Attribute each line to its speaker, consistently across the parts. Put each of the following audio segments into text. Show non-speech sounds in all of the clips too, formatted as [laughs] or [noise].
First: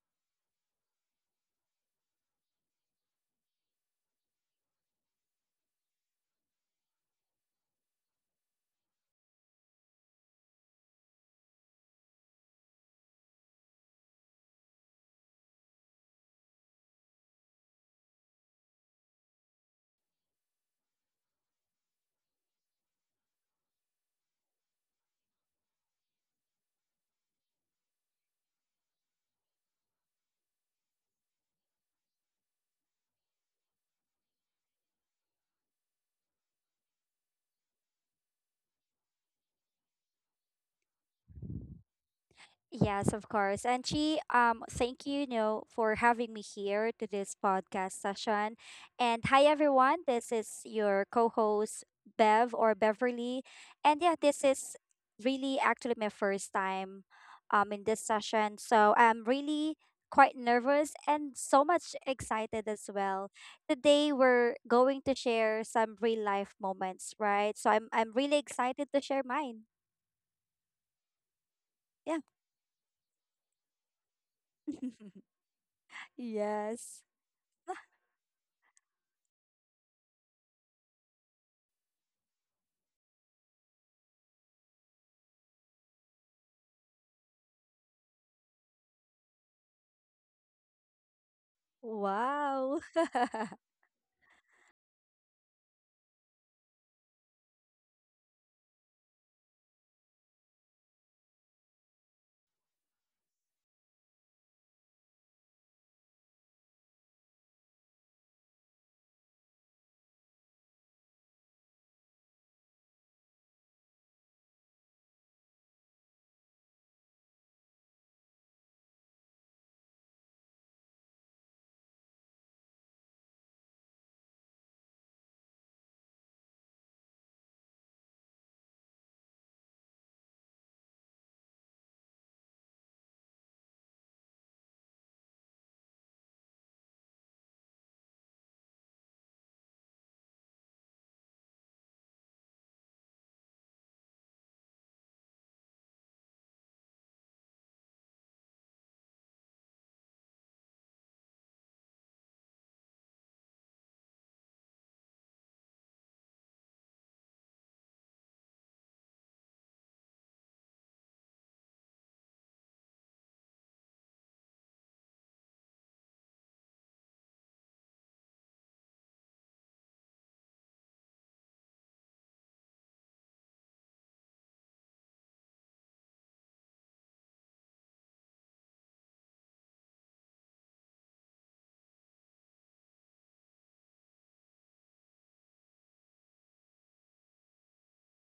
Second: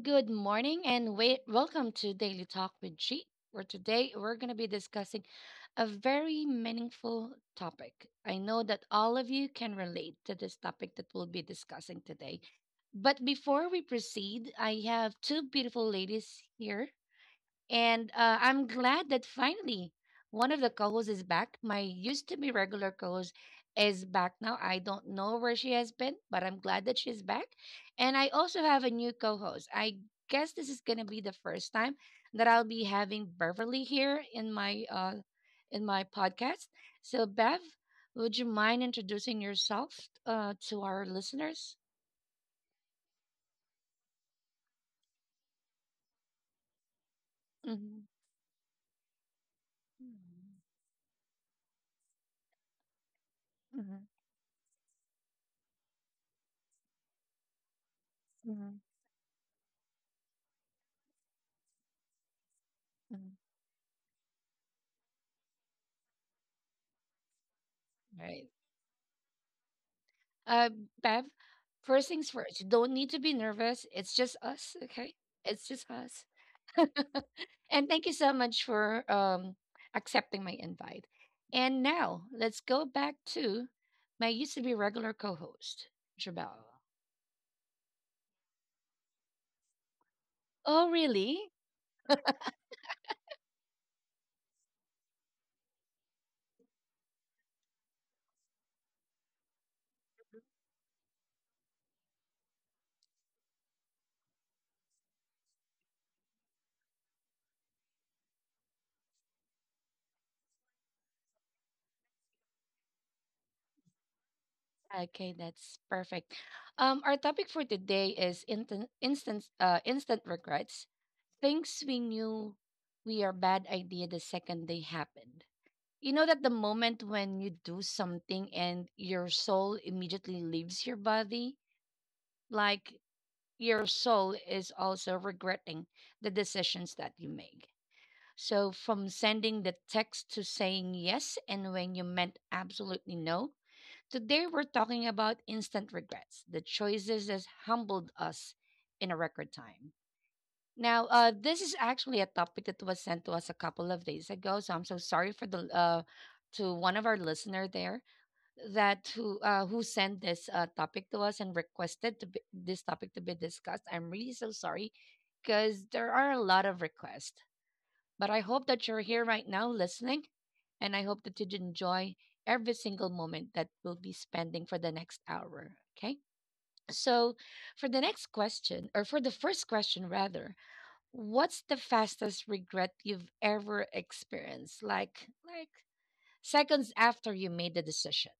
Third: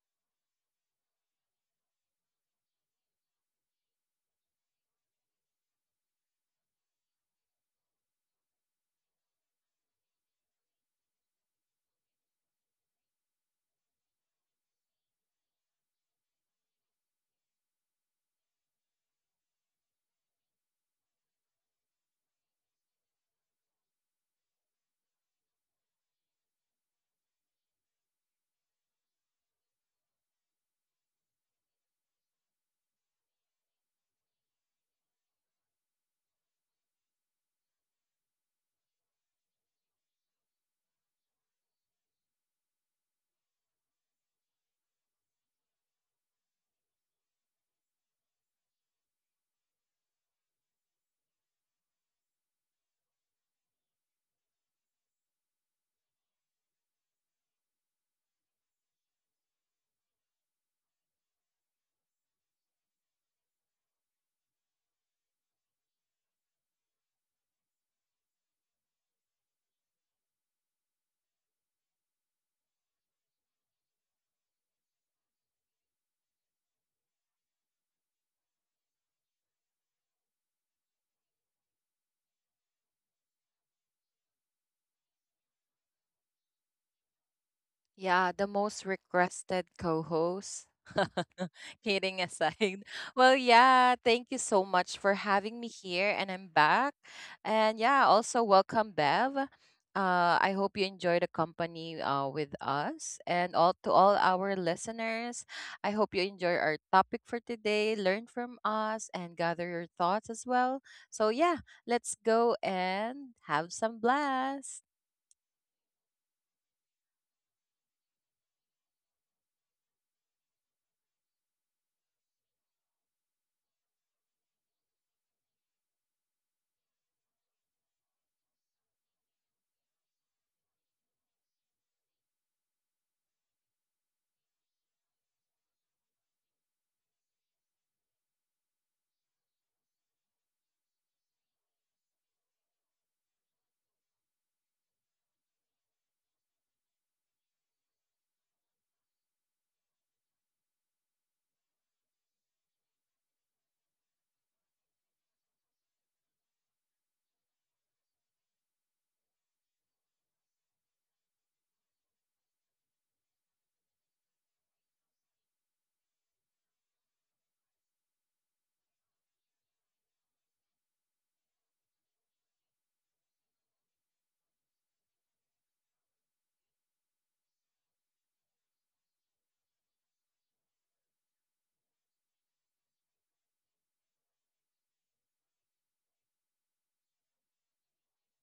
Speaker 1: Good morning, and wait, welcome to Daily Talk with G. Where today we're going to be discussing a very meaningful topic. I know that all of you can relate to this topic that we'll be discussing today. But before we proceed, I have two beautiful ladies here and I'm glad that finally one of the co hosts is back. My used to be regular co host is back now. I don't know where she has been, but I'm glad that she's back. And I also have a new co host. I guess this is going to be the first time that I'll be having Beverly here in my in my podcast. So, Bev, would you mind introducing yourself to our listeners?
Speaker 2: Yes, of course. And she, thank you for having me here to this podcast
Speaker 1: Mm-hmm.
Speaker 2: session. And hi, everyone. This is your co-host Bev or Beverly. And
Speaker 1: Mhm,
Speaker 2: yeah, this is really actually my first time, in this
Speaker 1: mhm,
Speaker 2: session.
Speaker 1: mhm,
Speaker 2: So I'm really quite nervous and so much excited as well.
Speaker 1: mhm.
Speaker 2: Today we're going to share some real life moments, right? So I'm really
Speaker 1: Right.
Speaker 2: excited to share mine.
Speaker 1: Uh, Bev, first
Speaker 2: Yeah.
Speaker 1: things first, you don't need to be nervous. It's just us, okay?
Speaker 2: [laughs]
Speaker 1: It's just us.
Speaker 2: Yes.
Speaker 1: [laughs] And thank you so much for accepting my invite. And now let's go back to my used to be regular co host, Jabal.
Speaker 3: Yeah, the most requested co-host.
Speaker 1: Oh,
Speaker 3: [laughs]
Speaker 1: really?
Speaker 3: Kidding aside.
Speaker 2: Wow.
Speaker 3: Well,
Speaker 2: [laughs]
Speaker 3: yeah, thank you so much for having me here and I'm back. And yeah, also welcome Bev. I hope you enjoy the company with us and all to all our listeners. I hope you enjoy our topic for today, learn from us and gather your thoughts as well. So yeah, let's go and have some blast.
Speaker 1: Okay, that's perfect. Our topic for today is instant regrets, things we knew we are bad idea the second they happen. You know that the moment when you do something and your soul immediately leaves your body, like your soul is also regretting the decisions that you make. So, from sending the text to saying yes and when you meant absolutely no, today we're talking about instant regrets, the choices that humbled us in a record time. Now, this is actually a topic that was sent to us a couple of days ago, so I'm so sorry for the to one of our listener there that who sent this topic to us and requested to be, this topic to be discussed. I'm really so sorry because there are a lot of requests. But I hope that you're here right now listening, and I hope that you enjoy every single moment that we'll be spending for the next hour. Okay. So, for the next question, or for the first question rather, what's the fastest regret you've ever experienced? Like seconds after you made the decision.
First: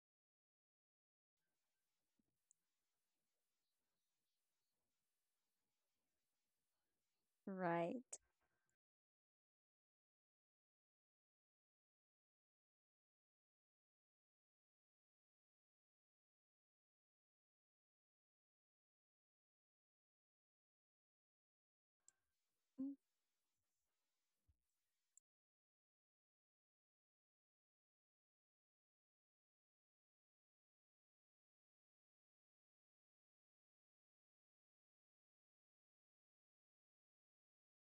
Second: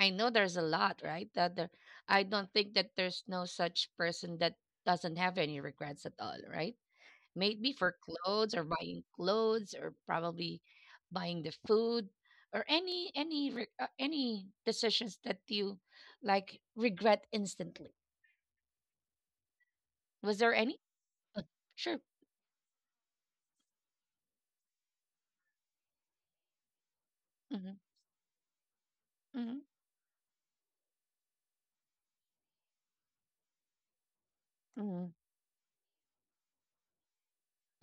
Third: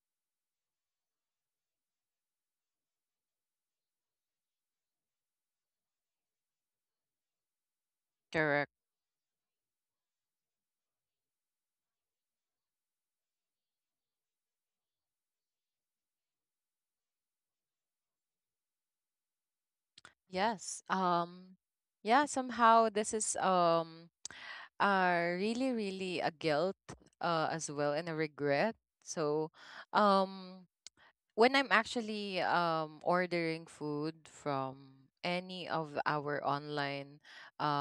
Speaker 1: I know there's a lot, right? I don't think that there's no such person that doesn't have any regrets at all, right? Maybe for
Speaker 2: Right.
Speaker 1: clothes or
Speaker 3: Correct.
Speaker 1: buying clothes or probably buying the food or any decisions that you like regret instantly. Was there any?
Speaker 3: Yes.
Speaker 1: Uh, Sure.
Speaker 3: Yeah,
Speaker 2: Mm.
Speaker 3: somehow this is really really a guilt
Speaker 1: Mm-hmm.
Speaker 3: as well, and a regret. So
Speaker 1: Mm-hmm.
Speaker 3: um when I'm actually ordering food
Speaker 1: Mm-hmm.
Speaker 3: from any of our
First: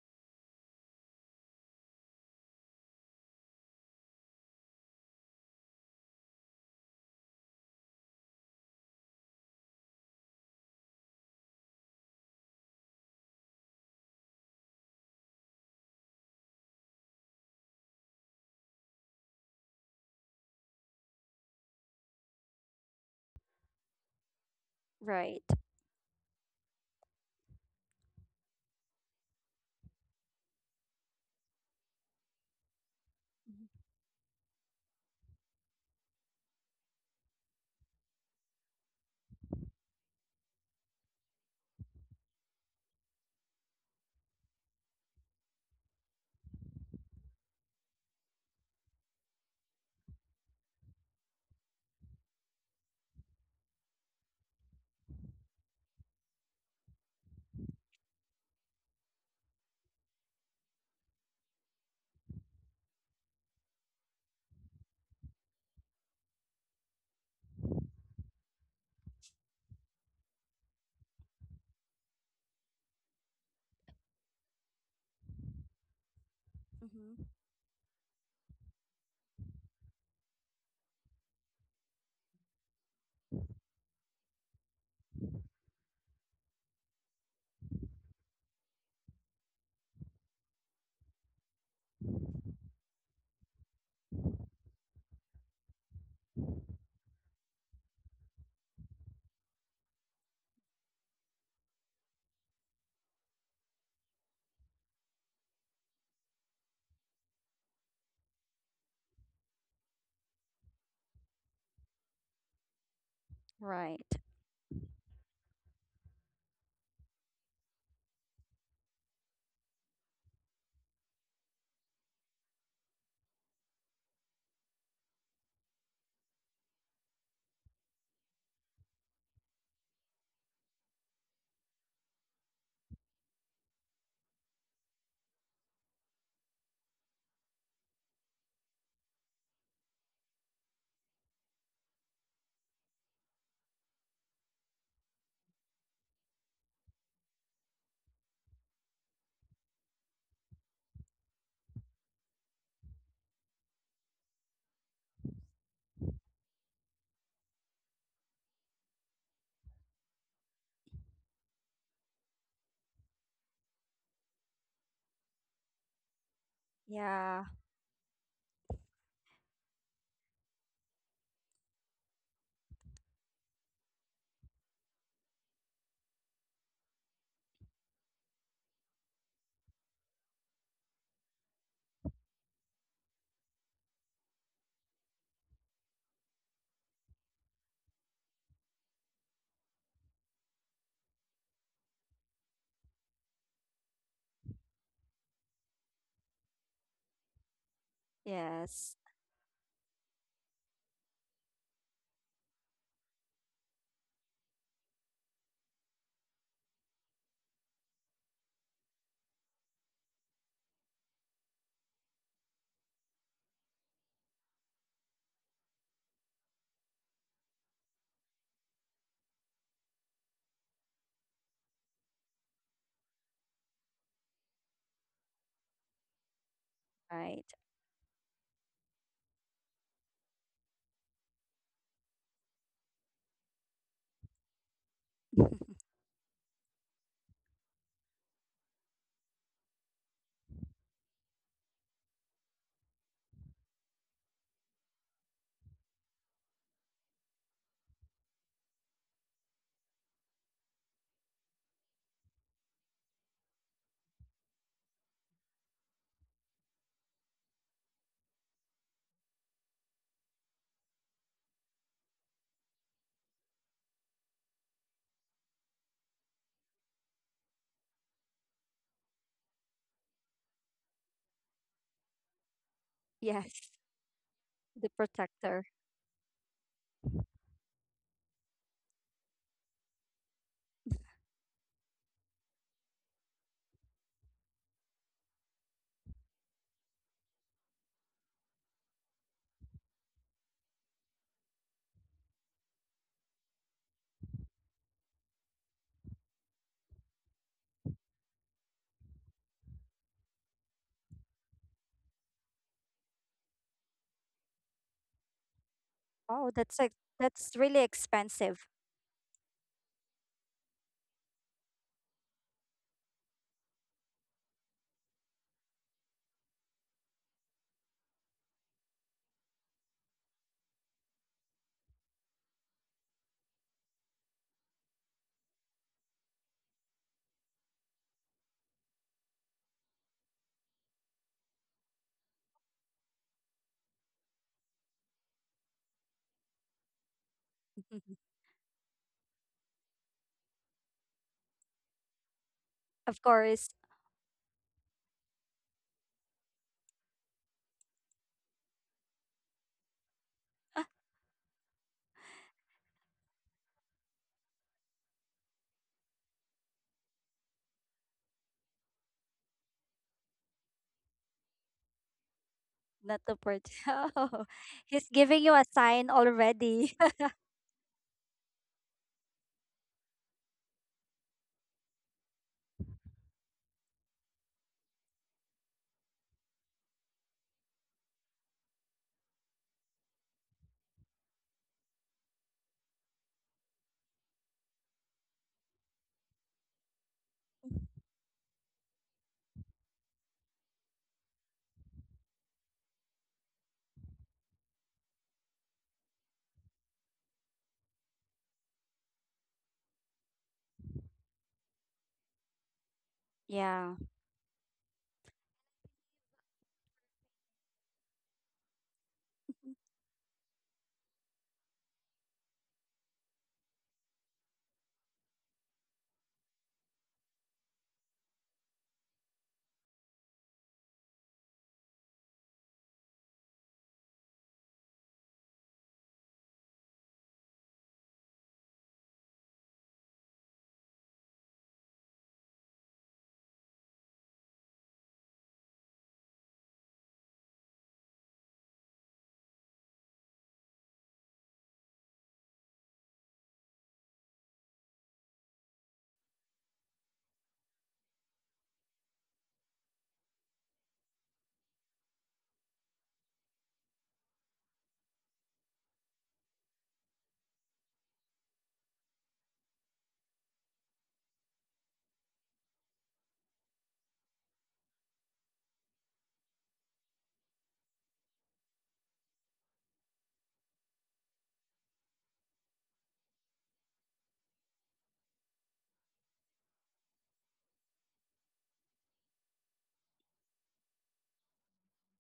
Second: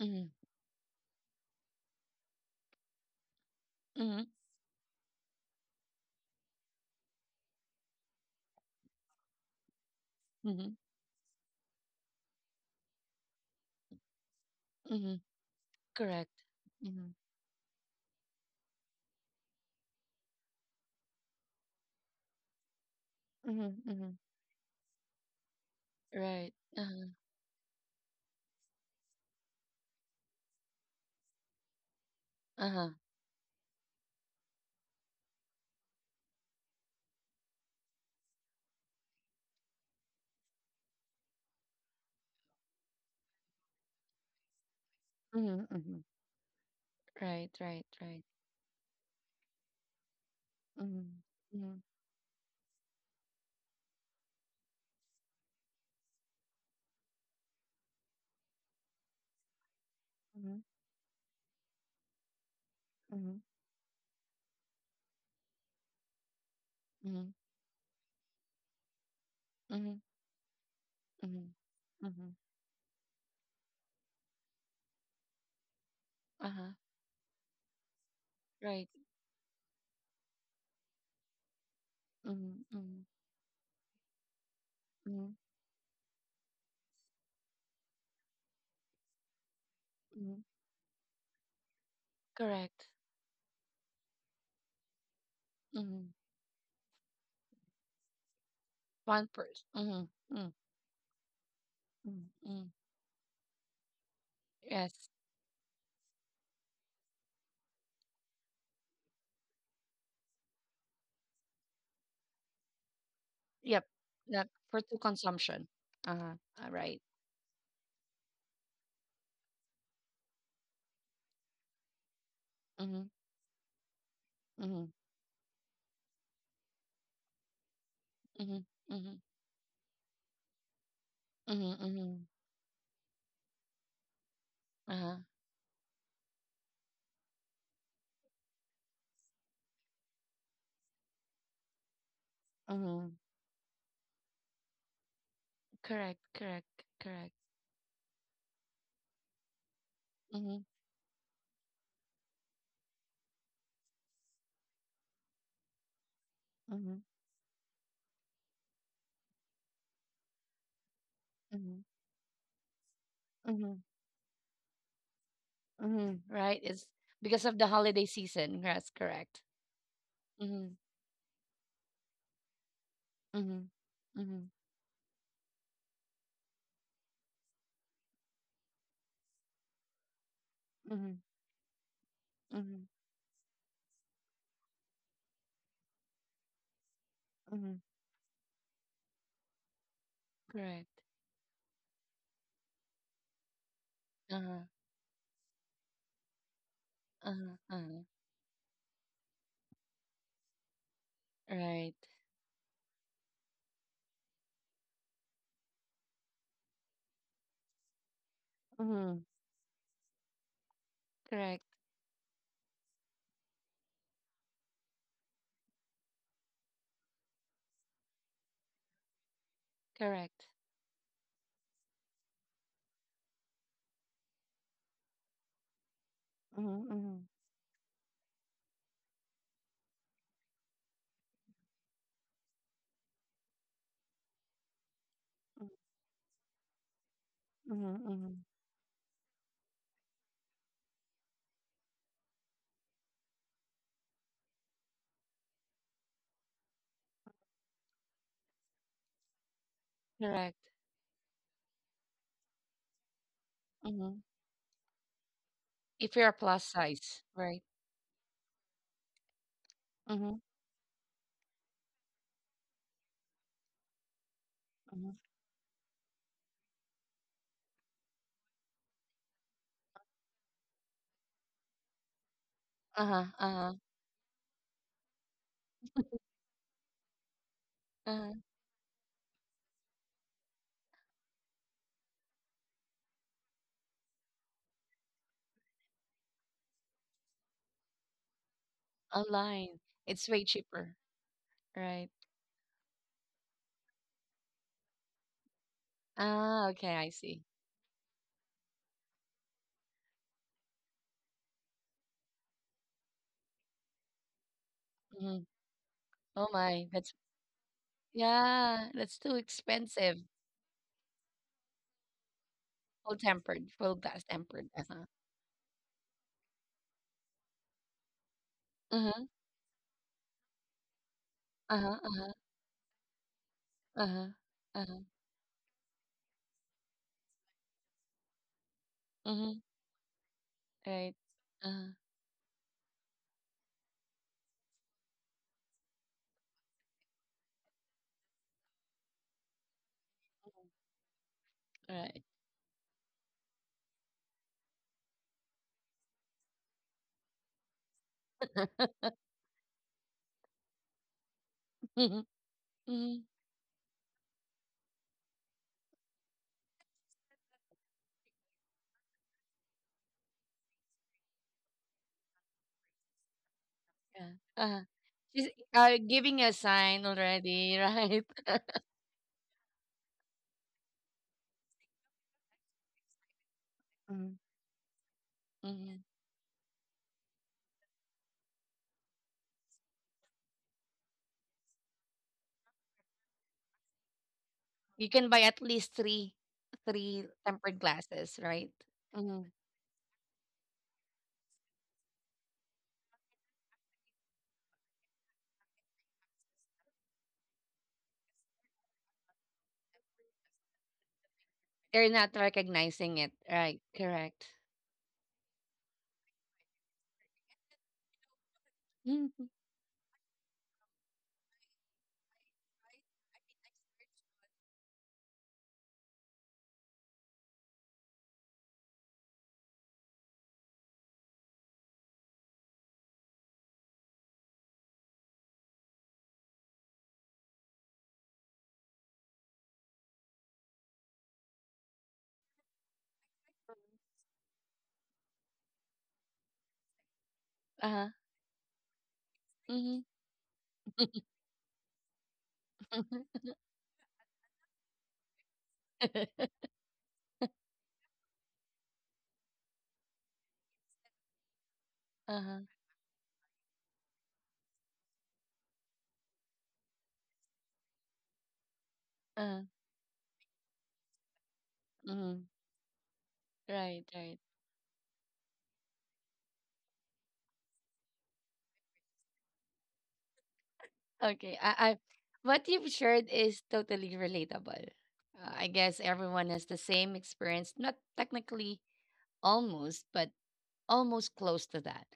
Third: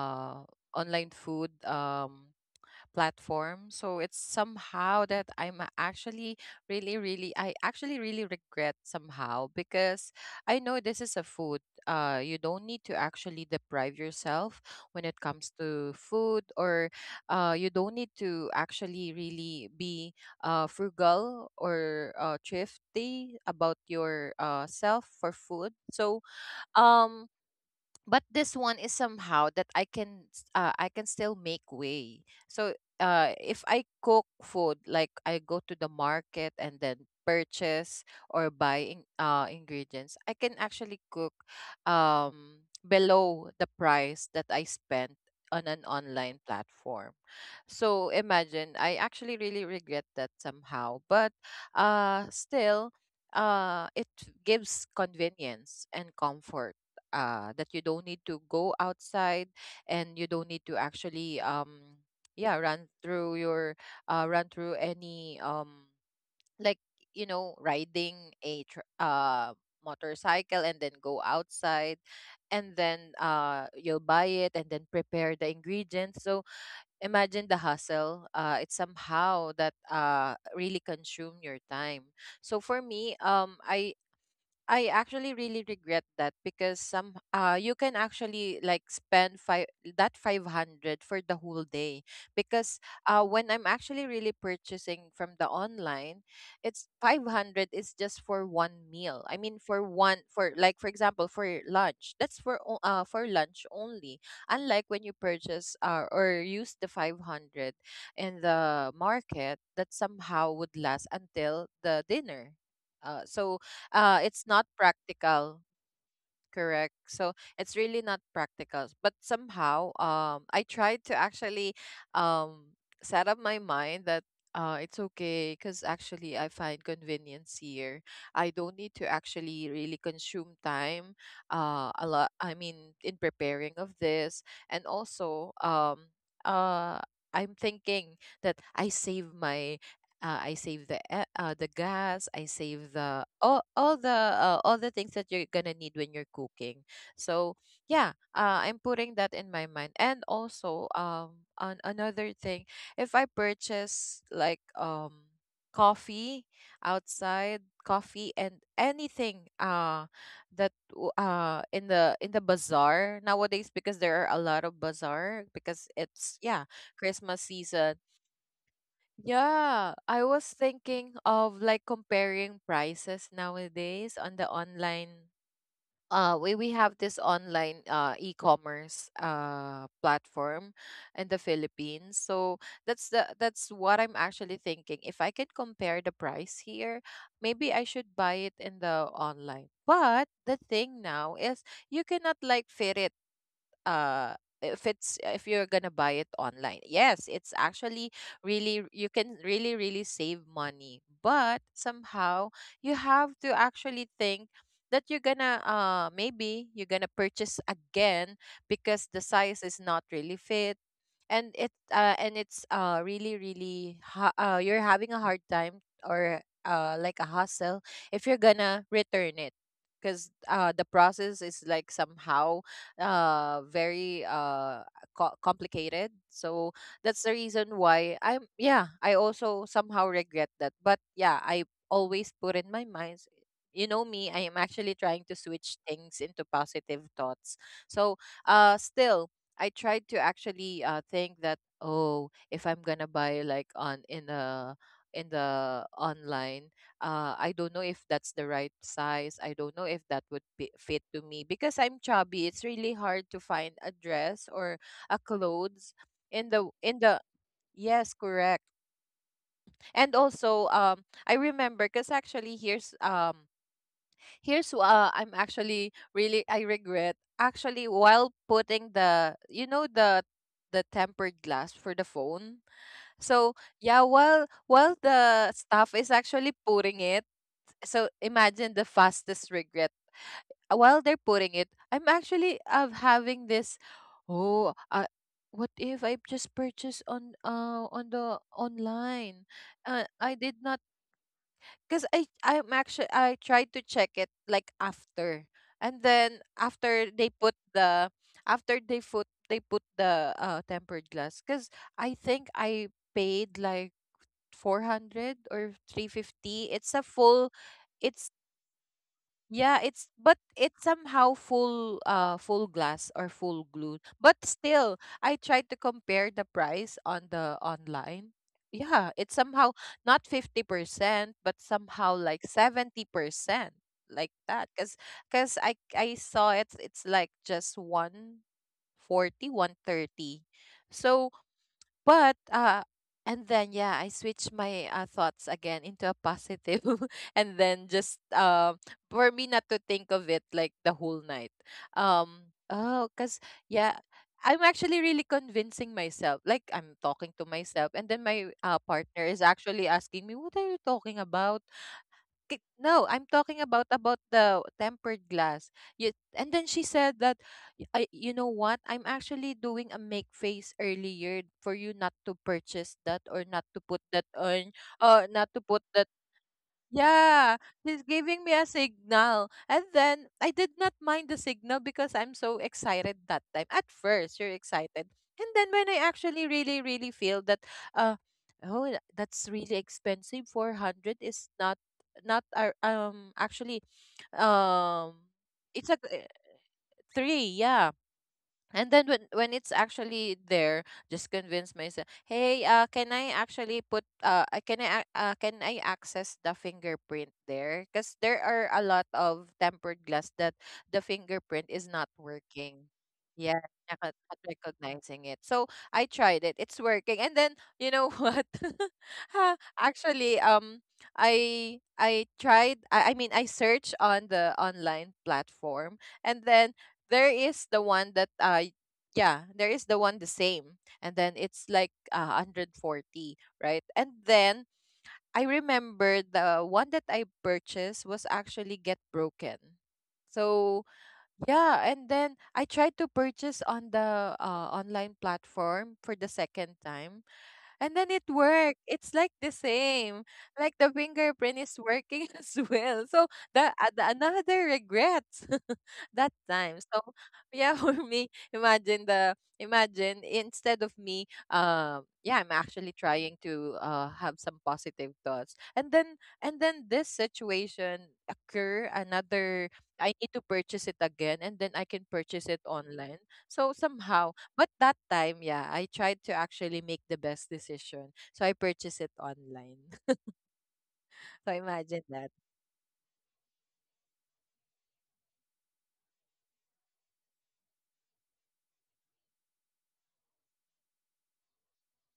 Speaker 1: Mm-hmm.
Speaker 3: online food platform. So it's
Speaker 1: Mm-hmm.
Speaker 3: somehow that I'm actually really, really, I actually really regret somehow because I know
Speaker 1: Mm-hmm.
Speaker 3: this is a food. You don't need to actually deprive yourself when it
Speaker 1: Mm-hmm.
Speaker 3: comes to
Speaker 1: Correct.
Speaker 3: food, or
Speaker 1: Mm-hmm.
Speaker 3: you don't need to actually really be frugal or thrifty about
Speaker 1: Mm-hmm. Mm-hmm.
Speaker 3: your self for
Speaker 2: Right.
Speaker 3: food. So,
Speaker 1: Right. Uh-huh.
Speaker 3: um, but this one is somehow that I can still make way. So
Speaker 1: Uh-huh.
Speaker 3: if I cook food, like I go to the market and then purchase or buy in, ingredients, I can actually cook below the price that I spent on
Speaker 1: Mm-hmm.
Speaker 3: an
Speaker 1: Mm-hmm.
Speaker 3: online platform.
Speaker 1: Right. Right.
Speaker 3: So
Speaker 1: Right.
Speaker 3: imagine, I actually really regret that somehow,
Speaker 1: Mhm,
Speaker 3: but
Speaker 1: mhm,
Speaker 3: still it gives convenience and comfort, that you don't need to go outside, and you don't
Speaker 1: mhm,
Speaker 3: need to actually yeah run
Speaker 1: mhm,
Speaker 3: through your, run through any, like,
Speaker 1: mhm,
Speaker 3: riding a tr- uh
Speaker 1: mhm,
Speaker 3: motorcycle, and then go
Speaker 1: mhm,
Speaker 3: outside
Speaker 1: mhm.
Speaker 3: and then you'll buy it and then prepare the ingredients. So
Speaker 1: Uh-huh.
Speaker 2: Mm-hmm.
Speaker 3: imagine the hustle. Uh it's
Speaker 1: Right.
Speaker 3: somehow that really consume your time. So for
Speaker 1: Mhm,
Speaker 3: me,
Speaker 1: mhm,
Speaker 3: I actually
Speaker 1: mhm,
Speaker 3: really regret that because some you can actually like spend five that
Speaker 1: mhm.
Speaker 3: 500 for the whole day, because
Speaker 1: Correct.
Speaker 3: when I'm actually really purchasing from the online,
Speaker 1: Mhm.
Speaker 3: it's 500 is just for one meal. I
Speaker 1: One
Speaker 3: mean,
Speaker 1: person.
Speaker 3: for one,
Speaker 1: Mhm,
Speaker 3: for
Speaker 1: mhm,
Speaker 3: like, for example, for lunch,
Speaker 1: mhm, mhm.
Speaker 3: for lunch only, unlike when
Speaker 1: Yes.
Speaker 3: you purchase or use the 500 in the market, that somehow would last until the dinner. So
Speaker 1: Yep.
Speaker 2: Right.
Speaker 3: it's
Speaker 1: Yep.
Speaker 3: not
Speaker 1: For two
Speaker 3: practical.
Speaker 1: consumption. Uh-huh. All
Speaker 3: Correct.
Speaker 1: right.
Speaker 3: So it's really not practical, but somehow, I tried to actually um
Speaker 1: Mhm,
Speaker 3: set up my mind that
Speaker 1: mhm,
Speaker 3: it's okay, because actually I find convenience here. I
Speaker 1: mhm,
Speaker 3: don't need to
Speaker 1: mhm,
Speaker 3: actually really consume time
Speaker 1: mhm,
Speaker 3: a
Speaker 1: mhm.
Speaker 3: lot, I mean, in preparing of this. And
Speaker 1: Uh-huh.
Speaker 3: also, uh I'm thinking that I save the the gas, I save the
Speaker 1: Mhm.
Speaker 3: all the things that you're gonna need when you're
Speaker 1: Correct.
Speaker 3: cooking.
Speaker 1: Correct. Correct.
Speaker 3: So yeah, I'm putting that in my mind. And
Speaker 1: Mhm,
Speaker 3: also, on another thing, if I purchase like coffee,
Speaker 1: mhm,
Speaker 3: outside coffee, and anything in
Speaker 1: mhm,
Speaker 3: the bazaar nowadays,
Speaker 1: mhm,
Speaker 3: because there are a lot of bazaar, because
Speaker 1: mhm.
Speaker 3: it's, yeah,
Speaker 1: Right. It's
Speaker 3: Christmas
Speaker 2: Yeah.
Speaker 1: because of the
Speaker 3: season.
Speaker 1: holiday season. Yes. Correct.
Speaker 3: Yeah, I was
Speaker 1: Mhm.
Speaker 3: thinking of like comparing prices
Speaker 1: Mhm.
Speaker 3: nowadays on the
Speaker 1: Mhm.
Speaker 3: online. We have this online e-commerce platform
Speaker 1: Mhm.
Speaker 3: in the Philippines. So
Speaker 1: Mhm.
Speaker 3: that's the that's what I'm actually thinking. If I could compare the price here, maybe
Speaker 1: Mhm.
Speaker 3: I should buy it in the online. But the
Speaker 1: Correct.
Speaker 3: thing now is, you cannot like fit it, uh
Speaker 1: Uh-huh.
Speaker 3: if it's if you're gonna buy it online. Yes, it's
Speaker 1: Uh-huh. Uh-huh.
Speaker 3: actually really,
Speaker 2: Yes.
Speaker 3: you can really really save money, but
Speaker 1: Right.
Speaker 3: somehow you have to actually think that you're gonna maybe you're gonna purchase again, because the
Speaker 1: Mhm.
Speaker 3: size is not really fit. and
Speaker 1: Correct.
Speaker 3: it uh and it's really really you're having a hard time, or like a hassle, if you're gonna return it, because
Speaker 1: Correct.
Speaker 3: the process is like somehow very complicated. So
Speaker 1: Mhm.
Speaker 3: that's the
Speaker 1: Mhm.
Speaker 2: Right.
Speaker 3: reason why I also somehow regret that. But yeah, I always put in my mind, you know me, I am actually trying to
Speaker 1: Mhm.
Speaker 3: switch
Speaker 2: [laughs]
Speaker 3: things into positive thoughts.
Speaker 1: Mhm.
Speaker 3: So
Speaker 1: Mhm.
Speaker 3: still, I tried to actually think that, oh, if I'm gonna buy like on in the online, I don't know if that's the right size. I don't know if that would
Speaker 1: Correct.
Speaker 3: be, fit to me, because I'm chubby. It's really hard to find a
Speaker 1: Mhm.
Speaker 3: dress or a clothes
Speaker 1: If you're a
Speaker 3: in
Speaker 1: plus
Speaker 3: the.
Speaker 1: size, right?
Speaker 3: Yes, correct. And
Speaker 1: Mhm.
Speaker 3: also, I remember, because actually, here's here's
Speaker 1: Mhm.
Speaker 3: I'm actually really, I regret actually while putting the tempered glass for the phone.
Speaker 1: Uh-huh.
Speaker 3: So
Speaker 2: Yes.
Speaker 1: Uh-huh.
Speaker 3: yeah, while
Speaker 2: The
Speaker 3: the
Speaker 2: protector.
Speaker 3: staff is actually putting it, so
Speaker 1: Uh-huh.
Speaker 3: imagine the fastest regret. While they're putting it, I'm actually having this. Oh, what if I just purchased on the online?
Speaker 1: Online.
Speaker 3: I
Speaker 1: It's way
Speaker 3: did not,
Speaker 1: cheaper,
Speaker 3: because
Speaker 1: right?
Speaker 3: I I'm actually I tried to check it like after, and then
Speaker 1: Ah, okay,
Speaker 3: after
Speaker 1: I
Speaker 3: they
Speaker 1: see.
Speaker 3: put the, after they put the tempered glass, because I think I paid like 400
Speaker 1: Mhm.
Speaker 3: or
Speaker 2: Oh,
Speaker 1: Oh
Speaker 3: 350.
Speaker 2: that's like
Speaker 1: my,
Speaker 3: It's a
Speaker 1: that's,
Speaker 2: that's
Speaker 3: full,
Speaker 2: really
Speaker 3: it's,
Speaker 2: expensive.
Speaker 1: yeah, that's too
Speaker 3: yeah, it's,
Speaker 1: expensive.
Speaker 3: but it's somehow full, full glass
Speaker 1: Full
Speaker 3: or full
Speaker 1: tempered,
Speaker 3: glue.
Speaker 1: full glass
Speaker 3: But
Speaker 1: tempered.
Speaker 3: still,
Speaker 1: Uh-huh.
Speaker 3: I tried to compare the price on the online. Yeah,
Speaker 1: Uh-huh.
Speaker 3: it's somehow not 50%, but
Speaker 1: Uh-huh.
Speaker 3: somehow
Speaker 1: Uh-huh.
Speaker 3: like 70%, like
Speaker 1: Uh-huh.
Speaker 3: that, cuz
Speaker 1: Uh-huh.
Speaker 3: cuz I I saw it. It's like just one forty,
Speaker 1: Mhm.
Speaker 3: one thirty.
Speaker 1: Right.
Speaker 3: So
Speaker 1: uh
Speaker 3: but and then, yeah, I switched my thoughts again into a positive [laughs] and then
Speaker 2: [laughs]
Speaker 3: just, for me not to think of it like the whole night.
Speaker 1: Right.
Speaker 3: Um oh
Speaker 2: Of
Speaker 3: cuz
Speaker 2: course,
Speaker 3: Yeah, I'm actually really convincing myself. Like, I'm talking to myself, and then my
Speaker 1: [laughs]
Speaker 3: partner is actually asking me, "What are you talking about?"
Speaker 1: Mhm.
Speaker 3: No, I'm
Speaker 1: Mhm.
Speaker 3: talking about the tempered glass. You, and then she said that, "Y- I You know what? I'm actually doing a make face earlier for you not to purchase
Speaker 2: not
Speaker 3: that,
Speaker 2: the
Speaker 3: or not
Speaker 2: purchase.
Speaker 3: to
Speaker 2: [laughs]
Speaker 3: put that
Speaker 1: Yeah.
Speaker 2: Oh,
Speaker 3: on,
Speaker 1: uh
Speaker 2: he's giving
Speaker 1: She's
Speaker 3: not
Speaker 2: you
Speaker 3: to
Speaker 2: a
Speaker 3: put that
Speaker 2: sign
Speaker 1: giving a
Speaker 2: already.
Speaker 1: sign
Speaker 2: [laughs]
Speaker 3: yeah,
Speaker 1: already,
Speaker 3: he's
Speaker 1: right?
Speaker 3: giving me a
Speaker 1: [laughs]
Speaker 3: signal." And then I did not mind the signal, because I'm so excited that time. At
Speaker 1: Mhm.
Speaker 3: first, you're excited. And then when I
Speaker 1: Mhm.
Speaker 3: actually really, really feel that, uh, oh, that's really expensive. 400 is not, not, our, actually,
Speaker 1: You
Speaker 3: um,
Speaker 1: can buy at
Speaker 3: it's a
Speaker 1: least
Speaker 3: g-
Speaker 1: three
Speaker 3: three,
Speaker 1: tempered
Speaker 3: yeah.
Speaker 1: glasses, right?
Speaker 3: And then when
Speaker 1: hmm
Speaker 3: when it's actually there, just convince myself, "Hey, can I actually put can I ac- can I access the fingerprint there?" Because there are a lot of tempered glass that the fingerprint is not
Speaker 1: They're not
Speaker 3: working.
Speaker 1: recognizing it,
Speaker 3: Yeah,
Speaker 1: right?
Speaker 2: Yeah,
Speaker 3: not, not
Speaker 1: Correct.
Speaker 3: recognizing it. So I tried it. It's working. And then you know [laughs] what? [laughs] Ha,
Speaker 1: Mhm.
Speaker 3: actually, I tried. I mean, I searched on the online platform, and then there is the one that yeah, there is the one, the same, and then it's like 140, right? And then I remember, the one that I purchased was actually get broken. So yeah, and then I tried to purchase on the online platform for the second time, and
Speaker 1: Uh-huh.
Speaker 3: then it worked. It's like the
Speaker 1: Mm-hmm.
Speaker 3: same. Like, the fingerprint is working [laughs] as well.
Speaker 1: [laughs]
Speaker 3: So the another regret [laughs] that time. So yeah, [laughs] for me, imagine the imagine instead of me, I'm
Speaker 1: Uh-huh.
Speaker 3: actually trying to have some positive thoughts. And then, this situation occur
Speaker 1: Uh-huh.
Speaker 3: another, I need to purchase it again, and then I can
Speaker 1: Mm-hmm.
Speaker 3: purchase it online. So
Speaker 1: Right,
Speaker 3: somehow,
Speaker 1: right.
Speaker 3: but that time, yeah, I tried to actually make the best decision. So I purchased it online. [laughs] So
Speaker 1: Okay.
Speaker 3: imagine that.
Speaker 1: What you've shared is totally relatable. I guess everyone has the same experience, not technically almost, but almost close to that.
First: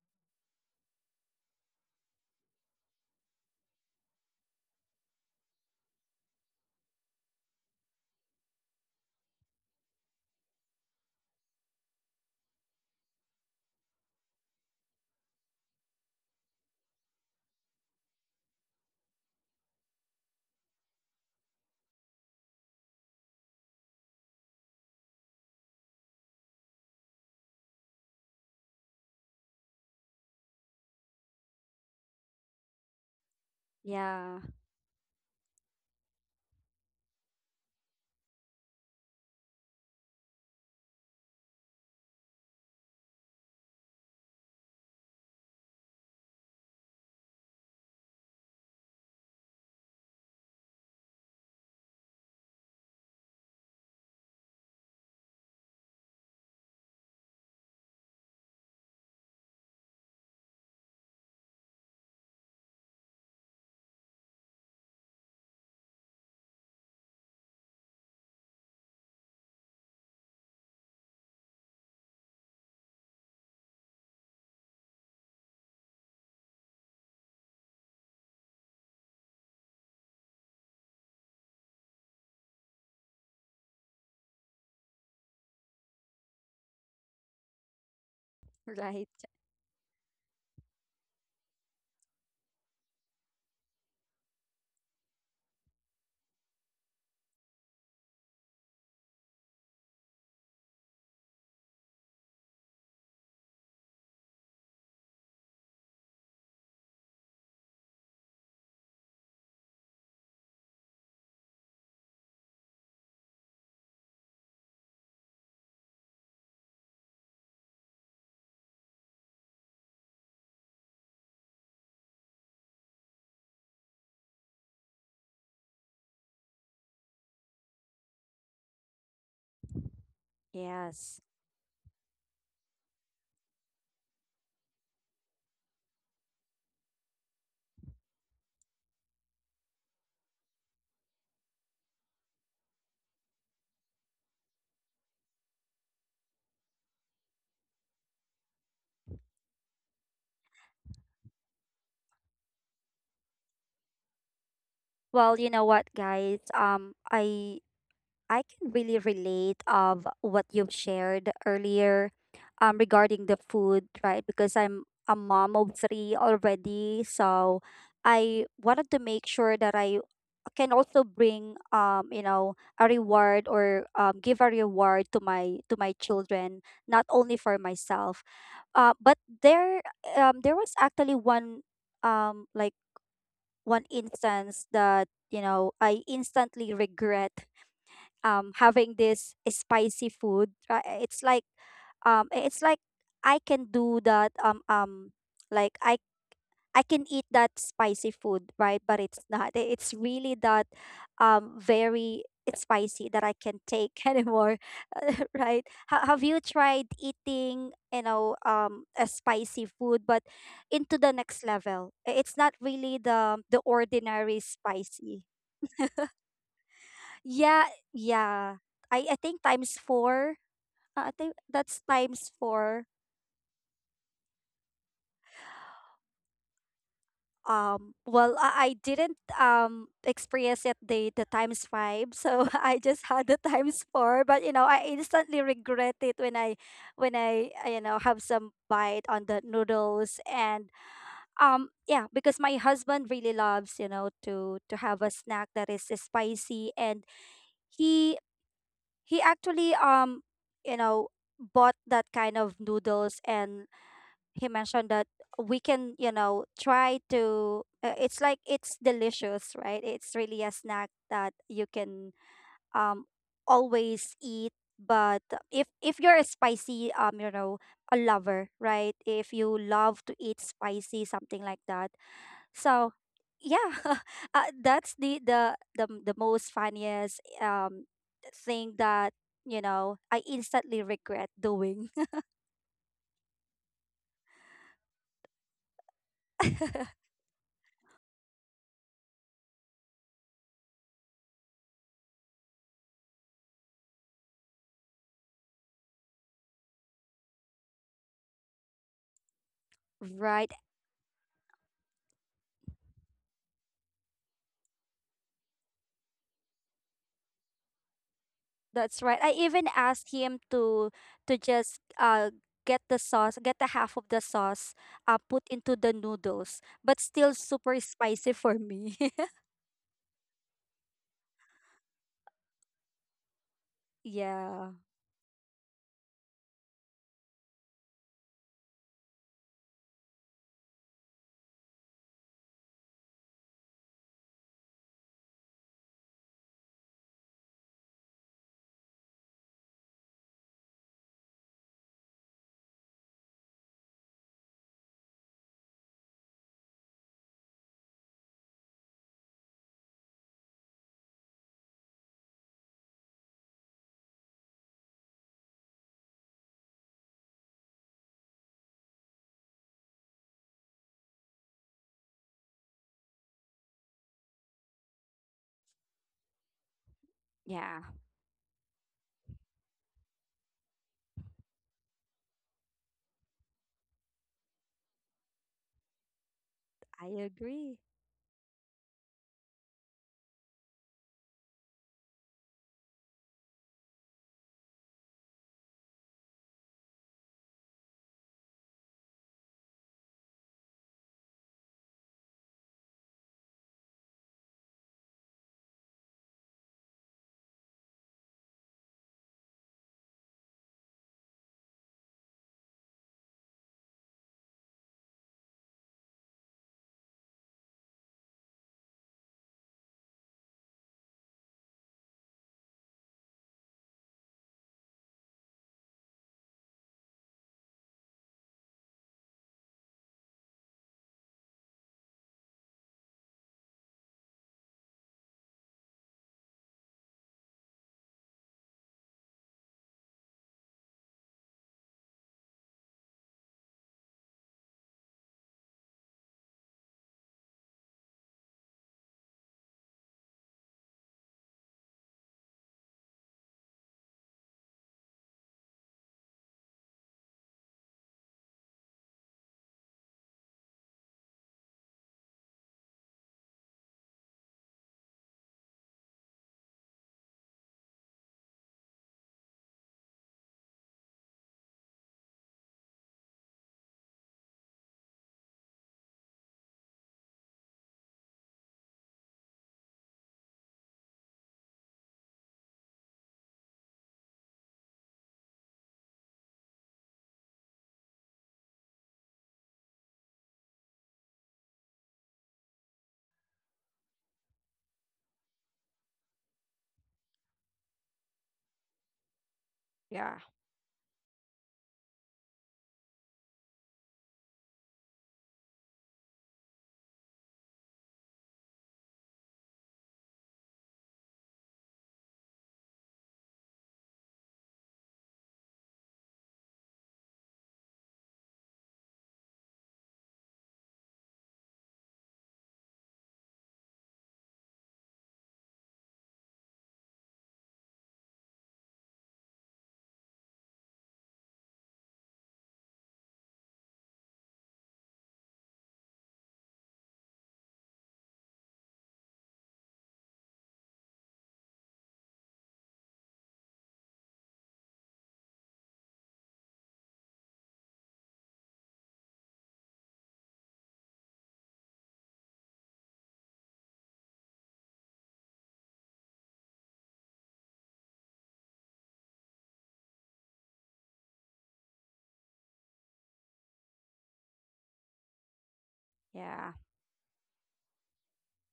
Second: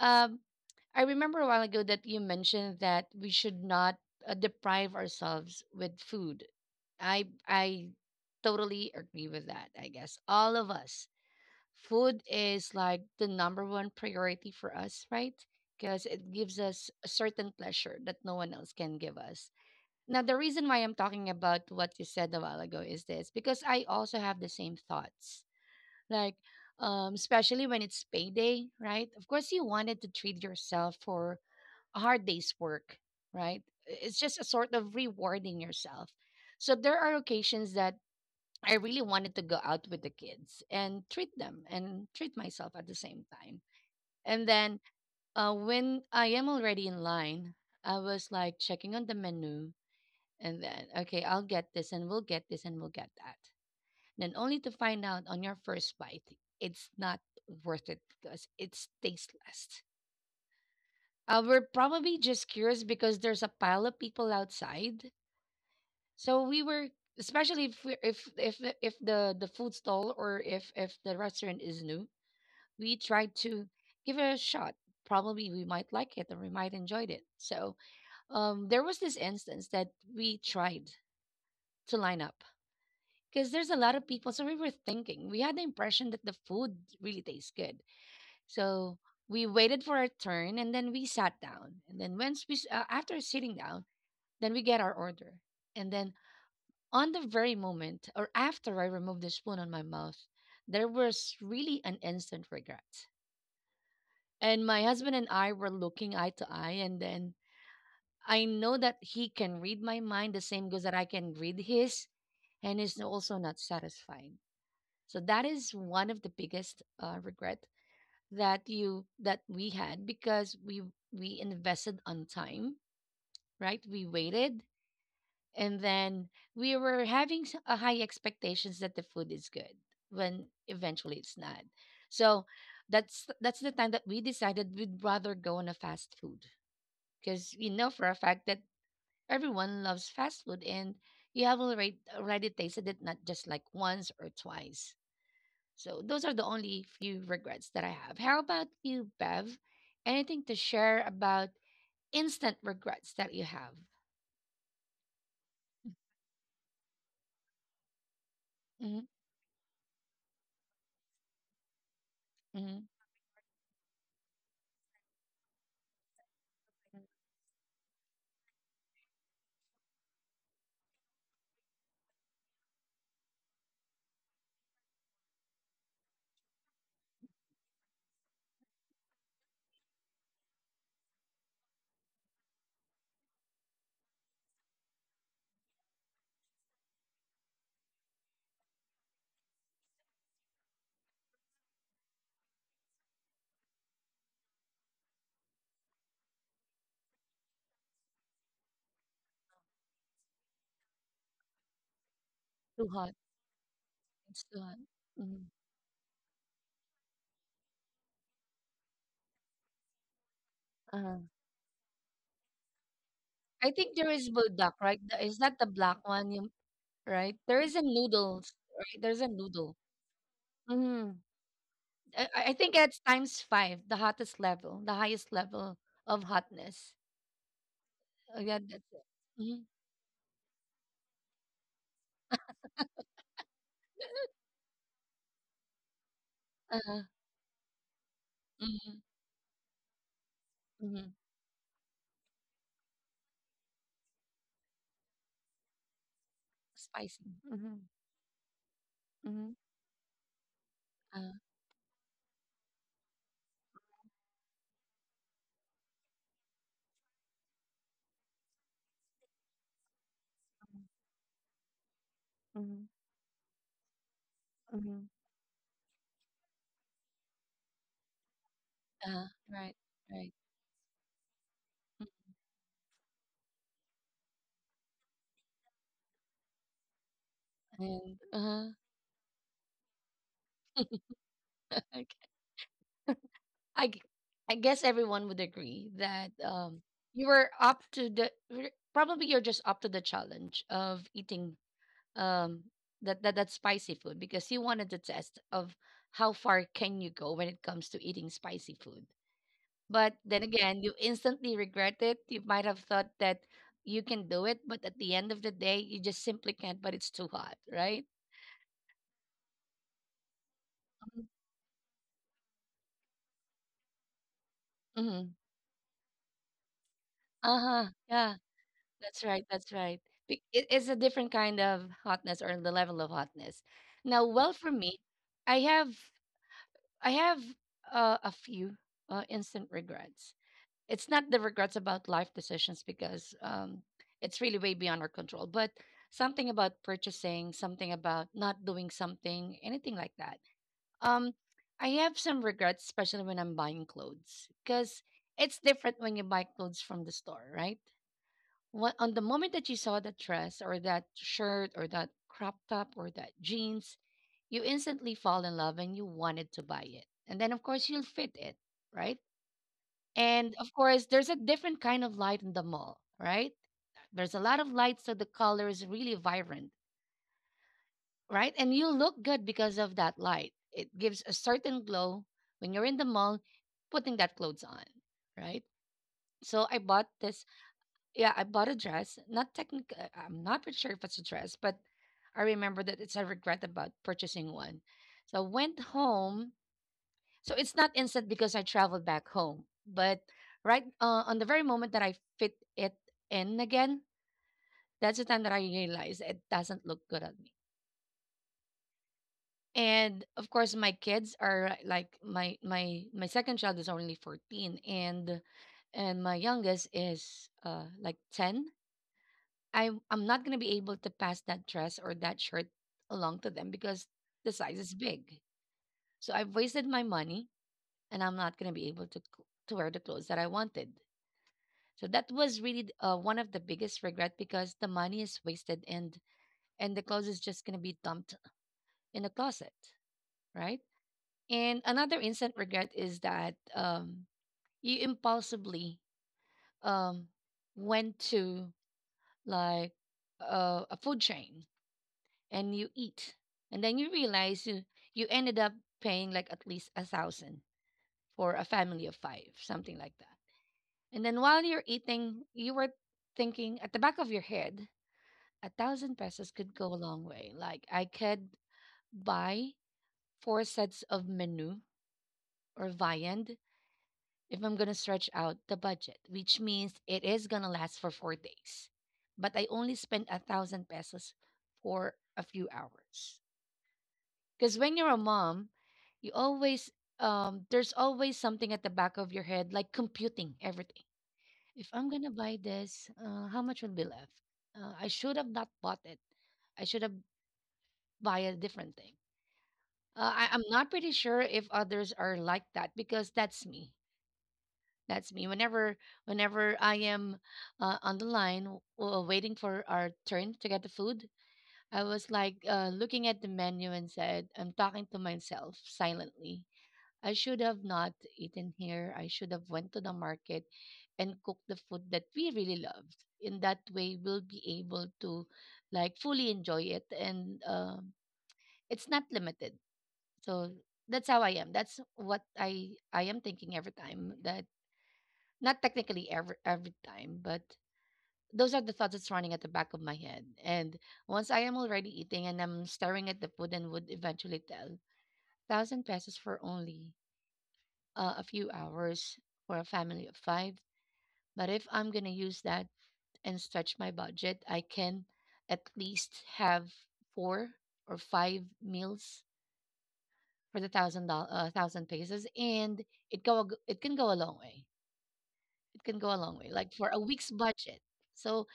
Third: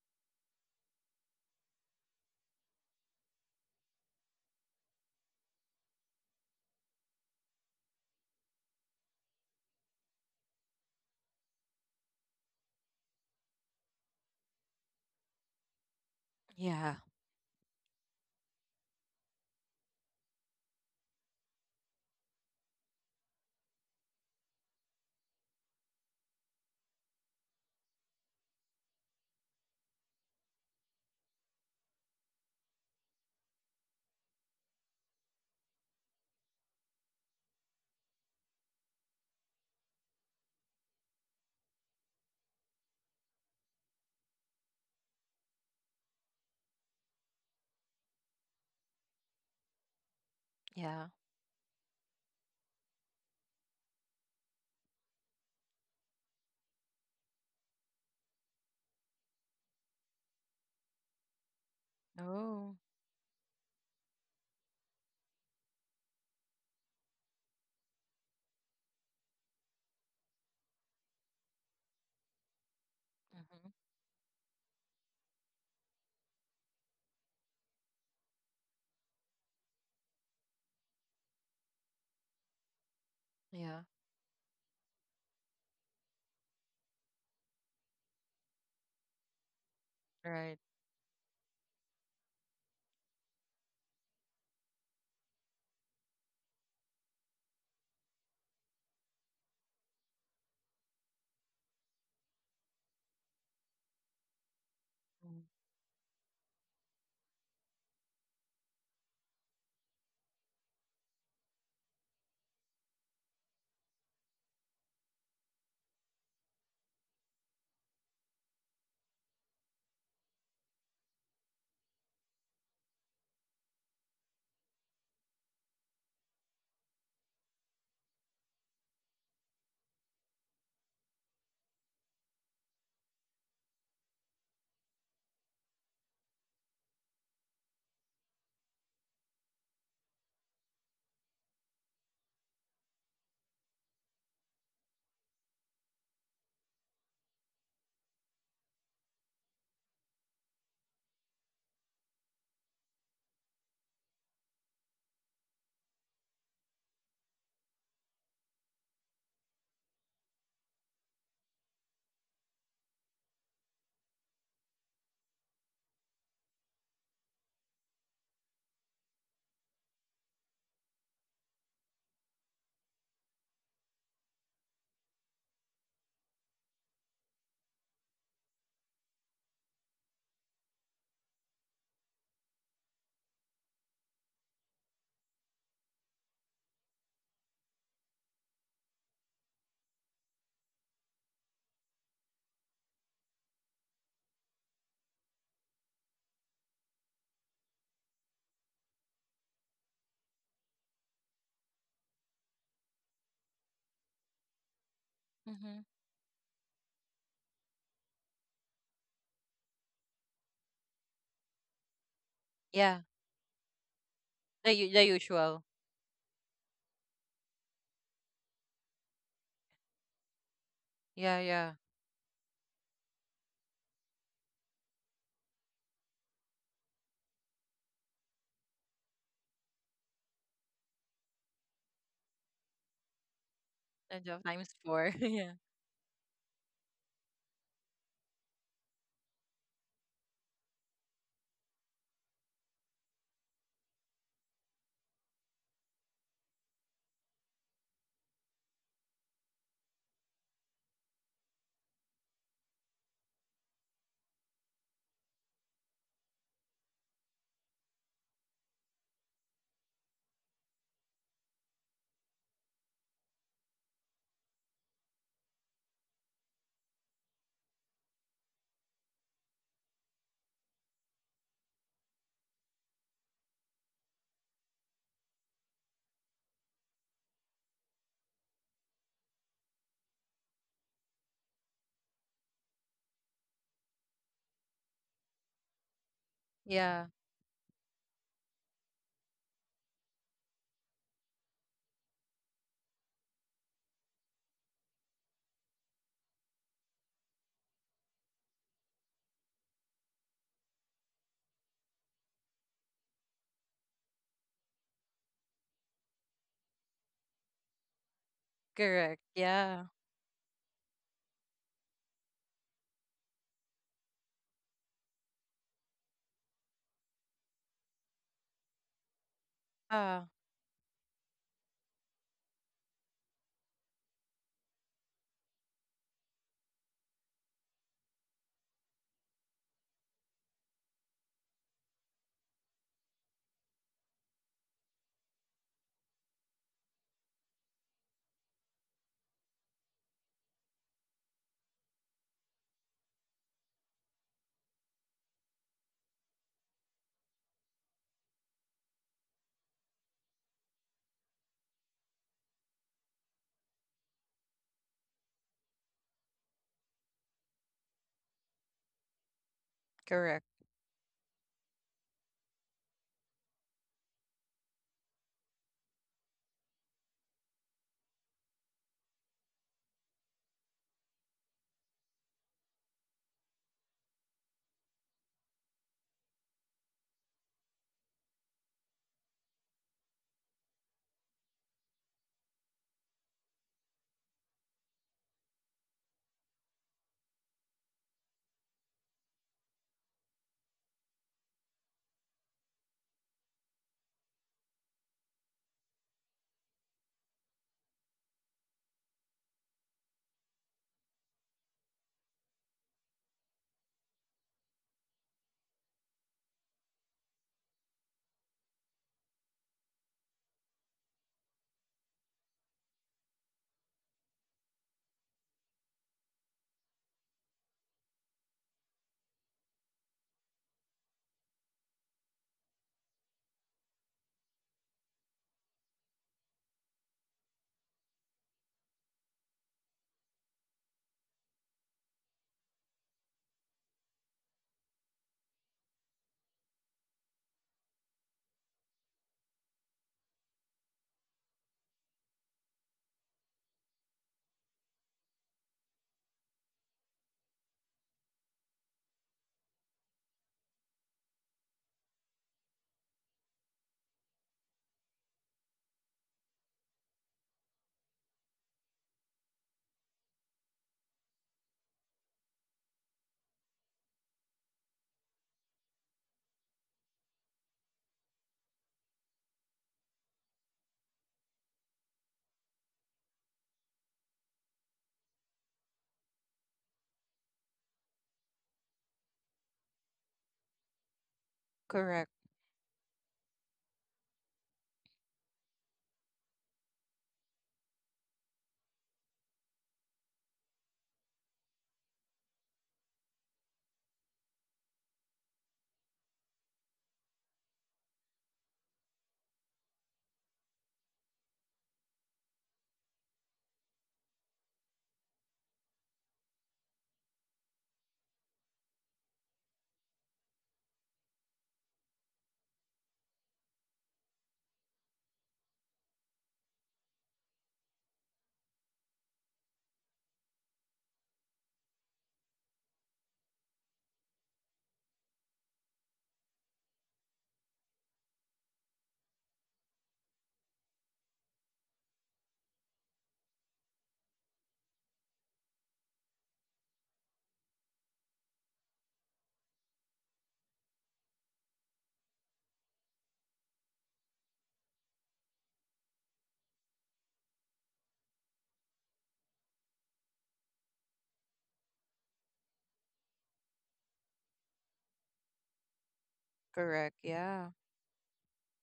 Speaker 1: Um, I remember a while ago that you mentioned that we should not deprive ourselves with food. I totally agree with that. I guess all of us, food is like the number one priority for us, right? Because it gives us
Speaker 3: Yeah.
Speaker 1: a certain pleasure that no one else can give us. Now, the reason why I'm talking about what you said a while ago is this because I also have the same thoughts. Like, especially when it's payday, right? Of course, you wanted to treat yourself for a hard day's work, right? It's just
Speaker 2: yeah,
Speaker 1: a sort of rewarding yourself. So there are occasions that I really wanted to go out with the kids and treat them and treat myself at the same time. And then when I am already in line, I was like checking on the menu and then,
Speaker 3: Yeah.
Speaker 1: okay, I'll get this and we'll get this and we'll get that. Then only to find out on your first bite, it's not worth it because it's tasteless. We're probably just
Speaker 3: Oh.
Speaker 1: curious because there's a pile of people outside. So we were, especially if we if the the food stall or if the restaurant is new, we tried to
Speaker 3: Mm-hmm.
Speaker 1: give it a shot. Probably we might like it or we might enjoy it. So there was this instance that we tried to line up because there's a
Speaker 3: Yeah.
Speaker 1: lot of people. So we were thinking, we had the impression that the food really tastes good. So
Speaker 2: right.
Speaker 1: we waited for our turn
Speaker 3: Right.
Speaker 1: and then we sat down. And then once after sitting down, then we get our order. And then on the very moment, or after I removed the spoon on my mouth, there was really an instant regret. And my husband and
Speaker 3: Mm-hmm.
Speaker 1: I were looking eye to eye. And then I know that he can read my mind the same goes that I can read his. And it's also not satisfying. So that is one of the biggest regret that we had because we invested on time, right? We waited and then we were having a high expectations that the food is good when eventually
Speaker 2: Yes.
Speaker 1: it's not. So that's the time that we decided we'd rather go on a fast food because we know for a fact that everyone loves fast food and you have already tasted it not just like once or twice. So those are the only few regrets that I have. How about you, Bev? Anything to share about instant regrets that you have?
Speaker 2: Well, you know what, guys? I can
Speaker 1: Mm-hmm,
Speaker 2: really relate of what you've shared earlier
Speaker 1: hmm.
Speaker 2: regarding the food, right? Because I'm a mom of three already, so I wanted to make sure that I can also bring a reward or give a reward to my children, not only for myself. But there there was actually one um like one instance that I instantly regret having this spicy food, right? It's like, it's like i can do that um um like i I can eat that spicy food, right? But it's not, it's really that very
Speaker 1: Too
Speaker 2: spicy
Speaker 1: hot.
Speaker 2: that I can take [laughs]
Speaker 1: It's too
Speaker 2: anymore.
Speaker 1: hot.
Speaker 2: [laughs]
Speaker 1: Hmm.
Speaker 2: Right,
Speaker 3: Mm-hmm.
Speaker 2: have you tried eating, a spicy food but into the
Speaker 1: Uh-huh.
Speaker 2: next level? It's not
Speaker 3: Yeah.
Speaker 2: really the
Speaker 1: I think there is
Speaker 2: ordinary
Speaker 3: The
Speaker 1: bulldog,
Speaker 3: u-
Speaker 1: right?
Speaker 3: the
Speaker 2: spicy.
Speaker 1: Is that
Speaker 3: usual.
Speaker 1: the black one? Right? There
Speaker 2: Yeah,
Speaker 1: is a noodles,
Speaker 2: yeah, i
Speaker 1: right?
Speaker 2: i
Speaker 1: There's a
Speaker 2: think
Speaker 1: noodle.
Speaker 2: times four. Uh, I
Speaker 1: Mm-hmm.
Speaker 3: Yeah,
Speaker 2: think
Speaker 3: yeah.
Speaker 2: that's
Speaker 1: I,
Speaker 2: times
Speaker 1: I I think
Speaker 2: four.
Speaker 1: it's times five, the hottest level, the highest level of hotness.
Speaker 2: Well,
Speaker 1: Oh, yeah,
Speaker 2: I
Speaker 1: that's it.
Speaker 2: didn't
Speaker 1: Mm-hmm.
Speaker 2: experience it the times five, so [laughs] I just had the times
Speaker 3: And
Speaker 2: four.
Speaker 3: of
Speaker 2: But you know,
Speaker 3: times
Speaker 2: I
Speaker 3: four. [laughs]
Speaker 2: instantly
Speaker 3: Yeah.
Speaker 2: regret it
Speaker 1: Uh-huh.
Speaker 2: when I, have some
Speaker 1: Mm-hmm.
Speaker 2: bite on the noodles and
Speaker 1: Mm-hmm.
Speaker 2: yeah, because my husband really loves, you know, to have a snack that is spicy, and
Speaker 1: Spicy. Mm-hmm.
Speaker 2: he he
Speaker 1: Mm-hmm.
Speaker 2: actually you know
Speaker 1: Uh-huh.
Speaker 2: bought that kind of noodles and he mentioned that we can, you know, try to, it's like it's delicious, right? It's really a snack that you can
Speaker 1: Mhm,
Speaker 2: um always eat,
Speaker 1: mhm.
Speaker 2: but if you're a spicy, a lover, right?
Speaker 1: Uh-huh.
Speaker 2: If you
Speaker 1: Right.
Speaker 2: love to
Speaker 1: Right.
Speaker 2: eat spicy, something like that. So yeah, [laughs] that's the, the most funniest
Speaker 1: And uh-huh.
Speaker 2: thing that, you know, I instantly regret
Speaker 1: [laughs]
Speaker 2: doing.
Speaker 1: Okay. I g- I guess everyone would agree that
Speaker 3: Yeah,
Speaker 2: [laughs]
Speaker 1: you were up to the probably you're just up to the challenge of eating um that spicy food because you wanted to test of how far can you go when it comes to eating spicy food. But then
Speaker 2: Right.
Speaker 1: again, you instantly regret it. You might have thought that you can do it, but at the end of the day, you just simply can't. But it's too hot, right?
Speaker 2: That's
Speaker 3: correct.
Speaker 2: right. I even
Speaker 3: Yeah.
Speaker 2: asked him to just get the sauce, get the half of the sauce, uh,
Speaker 1: Mhm.
Speaker 2: put into the noodles, but still super
Speaker 1: Uh-huh. Yeah,
Speaker 2: spicy for me.
Speaker 1: that's right.
Speaker 2: [laughs]
Speaker 1: That's right.
Speaker 3: Ah,
Speaker 1: It's a different kind of hotness or the level of hotness. Now, well, for
Speaker 2: Yeah.
Speaker 1: me, I have I have a few instant regrets. It's not the regrets about life decisions because it's really way beyond our control, but something about purchasing, something about not doing something, anything like that. Um, I have some regrets, especially when I'm buying clothes, because it's different when you buy clothes from the store, right? What on the moment that you saw that dress or that shirt or that crop top or that jeans, you instantly fall in love and you wanted to buy it. And then of course you'll fit it, right?
Speaker 3: correct.
Speaker 1: And of course there's a different kind of light in the mall, right? There's a lot of light so the color is really vibrant,
Speaker 2: Yeah.
Speaker 1: right? And you look good because of that light. It gives a certain glow when you're in the mall putting that clothes on, right? So I bought
Speaker 2: I
Speaker 1: this
Speaker 2: agree.
Speaker 1: Yeah, I bought a dress. Not technic. I'm not pretty sure if it's a dress, but I remember that it's a regret about purchasing one. So I went home. So it's not instant because I traveled back home, but right, on the very moment that I fit it in again, that's the time that I realized it doesn't look good on me. And of course, my kids are like, my second child is only 14, and my youngest is like 10. I'm not gonna be able to pass that dress or that shirt along to them because the size is big. So I've wasted my money, and I'm not gonna be able to to wear the clothes that I wanted. So that was really one of the biggest regret because the money is wasted and the clothes is just gonna be dumped in a closet, right? And another instant regret is that you impulsively um, went to like a food chain and you eat. And then you realize you ended up paying like at least 1,000 for a family of five, something like that. And then while you're eating, you were thinking at the back of your head, 1,000 pesos could go a long way. Like I could buy four sets of menu or viand if I'm gonna stretch out the budget, which means it is gonna last for 4 days. But I only spent 1,000 pesos for a few hours. Because when you're a mom, you always there's always something at the back of your head like computing everything. If I'm
Speaker 3: Correct.
Speaker 1: gonna buy this, how much will be left? I should have not bought it. I should have buy a different thing.
Speaker 2: Yeah.
Speaker 1: I'm not pretty sure if others are like that because that's me. That's me. Whenever I am on the line waiting for our turn to get the food, I was like looking at the menu and said, I'm talking to myself silently, I should have not eaten here. I should have went to the market and cooked the food that we really loved. In that way, we'll be able to like fully enjoy it, and it's not limited. So that's how I am. That's what I am thinking every time. That not technically every time, but those are the thoughts that's running at the back of my head. And once I am already eating and I'm staring at the food and would eventually tell 1,000 pesos for only a few hours for a family of five. But if I'm going to use that and stretch my budget, I can at least have four or five meals for the $1,000, 1,000 pesos, and it go it can go a long way. It can go a long way,
Speaker 2: Yeah.
Speaker 1: like
Speaker 3: Correct.
Speaker 1: for a week's
Speaker 3: Yeah.
Speaker 1: budget. So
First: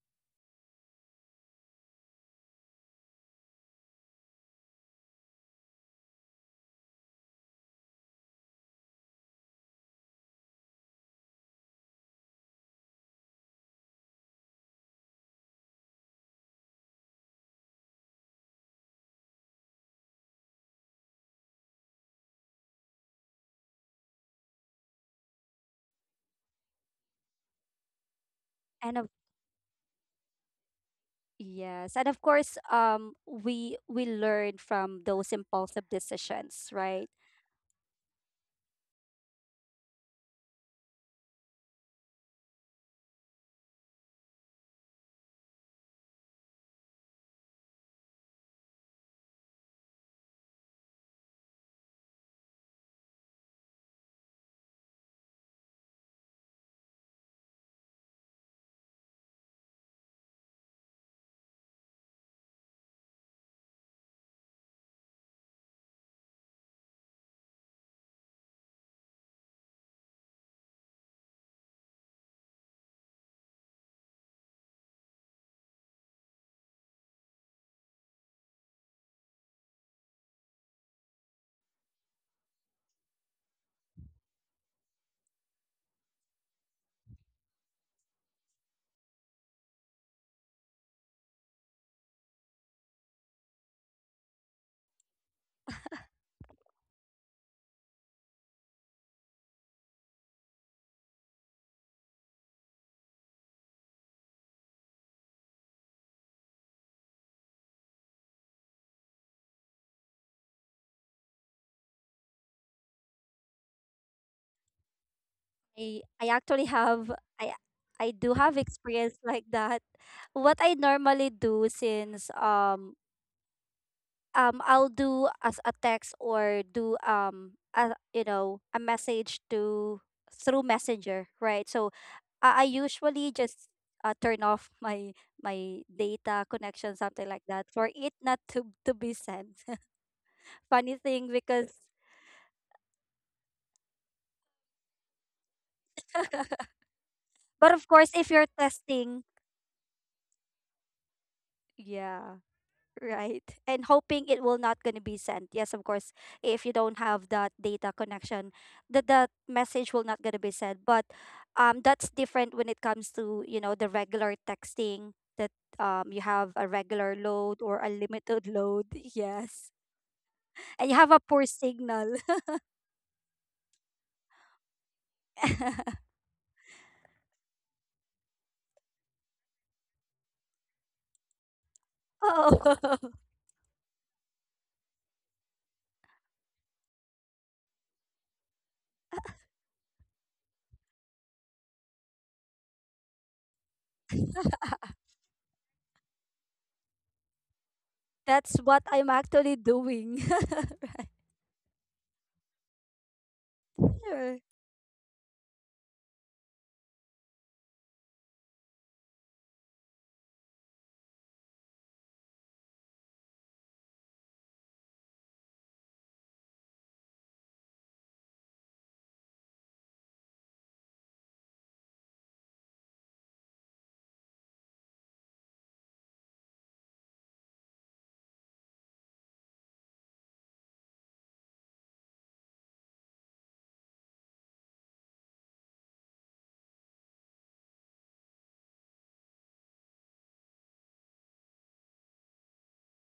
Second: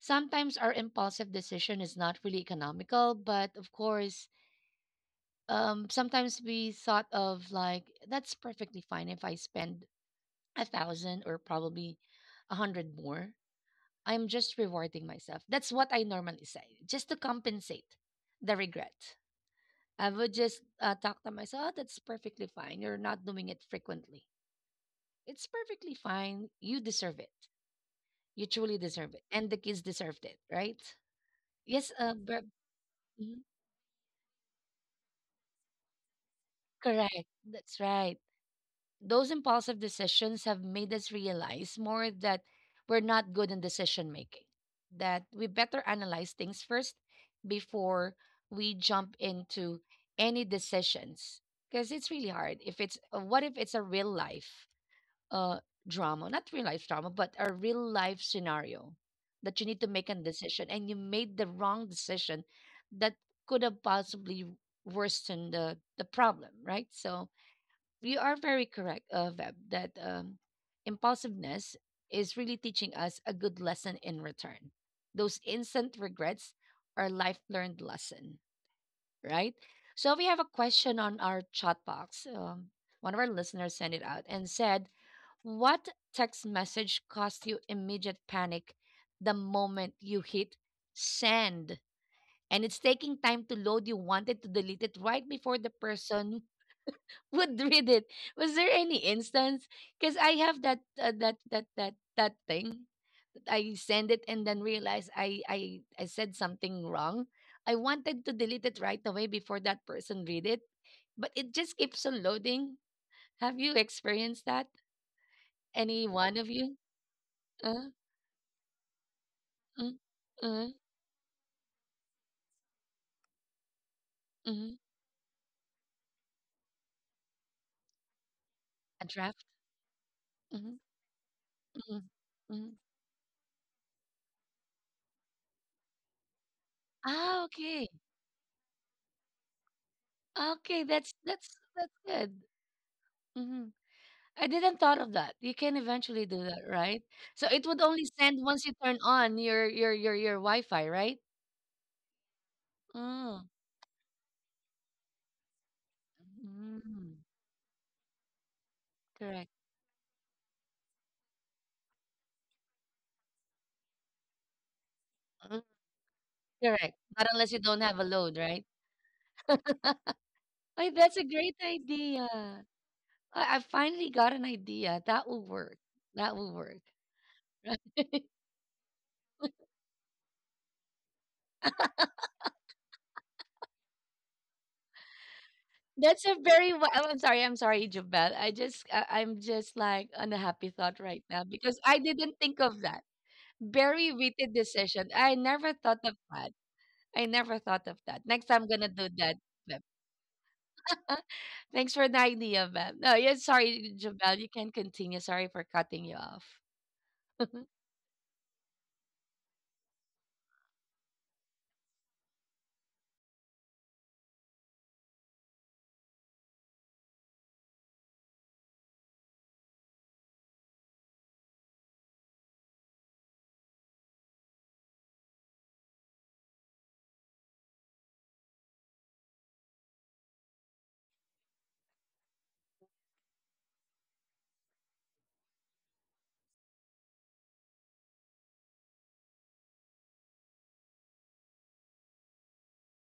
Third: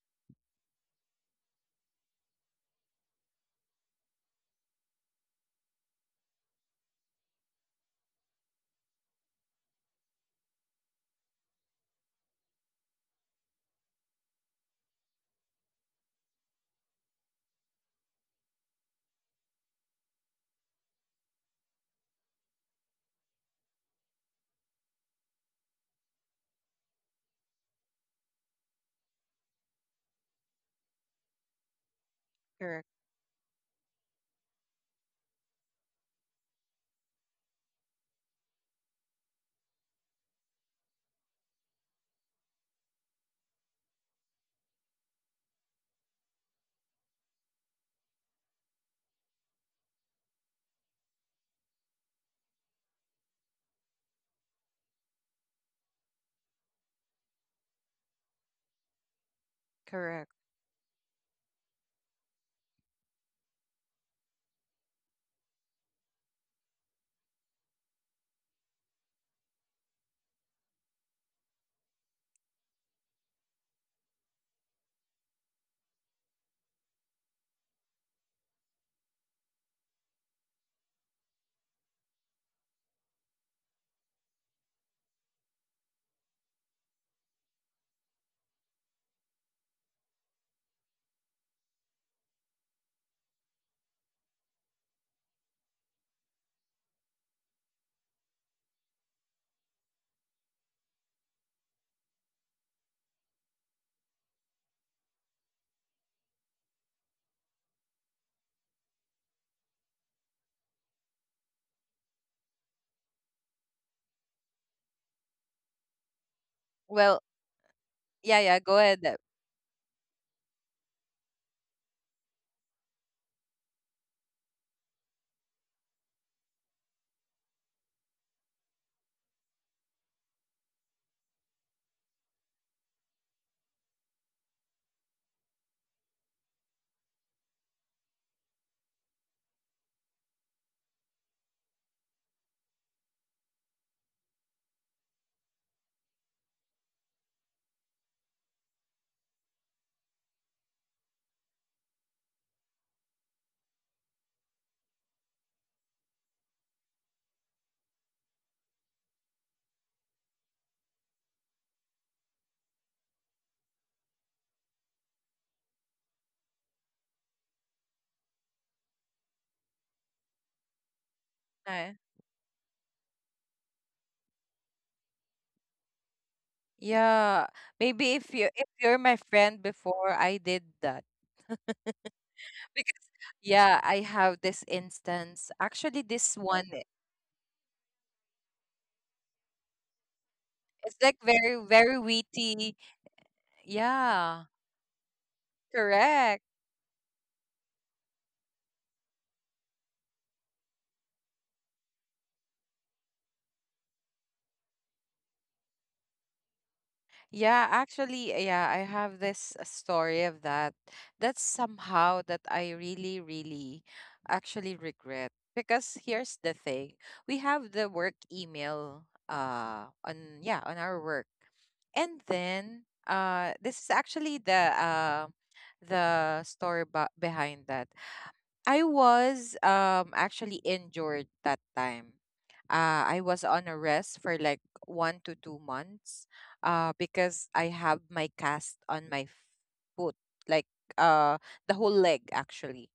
Speaker 1: sometimes our impulsive decision is not really economical, but of course, sometimes we thought of like that's perfectly fine if I spend 1,000 or probably 100 more, I'm just rewarding myself. That's what I normally say, just to compensate the regret. I would just talk to myself, "Oh, that's perfectly fine. You're not doing it frequently. It's perfectly fine. You deserve it. You truly
Speaker 2: And of,
Speaker 1: deserve it. And the kids deserved it, right?" Yes,
Speaker 2: yes, and of
Speaker 1: but,
Speaker 2: course,
Speaker 3: Correct.
Speaker 1: mhm,
Speaker 2: we learn from those impulsive decisions, right?
Speaker 1: correct. That's right. Those impulsive decisions have made us realize more that we're not good in decision making, that we better analyze things first before we jump into any decisions. Because it's really hard. If it's what if it's a real life uh, drama, not real life drama, but a real life scenario that you need to make a
Speaker 3: Correct.
Speaker 1: decision and you made the wrong decision that could have possibly worsened the problem, right? So you are very correct, Veb, that impulsiveness is really teaching us a good lesson in return. Those instant regrets are life learned lesson, right? So we have a question on our chat box. One of our listeners sent it out and said, "What text message caused you immediate panic the moment you hit send?" And it's taking time to load. You wanted to delete it right before the person [laughs] would read it. Was there any instance? Because I have that that thing. I send it and then realize I said something wrong. I wanted to delete it right away before that person read it, but it just keeps on loading. Have you experienced that? Any
Speaker 2: I
Speaker 1: one of
Speaker 2: actually
Speaker 1: you?
Speaker 2: have,
Speaker 3: Well,
Speaker 2: I
Speaker 1: Uh,
Speaker 2: I do
Speaker 3: yeah, yeah,
Speaker 2: have
Speaker 3: go ahead, Deb.
Speaker 2: experience like that.
Speaker 1: mm.
Speaker 2: What
Speaker 1: Mm.
Speaker 2: I normally do, since
Speaker 1: Mm-hmm.
Speaker 2: I'll do as a text or do a, you know, a
Speaker 1: A
Speaker 2: message
Speaker 1: draft.
Speaker 2: to through
Speaker 1: Mm,
Speaker 2: messenger, right? So
Speaker 1: mm,
Speaker 2: I
Speaker 1: mm.
Speaker 2: usually just, turn off my my data connection, something like
Speaker 1: Ah,
Speaker 2: that,
Speaker 1: okay,
Speaker 2: for it not to to be sent. [laughs]
Speaker 1: okay.
Speaker 2: Funny
Speaker 1: That's
Speaker 2: thing
Speaker 1: that's
Speaker 2: because,
Speaker 1: that's good. Mm-hmm. I didn't thought of that. You can eventually do that, right? So it
Speaker 2: but
Speaker 1: would
Speaker 2: of
Speaker 1: only
Speaker 2: course if
Speaker 1: send
Speaker 2: you're
Speaker 1: once you turn
Speaker 2: testing,
Speaker 1: on your Wi-Fi, right?
Speaker 2: yeah, right?
Speaker 1: Mm.
Speaker 2: And hoping it will not gonna be sent. Yes, of course, if you don't
Speaker 1: Mm.
Speaker 2: have that data connection, that that
Speaker 1: Correct.
Speaker 2: message will not gonna be sent. But that's different when it comes to, you know, the regular texting that
Speaker 1: Mm,
Speaker 2: you have a
Speaker 1: correct.
Speaker 2: regular
Speaker 1: Not unless you
Speaker 2: load
Speaker 1: don't
Speaker 2: or a
Speaker 1: have a load,
Speaker 2: limited
Speaker 1: right?
Speaker 2: load. [laughs] Yes,
Speaker 1: Oh,
Speaker 2: and you have
Speaker 1: that's
Speaker 2: a
Speaker 1: a
Speaker 2: poor
Speaker 1: great
Speaker 3: Uh,
Speaker 2: signal.
Speaker 1: idea. I finally got an idea. That will
Speaker 2: [laughs]
Speaker 1: work. That will work.
Speaker 3: yeah. Maybe if
Speaker 1: [laughs]
Speaker 3: you if you're my friend before, I did that. [laughs]
Speaker 2: Oh,
Speaker 3: Because
Speaker 2: [laughs]
Speaker 3: yeah, I have this instance. Actually,
Speaker 1: That's a
Speaker 3: this
Speaker 1: very.
Speaker 3: one,
Speaker 1: Wi- Oh, I'm sorry. I'm sorry, Jubel. I'm just like on a happy
Speaker 3: it's
Speaker 1: thought
Speaker 3: like
Speaker 1: right now
Speaker 3: very
Speaker 1: because
Speaker 3: very
Speaker 1: I didn't think
Speaker 3: witty.
Speaker 1: of that. Very
Speaker 3: Yeah,
Speaker 1: witty decision. I never thought of
Speaker 3: correct.
Speaker 1: that. I never thought of that. Next
Speaker 2: that's
Speaker 1: time I'm
Speaker 2: what
Speaker 1: gonna do
Speaker 2: I'm
Speaker 1: that,
Speaker 2: actually
Speaker 1: Beb.
Speaker 2: doing. [laughs]
Speaker 1: Thanks for the idea, Beb. No, yeah, sorry, Jabel.
Speaker 2: Sure.
Speaker 1: You can continue. Sorry for cutting you off.
Speaker 3: Yeah, actually, yeah, I have this story of that. That's somehow that I really really actually regret, because here's the thing. We have the work email on our work. And then this is actually the story behind that. I was actually injured that time. I was on a rest for like 1 to 2 months, because I have my cast on my foot, like uh the whole leg actually.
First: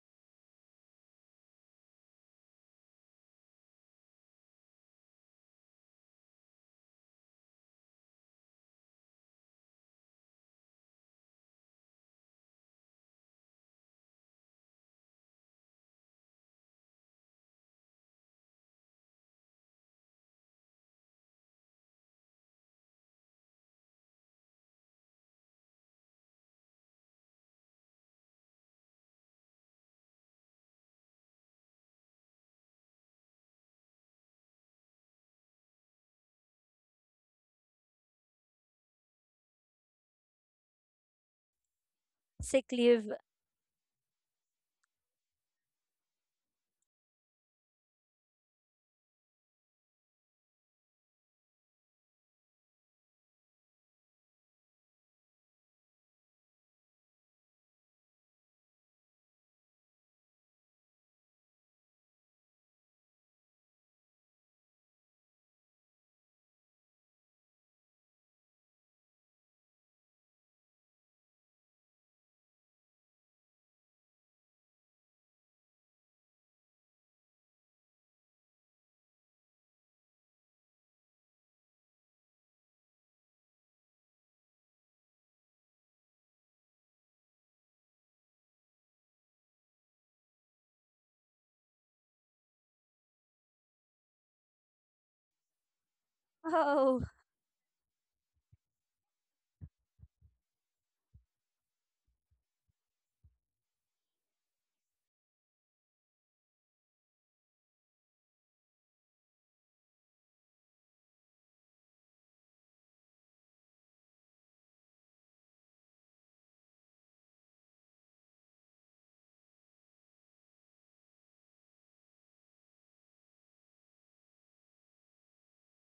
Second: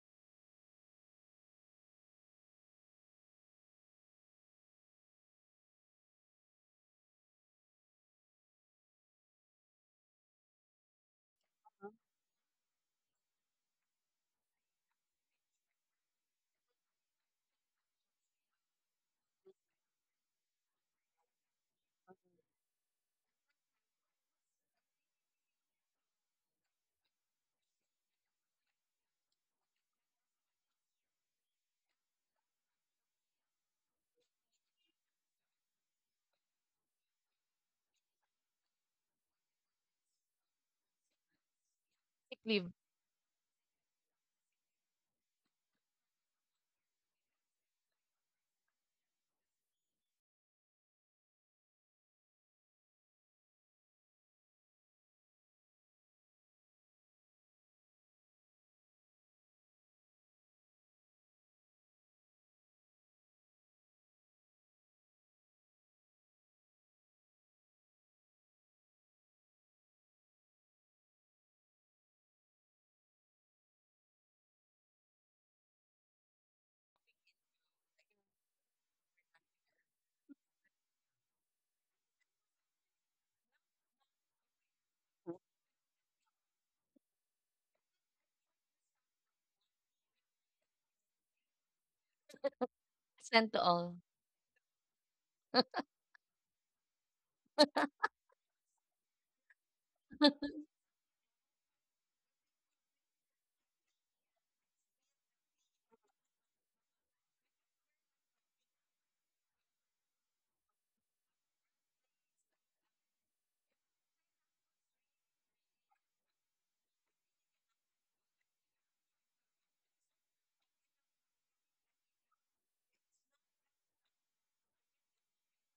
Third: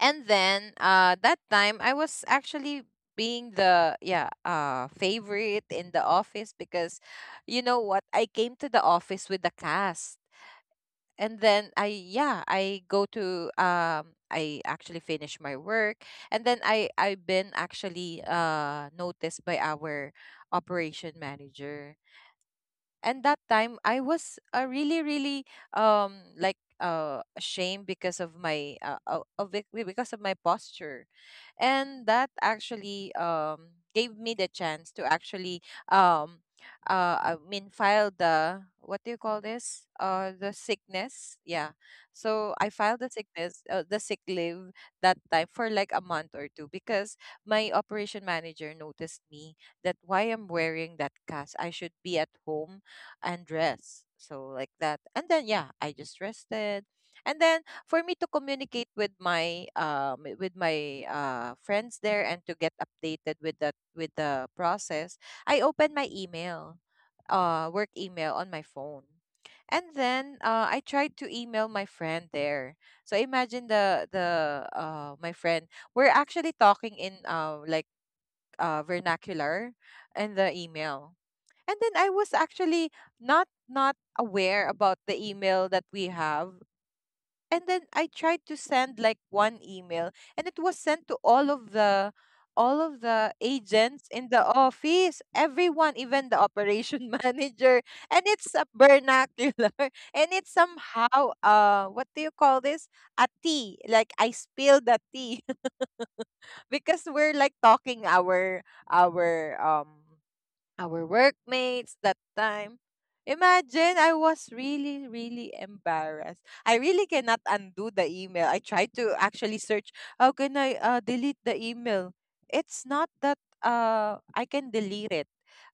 Speaker 3: And then that time I was actually being the yeah, favorite in the office because you know what, I came to the office with the cast, and then I yeah I go to I actually finish my work, and then I've been actually noticed by our operation manager. And that time I was, really really ashamed because of my because of my posture. And that actually gave me the chance to actually um I mean, file the, what do you call this, the sickness, yeah,
Speaker 1: Sick
Speaker 3: so
Speaker 2: Sick
Speaker 1: leave
Speaker 3: I filed
Speaker 2: leave.
Speaker 3: the sickness, the sick leave that time for like a month or two, because my operation manager noticed me that why I'm wearing that cast, I should be at home and rest. So like that. And then yeah, I just rested. And then for me to communicate with my friends there and to get updated with that, with the process, I opened my email, work email on my phone. And then I tried to email my friend there. So imagine the my friend. We're actually talking in vernacular in the email, and then I was actually not aware about the email that we have. And then I tried to send like one email, and it was sent to all of the
Speaker 1: sent to
Speaker 3: agents
Speaker 1: all.
Speaker 3: in the office, everyone, even the
Speaker 2: Oh.
Speaker 3: operation [laughs] manager. And it's a vernacular. [laughs] And it's somehow, what do you call this? A tea. Like I spilled a tea. [laughs] Because we're like talking our our um workmates that time. Imagine, I was really, really embarrassed. I really cannot undo the email. I tried to actually search how can I, delete the email. It's not that I can delete it.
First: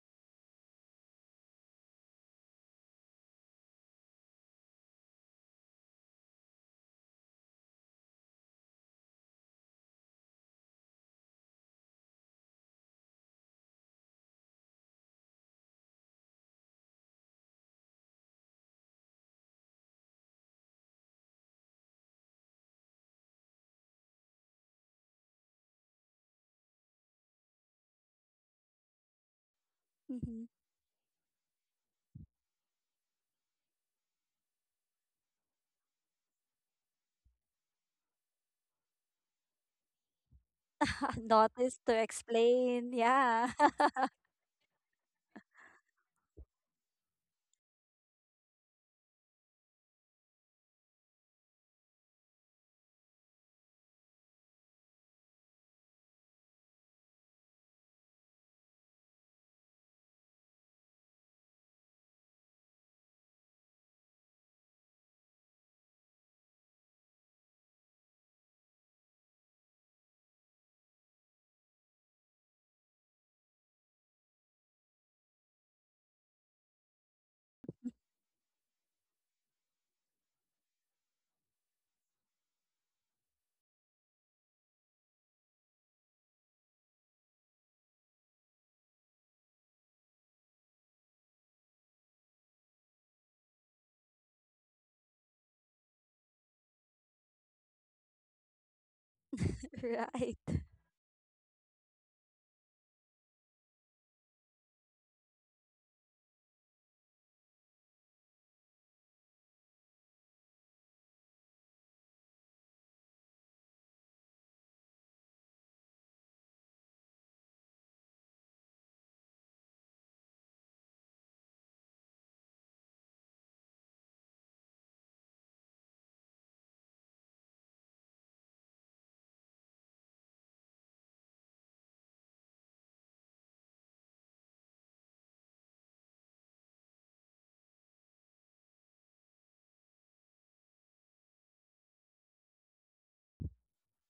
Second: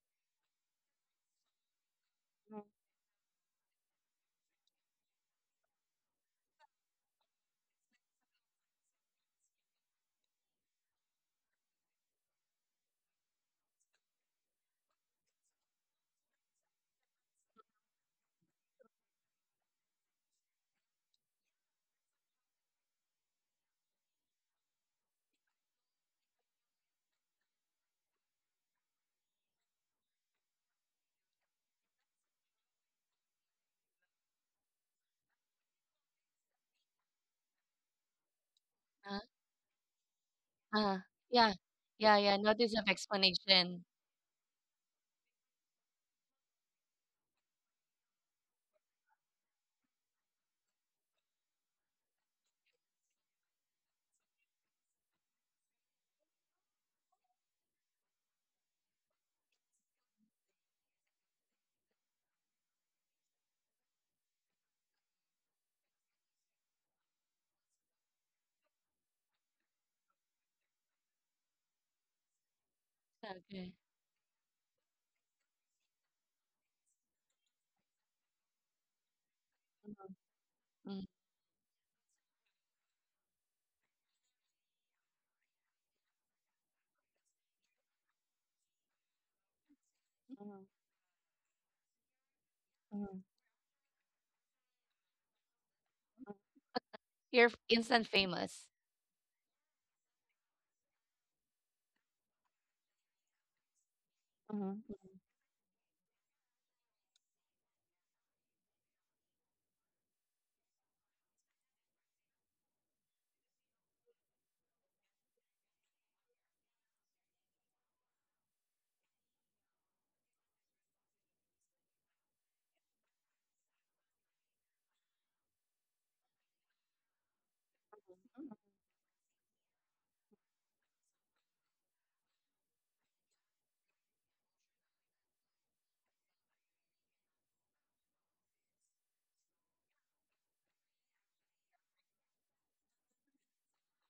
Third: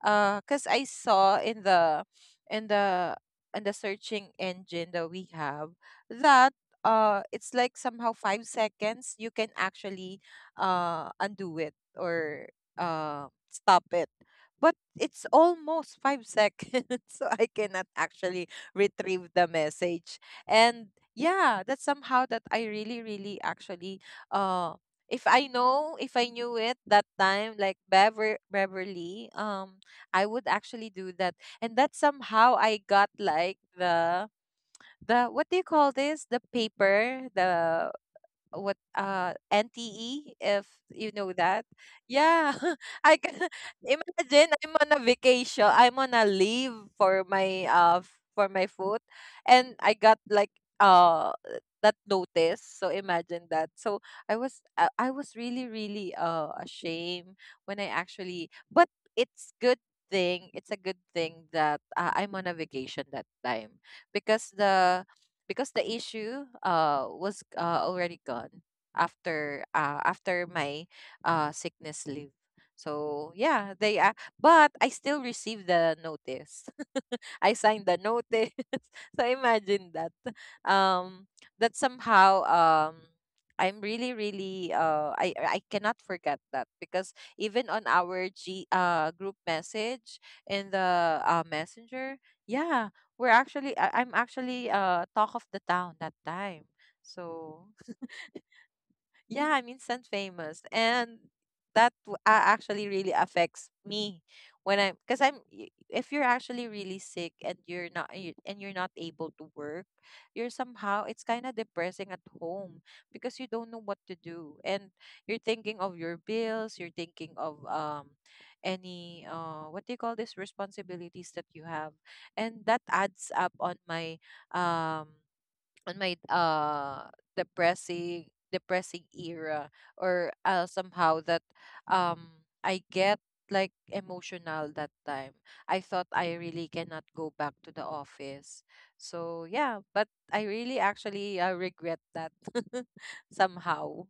Speaker 3: Cause I saw in the in the searching engine that we have that it's like somehow 5 seconds, you can actually undo it or stop it, but it's almost 5 [laughs] seconds, so I cannot actually retrieve the message. And yeah, that's somehow that I really, really actually uh if I know, if I knew it that time, like Beverly, I would
Speaker 2: Mhm.
Speaker 3: actually do that. And that somehow I got like the what do you call this? The paper, the what,
Speaker 1: Uh,
Speaker 3: NTE, if you
Speaker 1: uh,
Speaker 3: know
Speaker 2: [laughs]
Speaker 3: that.
Speaker 1: yeah,
Speaker 2: Notice to
Speaker 1: yeah,
Speaker 3: Yeah.
Speaker 1: yeah. Notice
Speaker 3: [laughs]
Speaker 1: of
Speaker 2: explain.
Speaker 3: I can
Speaker 2: Yeah.
Speaker 3: [laughs]
Speaker 1: explanation.
Speaker 3: imagine I'm on a vacation. I'm on a leave for my for my foot, and I got like uh that notice. So imagine that. So I was really really ashamed when I actually, but it's good thing, it's a good thing that, I'm on a vacation that time, because the, because the issue was, already gone after, after my sickness leave, so yeah,
Speaker 1: Okay.
Speaker 3: they, but I still received the notice. [laughs] I signed the notice. [laughs] So imagine that.
Speaker 1: Mhm, mhm,
Speaker 3: Um,
Speaker 2: [laughs]
Speaker 3: that somehow, I'm really, really, I cannot forget that, because even on our G group message in
Speaker 1: mhm,
Speaker 3: the, messenger, yeah, we're
Speaker 1: mhm.
Speaker 3: actually I'm actually talk of the town that time. So
Speaker 1: You're instant famous.
Speaker 3: yeah, I'm instant
Speaker 2: Right.
Speaker 3: famous, and that actually really affects me when I'm because I'm. Y- If you're actually really sick and you're not able to work, you're somehow, it's kind of depressing at home, because you don't know what to do, and you're thinking of your bills. You're thinking of, any what do you call this, responsibilities that you have, and that adds up um on my depressing era, or somehow that, I get like emotional that time. I thought I really cannot go back to the office. So yeah, but I really actually, regret that [laughs] somehow.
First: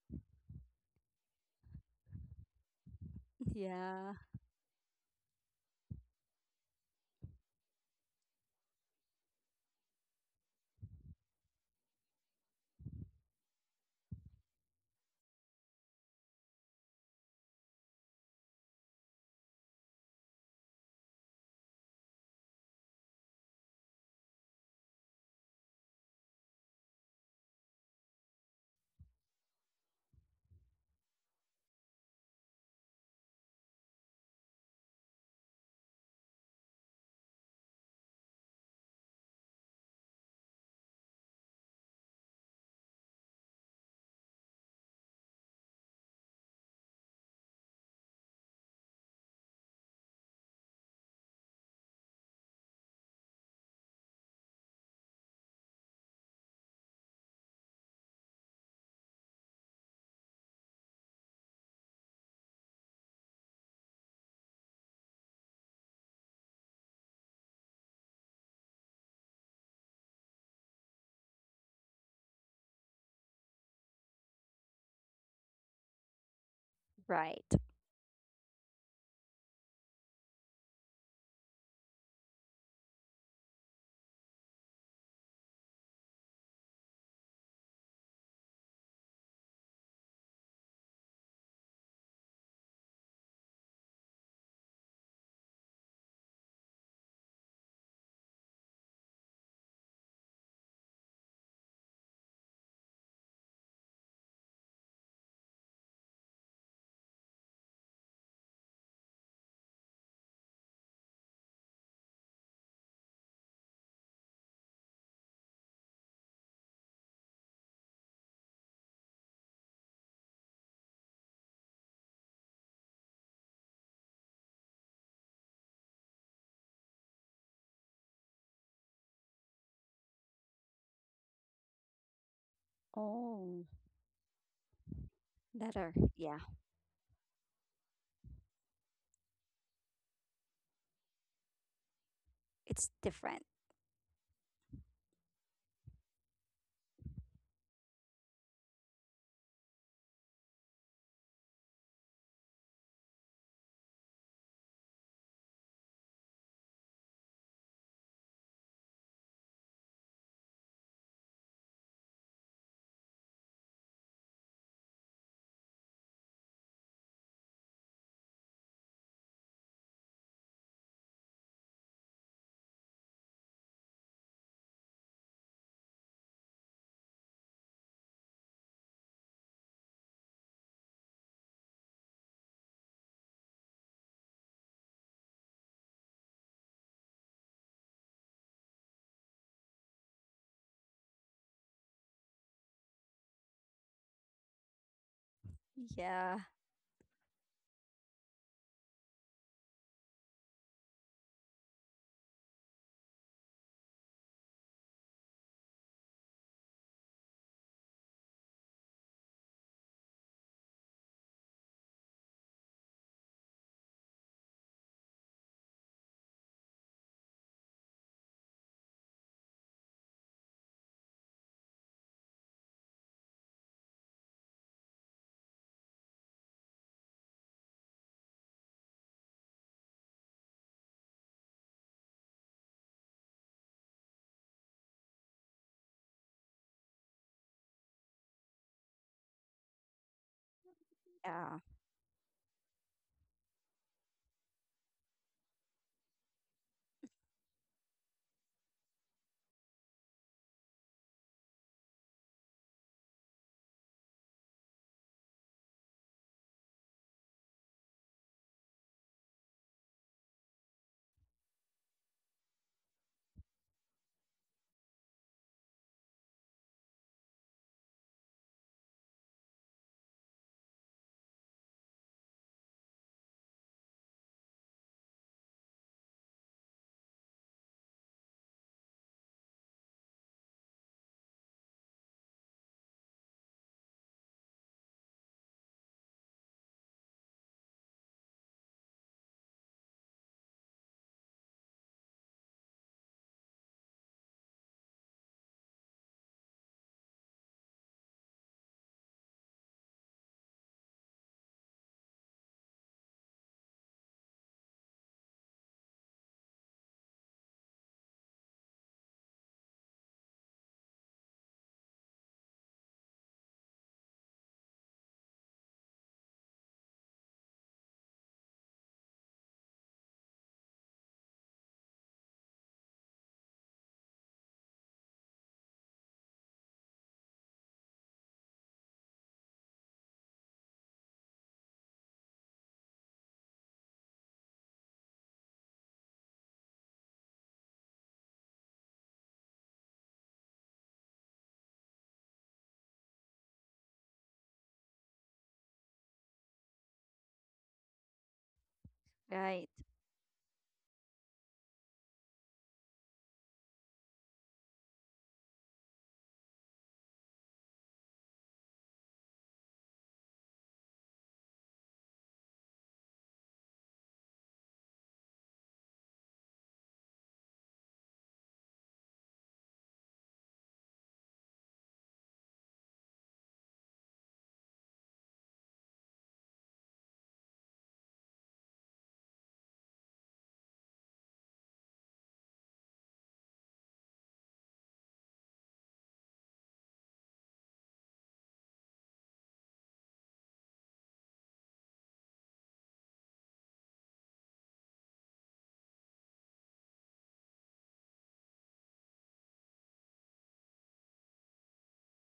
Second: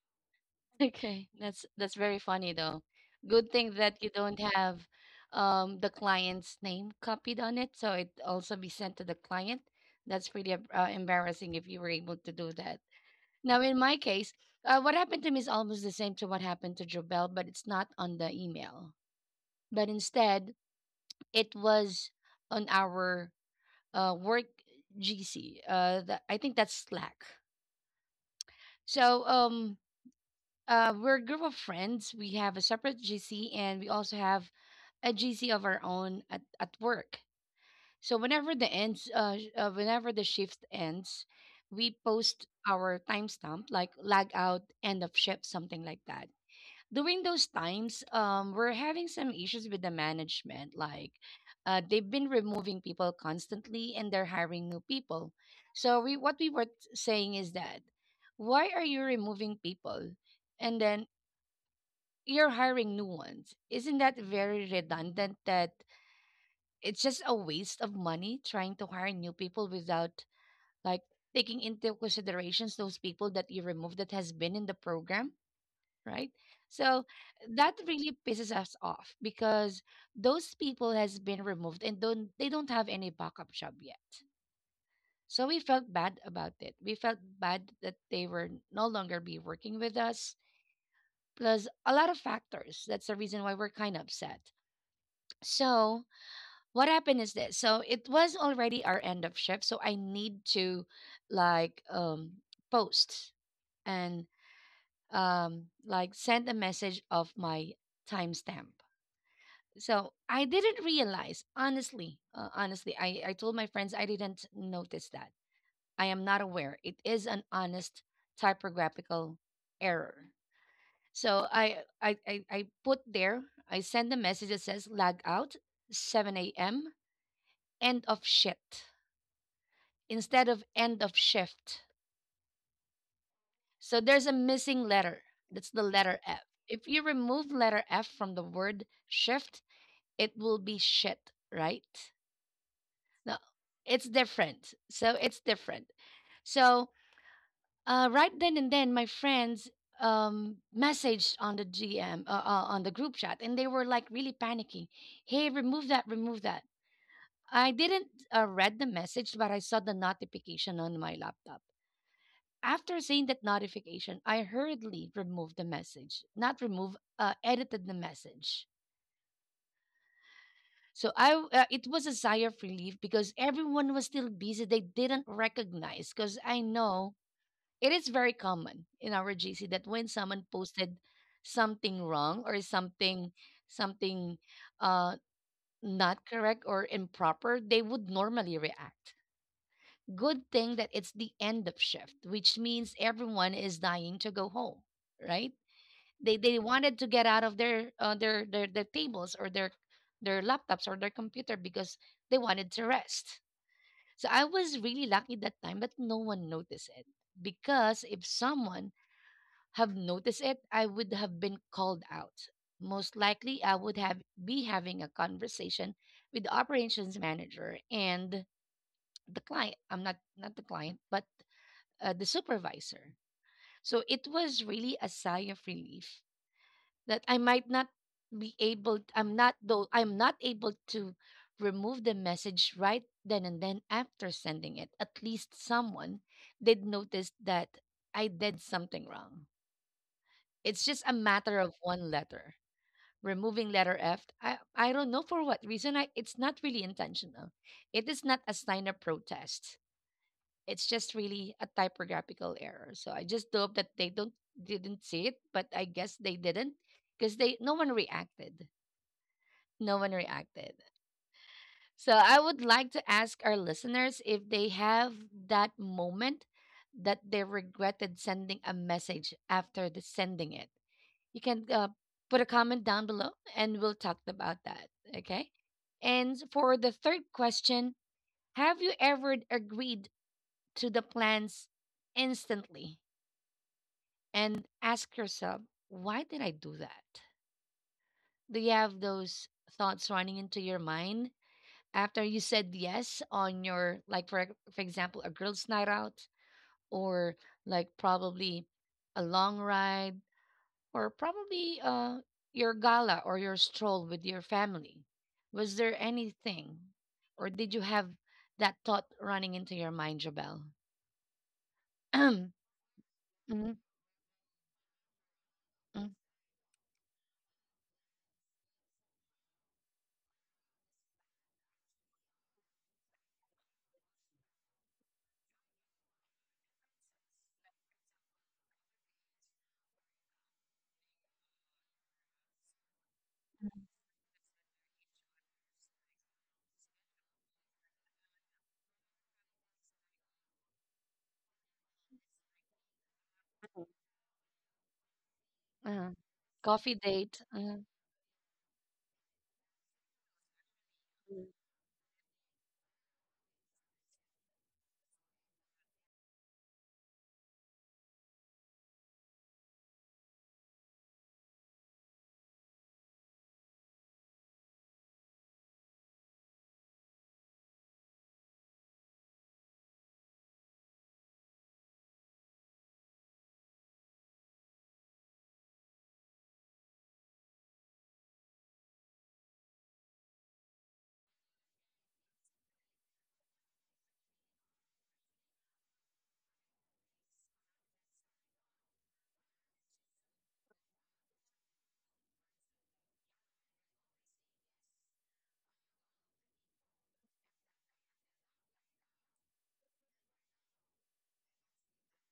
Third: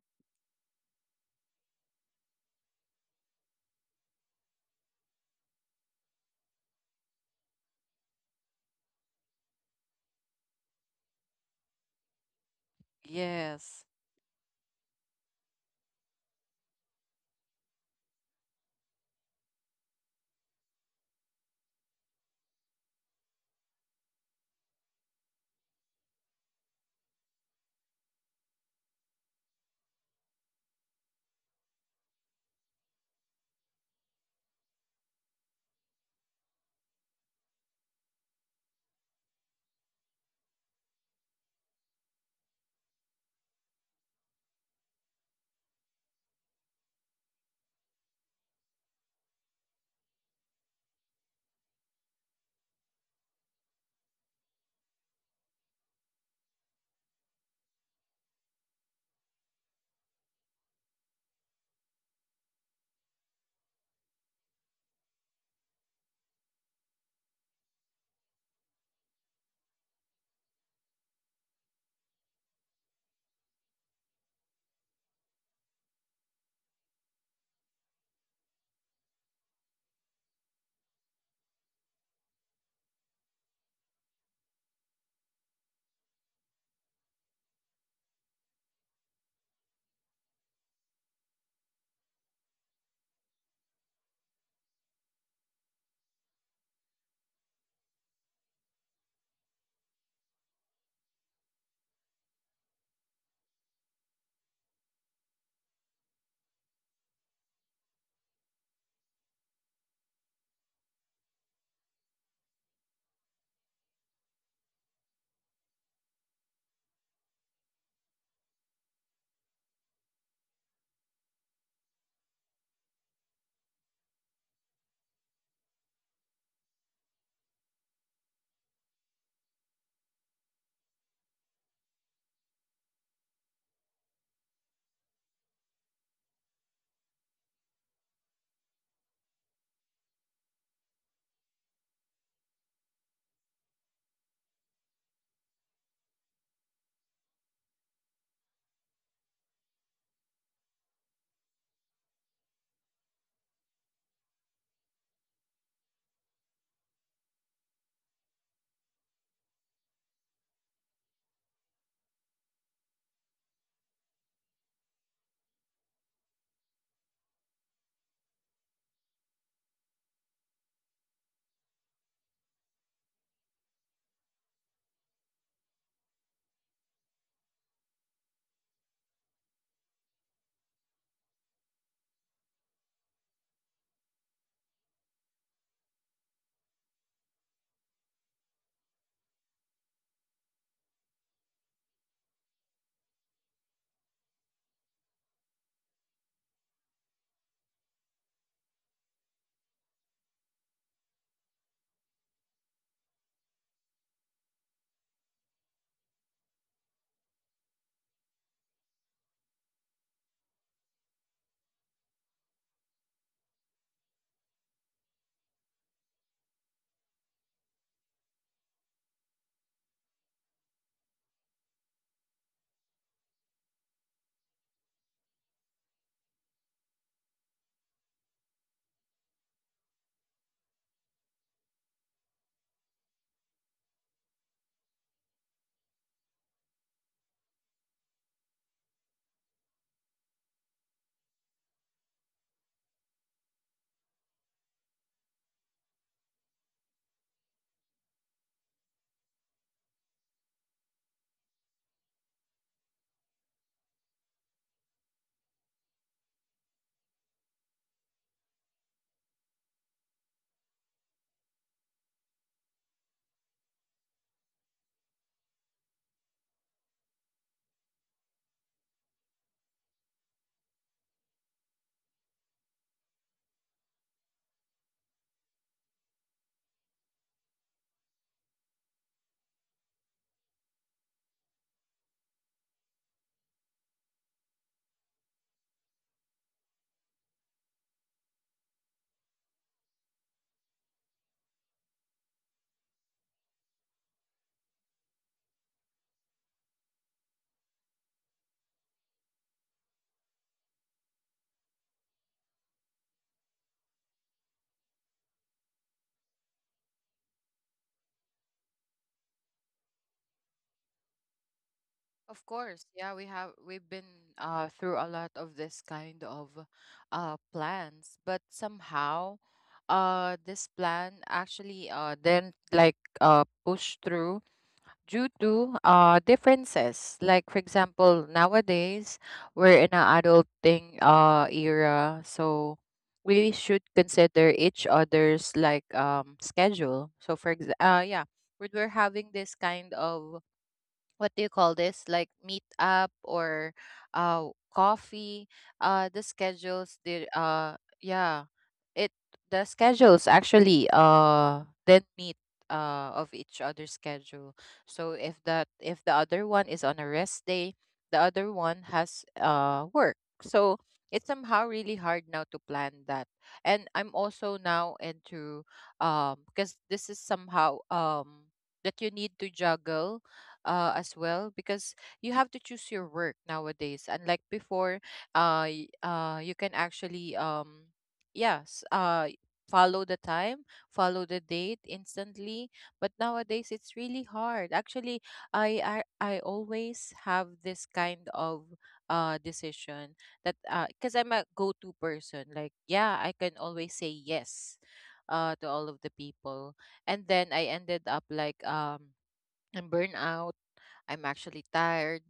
Speaker 1: Okay, that's very funny though. Good thing that you
Speaker 2: Yeah.
Speaker 1: don't have the client's name copied on it, so it also be sent to the client. That's pretty embarrassing if you were able to do that. Now, in
Speaker 3: Yes.
Speaker 1: my case, what happened to me is almost the same to what happened to Jobel, but it's not on the email. But instead, it was on our work GC. I think that's Slack. So we're a group of friends. We have a separate GC and we also have a GC of our own at work. So whenever the shift ends, we post our timestamp like lag out, end of shift, something like that. During those times, we're having some issues with the management. Like, they've been removing people constantly and they're hiring new people. So what we were saying is that, why are you removing people? And then you're hiring new ones. Isn't that very redundant that it's just a waste of money trying to hire new people without like taking into considerations those people that you remove that has been in the program, right? So
Speaker 2: Right.
Speaker 1: that really pisses us off because those people has been removed and don't they don't have any backup job yet. So we felt bad about it. We felt bad that they were no longer be working with us. Plus a lot of factors. That's the reason why we're kind of upset. So what happened is this. So it was already our end of shift. So I need to like post and like send a message of my timestamp. So I didn't realize, honestly, honestly, I told my friends I didn't notice that. I am not aware. It is an honest typographical error. So I put there, I send a message that says lag out 7 a.m. end of shit instead of end of shift.
Speaker 2: Oh,
Speaker 1: So there's a missing letter. That's the
Speaker 2: letter.
Speaker 1: letter
Speaker 2: Yeah.
Speaker 1: F. If you remove letter F from the word shift, it will be shit, right?
Speaker 2: It's
Speaker 1: No,
Speaker 2: different.
Speaker 1: it's different. So it's different. So right then and then, my friends messaged on the GM, on the group chat, and they were like really panicking. Hey, remove that, remove that. I didn't read the message, but I saw the notification on my laptop. After seeing that notification, I hurriedly removed the message. Not remove, edited the message. So it was a sigh of relief because everyone was still busy. They didn't recognize because I know it is very common in our GC that when someone posted something wrong or something, uh, not correct or improper, they would normally react. Good thing that it's the end of shift, which means everyone is dying to go home, right? They
Speaker 2: Yeah.
Speaker 1: they wanted to get out of their tables or their laptops or their computer because they wanted to rest. So I was really lucky that time that no one noticed it because if someone have noticed it, I would have been called out. Most likely, I would have be having a conversation with the operations manager and the client. I'm not the client, but the supervisor. So it was really a sigh of relief that I'm not though I'm not able to remove the message right then and then after sending it. At least someone did notice that I did something wrong. It's just a matter
Speaker 2: Yeah.
Speaker 1: of one letter. Removing letter F, I don't know for what reason. It's not really intentional. It is not a sign of protest. It's just really a typographical error. So I just hope that they don't didn't see it, but I guess they didn't because they no one reacted no one reacted. So I would like to ask our listeners if they have that moment that they regretted sending a message after the sending it. You can put a comment down below, and we'll talk about that. Okay. And for the third question, have you ever agreed to the plans instantly and ask yourself, why did I do that? Do you have those thoughts running into your mind after you said yes on your, like, for example, a girls' night out, or like probably a long ride, or probably your gala or your stroll with your family? Was there anything, or did you have that thought running into your mind, Jabel?
Speaker 3: Of course, yeah,
Speaker 1: [clears throat] Mhm.
Speaker 3: we've been through a lot of this
Speaker 1: Mhm.
Speaker 3: kind of plans, but somehow this plan actually didn't like push through due to differences. Like for example, nowadays we're in an adulting era, so we should consider each other's like schedule. So for ex yeah, we're having this kind of, what do you call this, like meet up or uh coffee,
Speaker 1: Uh-huh.
Speaker 3: the schedules
Speaker 1: Coffee
Speaker 3: did
Speaker 1: date,
Speaker 3: yeah, it the
Speaker 2: Right.
Speaker 3: schedules actually
Speaker 1: mm.
Speaker 3: did meet of each other's schedule. So if that, if the other one is on a rest day, the other one has work, so it's somehow really hard now to plan that. And I'm also now into, because this is somehow, that you need to juggle, as well, because you have to choose your work nowadays unlike before. You can actually, yes, follow the time, follow the date instantly, but nowadays it's really hard actually. I i, I always have this kind of decision that, because I'm a go-to person, like yeah, I can always say yes to all of the people, and then I ended up like, i I'm actually tired.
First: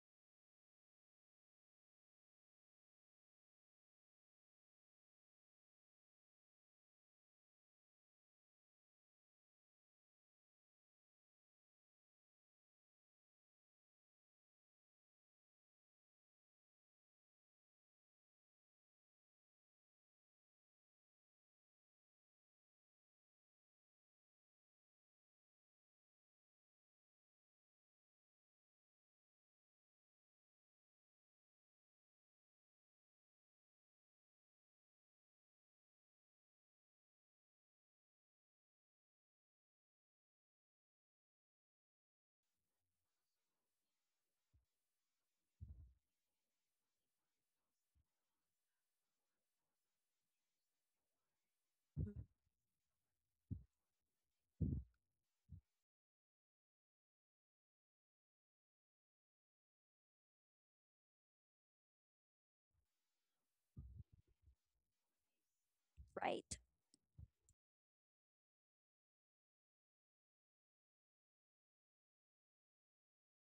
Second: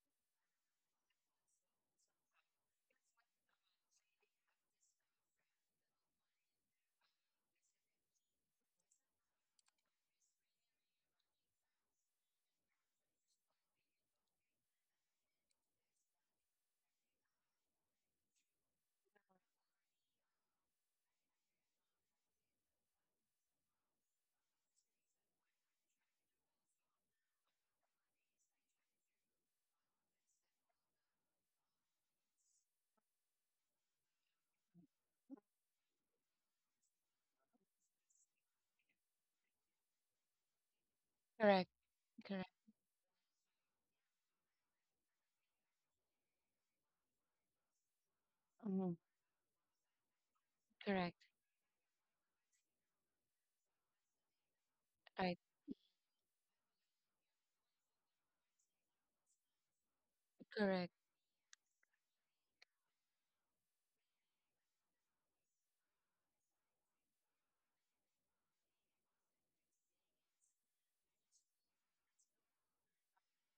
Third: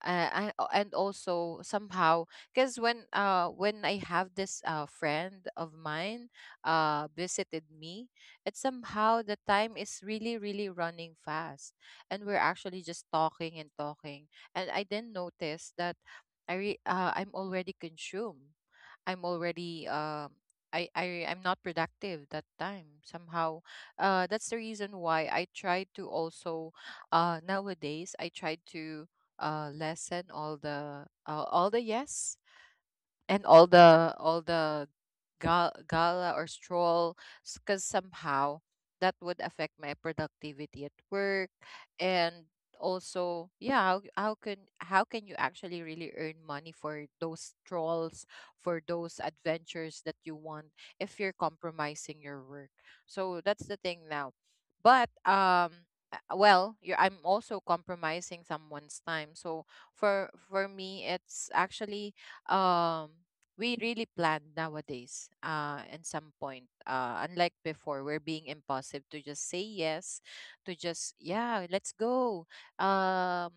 Speaker 3: And also somehow, because when, when I have this friend of mine visited me, it's somehow the time is really really running fast, and we're actually just talking and talking, and I didn't notice that I'm already consumed. I'm already, I'm not productive that time, somehow. That's the reason why I try to also, nowadays I try to, lessen all the, all the yes, and all the gala or stroll, because somehow that would affect my productivity at work.
Speaker 1: Correct.
Speaker 3: And
Speaker 1: Correct.
Speaker 3: also yeah, how can you actually really earn money for those strolls, for
Speaker 1: Mhm.
Speaker 3: those adventures that you want,
Speaker 1: Correct.
Speaker 3: if you're compromising your work? So that's the thing now. But
Speaker 1: Right.
Speaker 3: well you're, I'm also compromising someone's time, so for
Speaker 1: Correct.
Speaker 3: me it's actually, um we really plan nowadays at some
Speaker 2: Right.
Speaker 3: point. Unlike before, we're being impulsive to just say yes, to just yeah, let's go, um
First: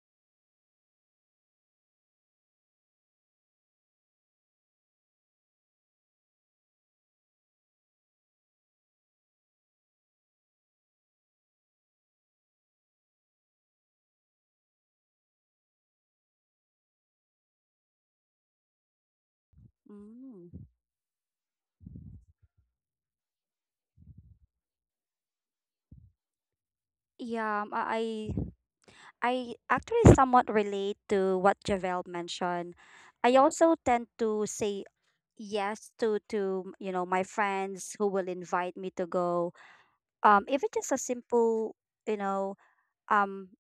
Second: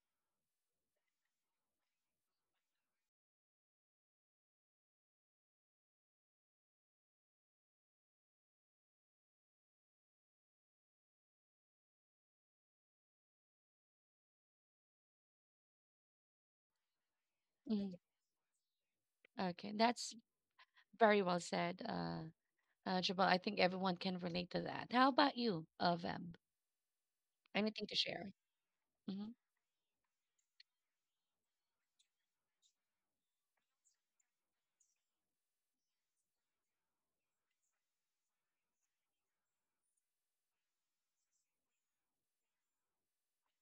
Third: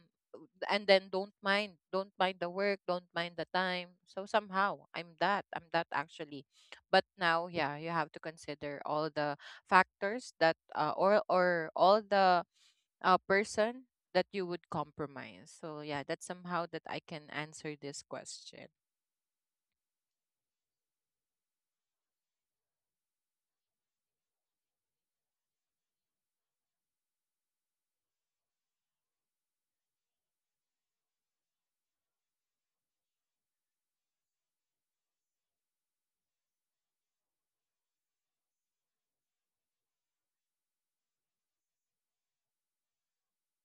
Speaker 3: and then don't mind, don't mind the work, don't mind the time, so somehow I'm that, I'm that actually. But now yeah, you have to consider all the factors that, or all the, person that you would compromise. So yeah, that's somehow that I can answer
Speaker 1: Mhm.
Speaker 3: this question.
Speaker 1: Okay, that's
Speaker 2: Mm.
Speaker 1: very well said, uh, Jabal, I think everyone can relate to that. How about you, Veb?
Speaker 2: Yeah. um, I
Speaker 1: Anything to
Speaker 2: I
Speaker 1: share? Hmm.
Speaker 2: I actually somewhat relate to what Javel mentioned. I also tend to say yes to, you know, my friends who will invite me to go. If it is just a simple, you know um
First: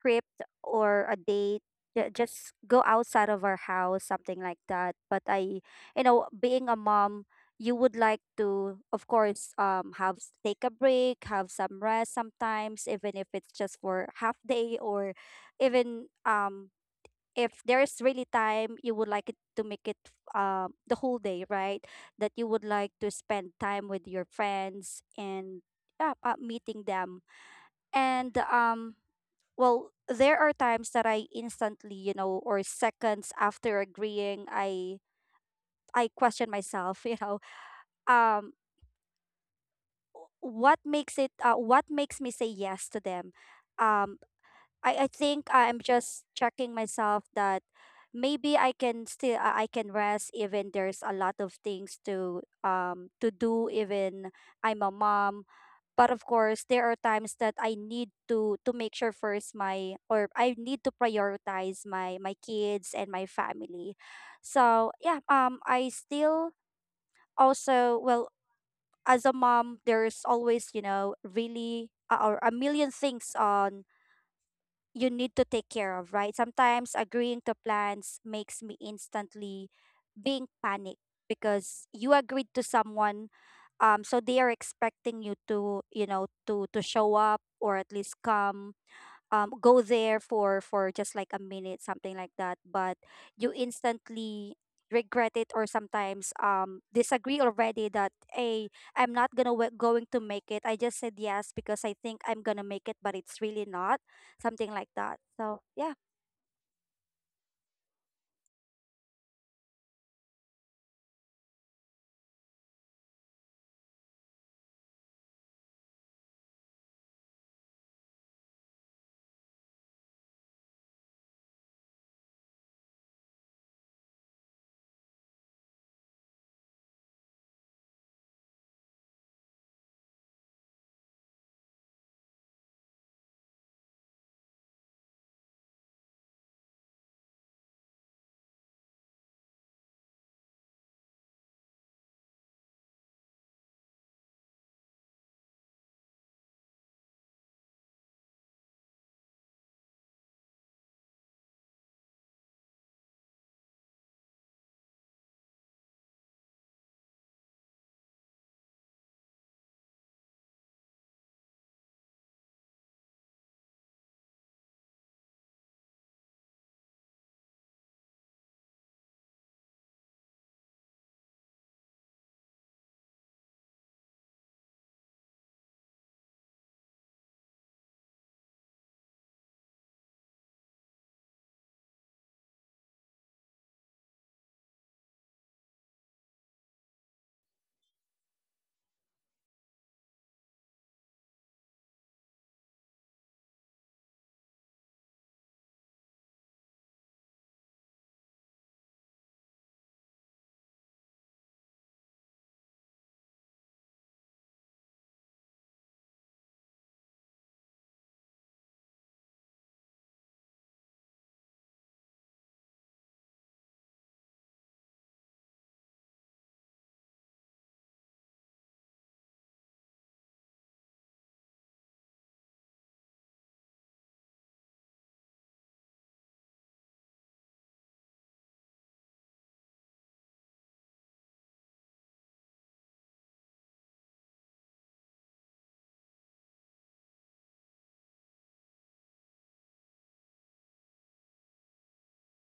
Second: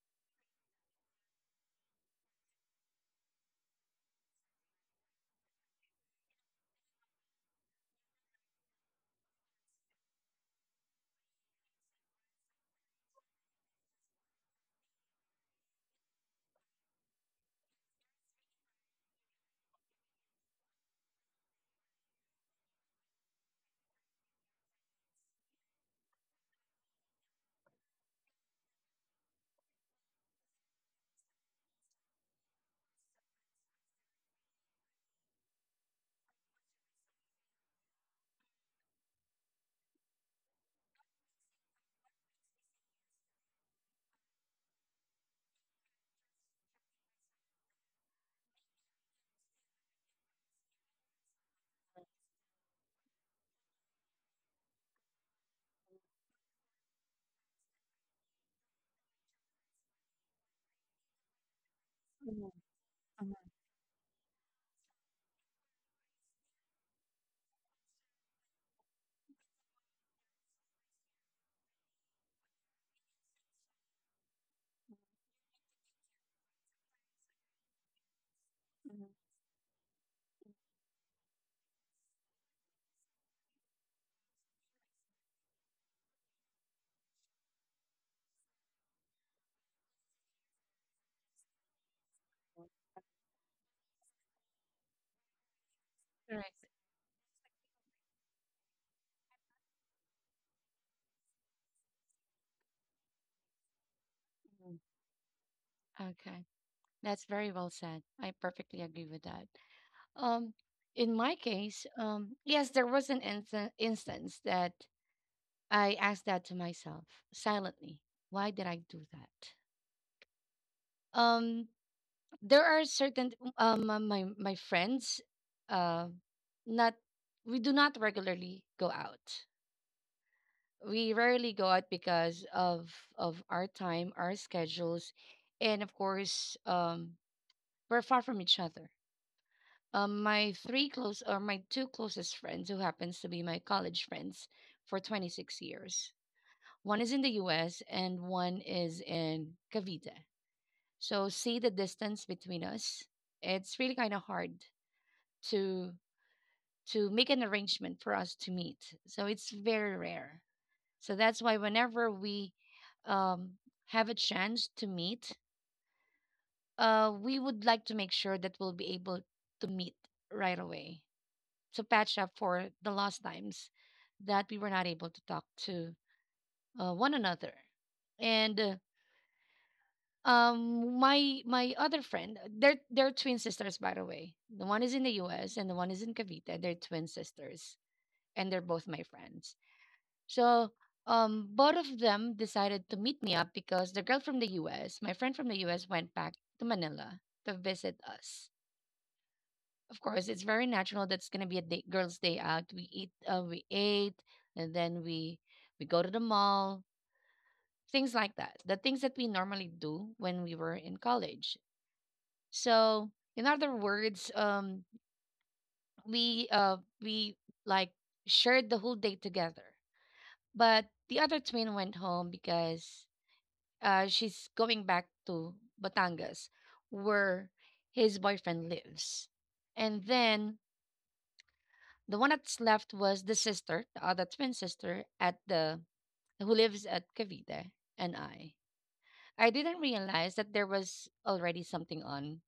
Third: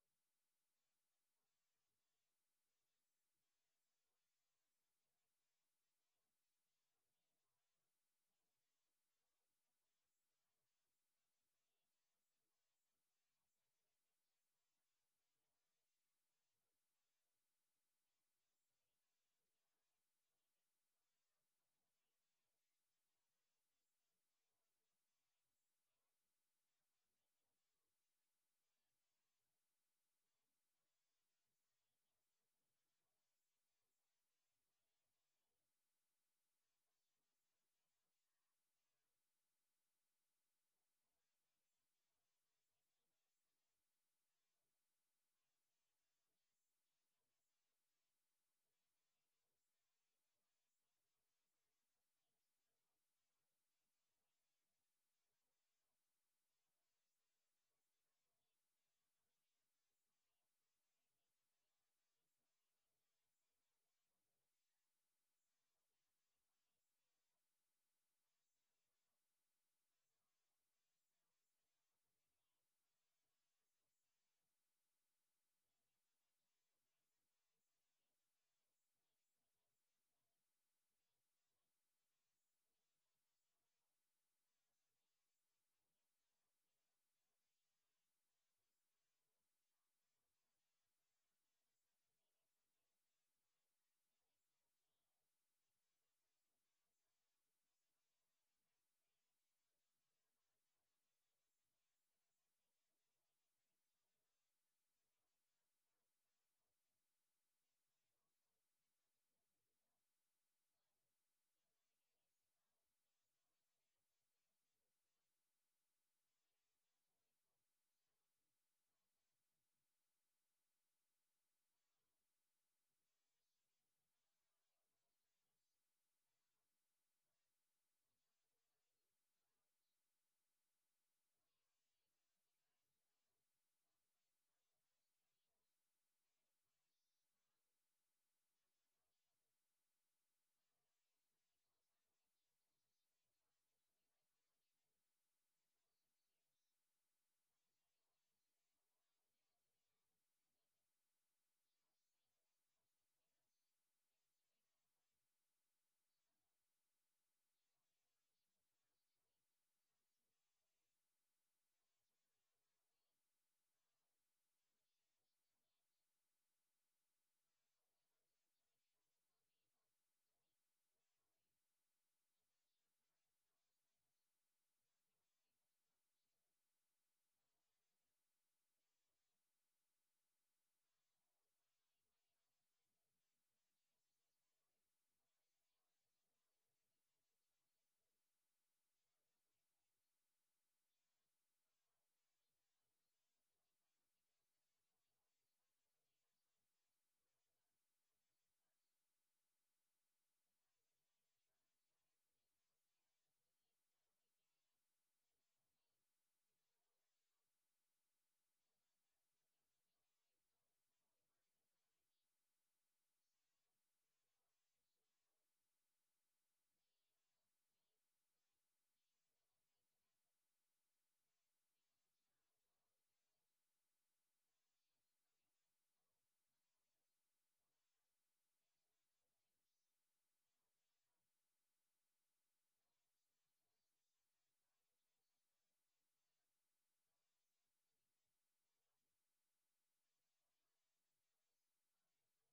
Speaker 2: trip or a date, just go outside of our house, something like that, but i, you know, being a mom, you would like to, of course, have take a break, have some rest sometimes, even if it's just for half day, or even if there's really time, you would like it to make it the whole day, right? That you would like to spend time with your friends and yeah, meeting them, and well, there are times that I instantly, you know, or seconds after agreeing, I question myself, [laughs] you know, um what makes it, what makes me say yes to them? Um I think I'm just checking myself that maybe I can rest, even there's a lot of things to do, even I'm a mom. But of course, there are times that I need to make sure first my, or I need to prioritize my my
Speaker 1: Mhm.
Speaker 2: kids and my
Speaker 1: Mhm.
Speaker 2: family. So yeah, I still, also well, as a mom, there's always, you know, really, or a million things on you need to take care of, right? Sometimes agreeing to plans makes me
Speaker 1: Mhm.
Speaker 2: instantly being panicked, because you agreed to someone, so they are expecting you to, you know, to show up, or at least come go there for just like a minute, something like that. But you instantly regret it, or sometimes
Speaker 1: Correct.
Speaker 2: disagree already, that hey, I'm not gonna w- going to make it. I just said yes because I think I'm gonna make it, but it's really not, something
Speaker 1: Mhm.
Speaker 2: like that. So yeah.
Speaker 1: Okay, that's very well said. I perfectly agree with that. Um, in my case, yes, there was an instance that I asked that to myself silently. Why did I do that? Um, there are certain my friends, uh, not, we do not regularly go out. We rarely go out because of our time, our schedules, and of course, we're far from each other. My three close or my two closest friends, who happens to be my college friends for 26 years. One is in the U.S. and one is in Cavite. So see the distance between us. It's really kind of hard to to make an arrangement for us to meet. So it's very rare. So that's why whenever we um, have a chance to meet, we would like to make sure that we'll be able to meet right away to patch up for the last times that we were not able to talk to one another. And my other friend, they're twin sisters, by the way. The one is in the U.S. and the one is in Cavite. They're twin sisters, and they're both my friends. So both of them decided to meet me up because the girl from the US, my friend from the US, went back to Manila to visit us. Of course, it's very natural that's gonna be a day, girls' day out. We eat, we ate, and then we go to the mall, things like that. The things that we normally do when we were in college. So, in other words, we like shared the whole day together. But the other twin went home because she's going back to Batangas, where his boyfriend lives. And then the one that's left was the sister, the other twin sister at the who lives at Cavite, and I. I didn't realize that there was already something on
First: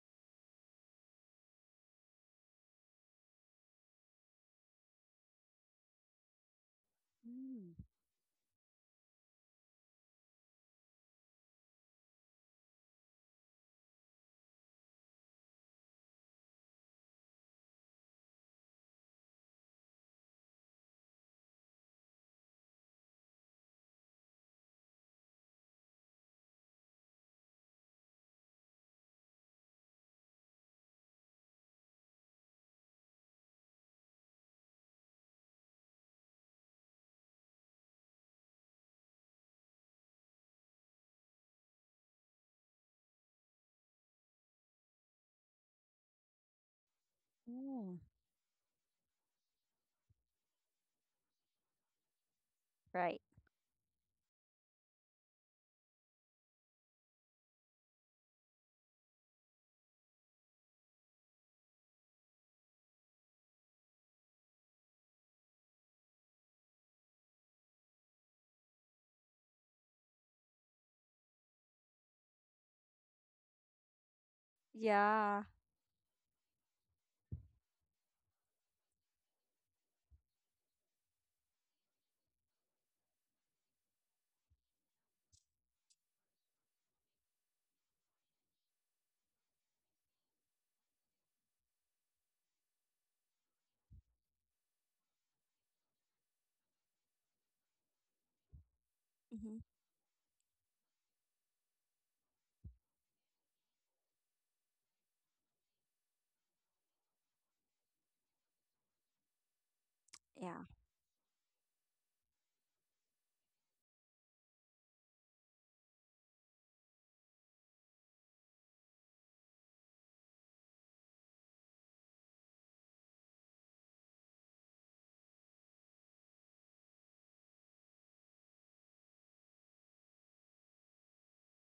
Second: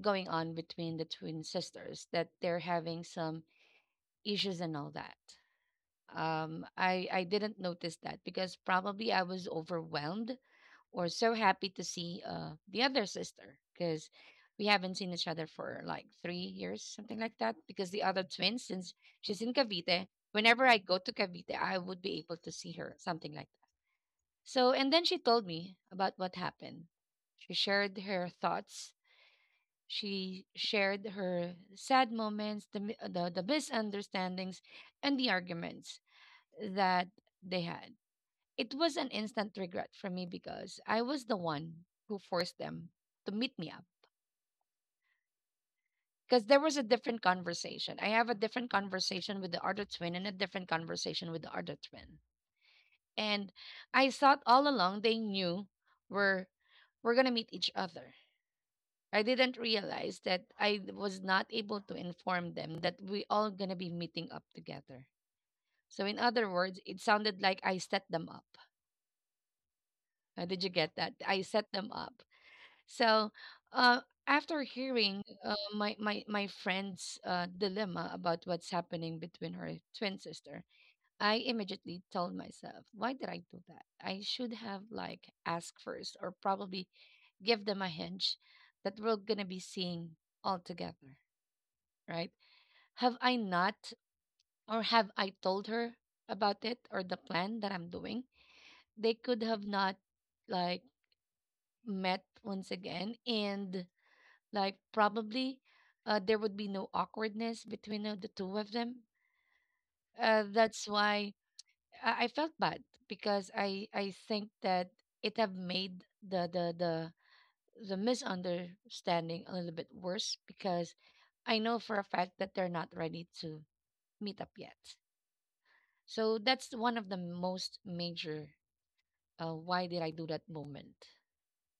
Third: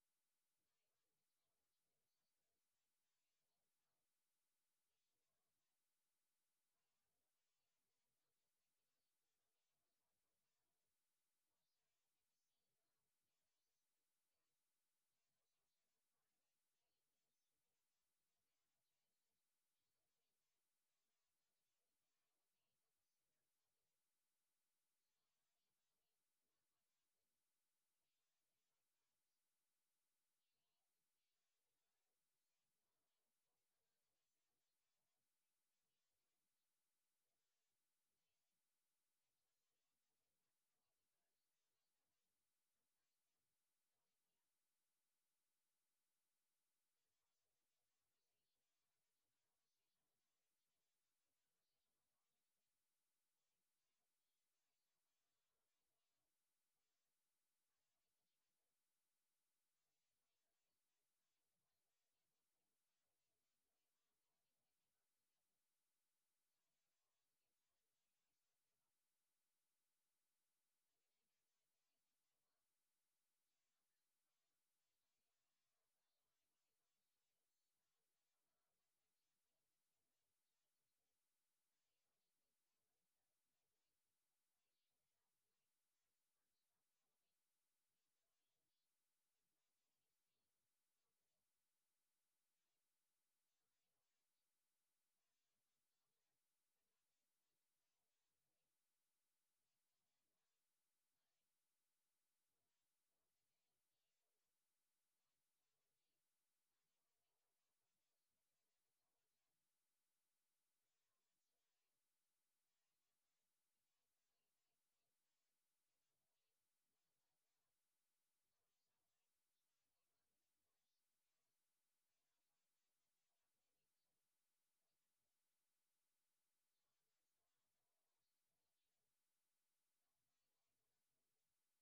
Speaker 1: going on between the twin sisters, that they're having some issues and all that. I didn't
Speaker 2: Mm.
Speaker 1: notice that because probably I was overwhelmed, we so happy to see the other sister because we haven't seen each other for like 3 years, something like that. Because the other twin, since she's in Cavite, whenever I go to Cavite, I would be able to see her, something like that. So, and then she told me about what happened. She shared her thoughts. She shared her sad moments, the misunderstandings, and the arguments that they had. It was an instant regret for me because I was the one who forced them to meet me up. Because there was a different
Speaker 2: Oh,
Speaker 1: conversation. I have a different conversation with the other twin and a different conversation with the other twin.
Speaker 2: right.
Speaker 1: And I thought all along they knew we're we're gonna meet each other. I didn't realize that I was not able to inform them that we all gonna be meeting up together. So in other words, it sounded like I set them up. Did you get that? I set them up. So, uh, after hearing
Speaker 2: Yeah.
Speaker 1: my friend's dilemma about what's happening between her twin sister, I immediately told myself, why did I do that? I should have like asked first, or probably give them a hint that we're going to be seeing all together, right? Have I not or have I told her about it or the plan that I'm doing? They could
Speaker 2: Hmm.
Speaker 1: have not like met once again, and like probably there would be no awkwardness between the two of them.
Speaker 2: Yeah.
Speaker 1: That's why I felt bad because I think that it have made the the misunderstanding a little bit worse, because I know for a fact that they're not ready to meet up yet. So that's one of the most major why did I do that moment.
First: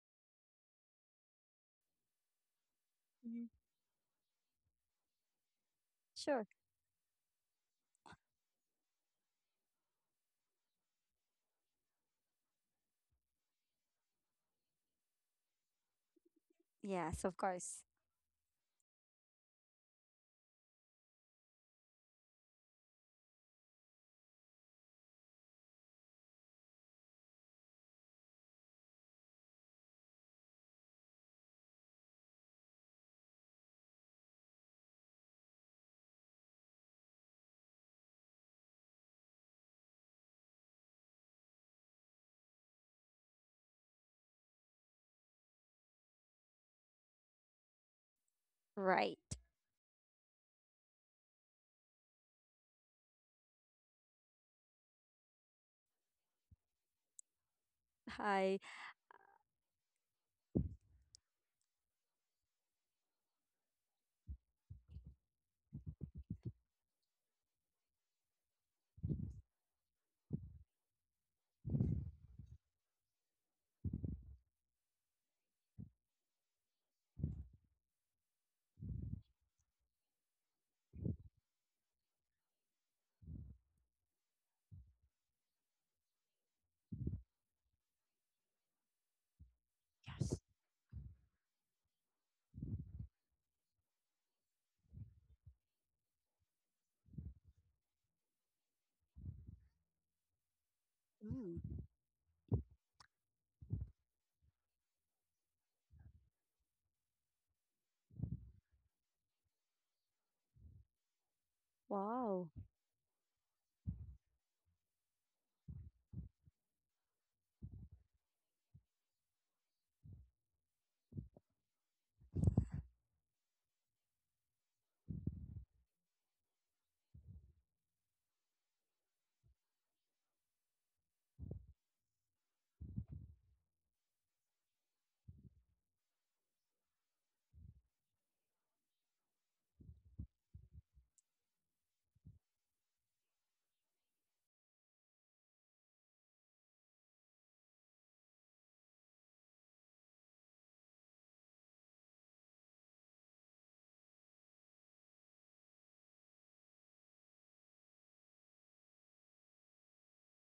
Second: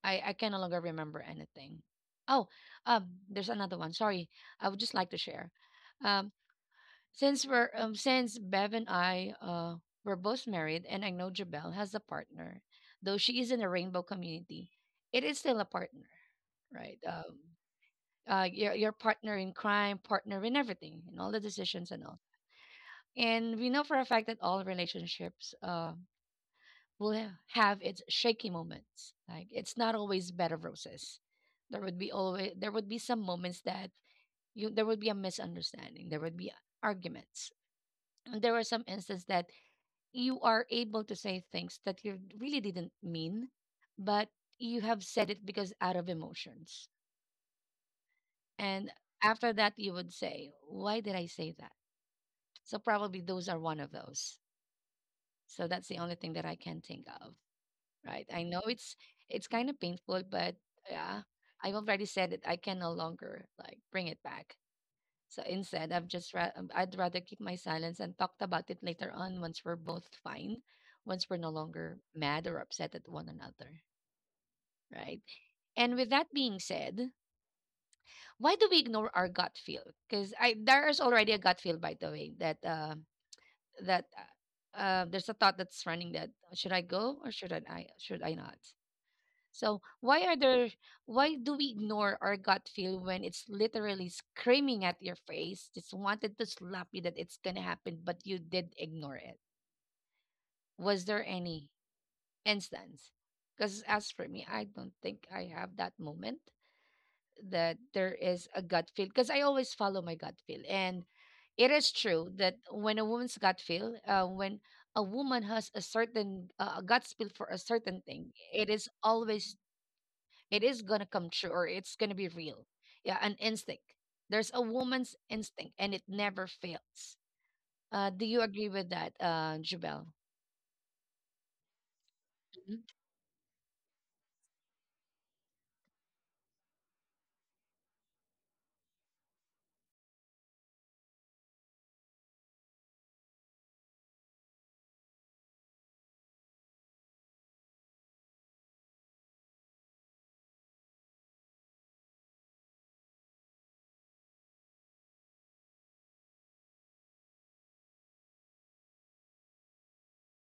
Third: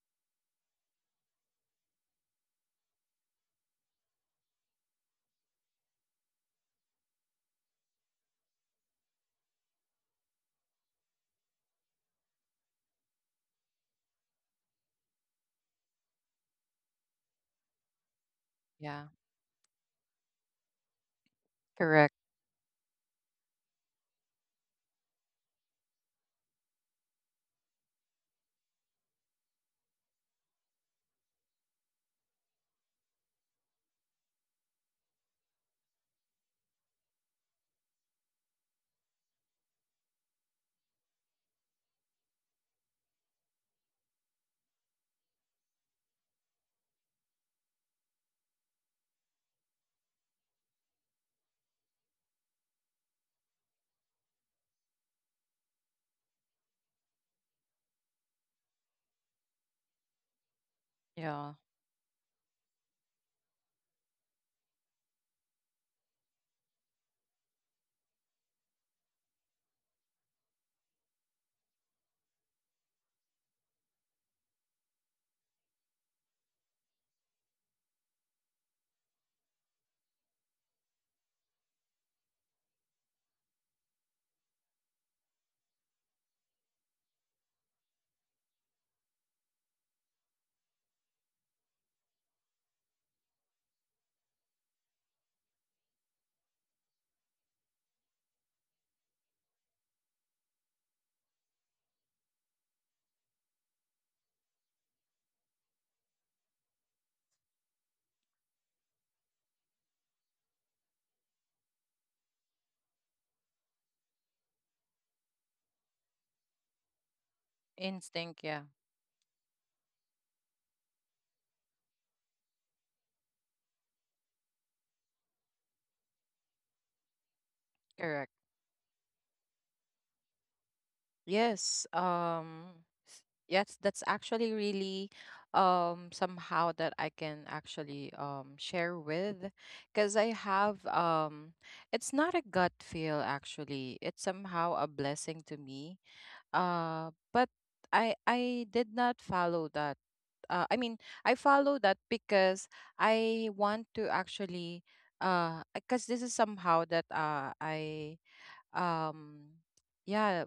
Speaker 1: I can no longer remember anything. Oh,
Speaker 2: Mhm.
Speaker 1: there's another one. Sorry. I would just like to share. Um,
Speaker 2: Sure.
Speaker 1: since we're since Bev and I were both married, and I know Jabel has a partner, though she is in a rainbow community, it is still a partner, right?
Speaker 2: Yes, of course.
Speaker 1: Your
Speaker 3: Yeah.
Speaker 1: partner in crime, partner in everything, in all the decisions and
Speaker 3: Correct.
Speaker 1: all. And we know for a fact that all relationships have its shaky moments. Like it's not always bed of roses. There would be always there would be some moments that you there would be a misunderstanding. There would be arguments. And there were some instances that you are able to say things that you really didn't mean, but you have said it because out of emotions. And
Speaker 2: Right.
Speaker 1: after that, you would say, why did I say that? So, probably those are one of those. So, that's the only thing that I can think of, right? I
Speaker 2: Hi.
Speaker 1: know it's kind of painful, but yeah,
Speaker 3: Yeah.
Speaker 1: I've already said it. I can no longer like bring it back. So instead, I'd rather keep my silence and talked about it later on once we're both fine, once we're no longer mad or upset at one another, right? And with that being said, why do we ignore our gut feel? Because I there is already a gut feel, by the way, that that there's a thought that's running that should I go or should I not? So why are there why do we ignore our gut feel when it's literally screaming at your face, just wanted to slap you that it's gonna happen, but you did ignore it? Was there any
Speaker 2: Mm.
Speaker 1: instance? Because as for me, I don't think I have that moment that there is a gut feel. Because I always follow my gut feel. And it is true
Speaker 2: Wow.
Speaker 1: that when a woman's gut feel, when a woman has a certain a gut feel for a certain thing,
Speaker 3: Instinct, yeah.
Speaker 1: it is always it is going to come true or it's going to be real. Yeah, an instinct. There's a woman's instinct and it never fails. Do
Speaker 3: Correct.
Speaker 1: you agree with that, Jubel?
Speaker 3: Yes. S- yes, that's actually really, somehow that I can actually share with, because I have, it's not a gut feel actually. It's somehow a blessing to me. But I did not follow that. I mean, I follow that because I want to actually, because this is somehow that I um yeah,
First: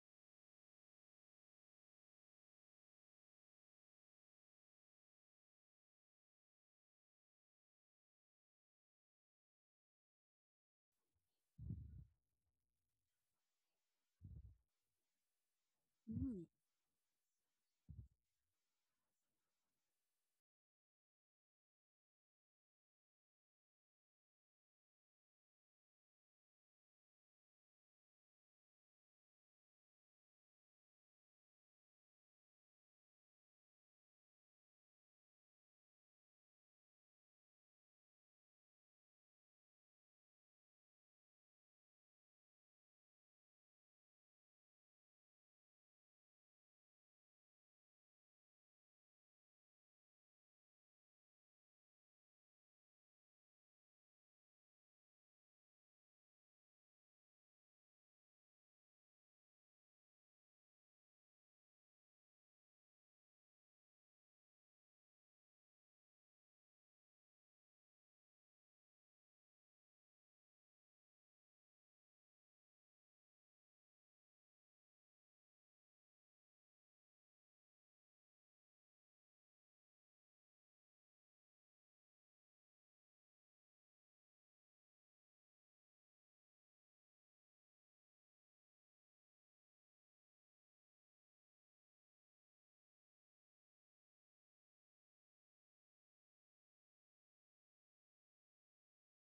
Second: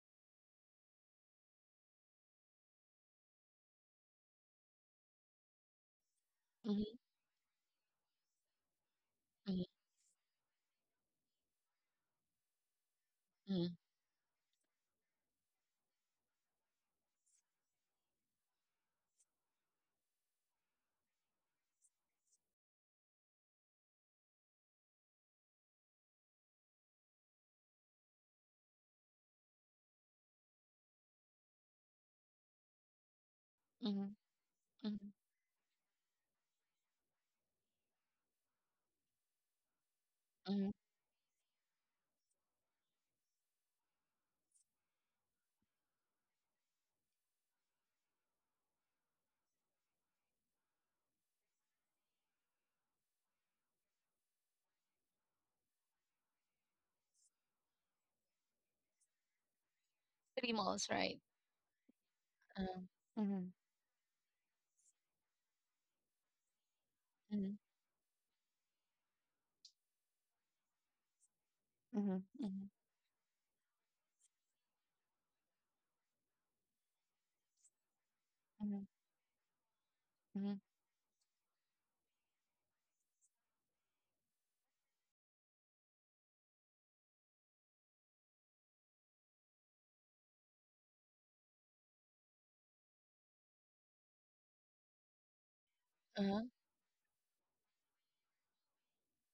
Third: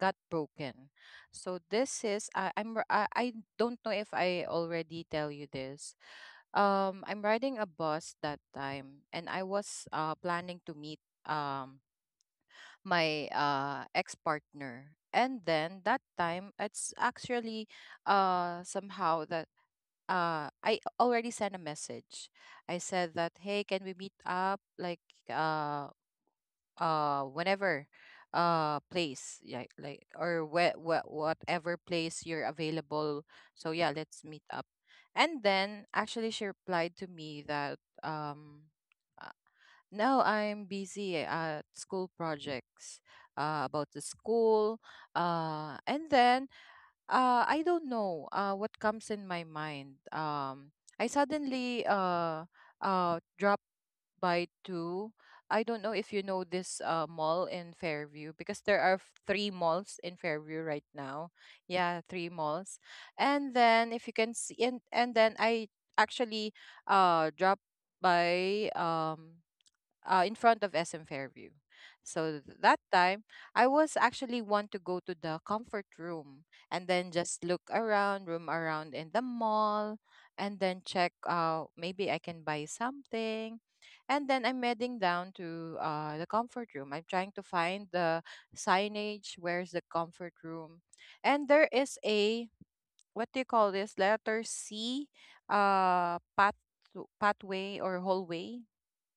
Speaker 3: got broken. So this is I, I'm r- I don't know if I already tell you this,
Speaker 1: Mm-hmm.
Speaker 3: I'm riding a bus that time, and I
Speaker 1: Mm-hmm.
Speaker 3: was planning to meet, um my
Speaker 1: Mm-hmm.
Speaker 3: ex-partner. And then that
Speaker 2: Mm.
Speaker 3: time it's actually somehow that, I already sent a message. I said that, hey, can we meet up like, uh whenever, place like, or whatever place you're available, so
Speaker 1: Mm-hmm.
Speaker 3: yeah, let's meet up.
Speaker 1: Mm-hmm.
Speaker 3: And then actually she replied to me that, uh, no,
Speaker 1: Mm-hmm.
Speaker 3: I'm busy at school projects, about the school. And then I don't know what comes in my mind. I suddenly drop by two. I don't know if you know this, mall in Fairview, because there are three malls in
Speaker 1: Three
Speaker 3: Fairview
Speaker 1: malls,
Speaker 3: right
Speaker 1: right?
Speaker 3: now. Yeah, three
Speaker 1: Uh,
Speaker 3: malls.
Speaker 1: mm-hmm.
Speaker 3: And then if you can see, and then I actually
Speaker 1: Hmm.
Speaker 3: dropped by, in front of SM Fairview.
Speaker 1: Hmm.
Speaker 3: So
Speaker 1: Hmm.
Speaker 3: that time, I was actually want to go to the comfort room, and then just look around, roam around in the mall,
Speaker 1: Hmm.
Speaker 3: and then check, maybe I can buy something. And then I'm heading down to, the comfort room. I'm trying to find the signage. Where's the comfort room? And there is a, what do you call this, letter C,
Speaker 1: Uh-huh.
Speaker 3: path, pathway or hallway,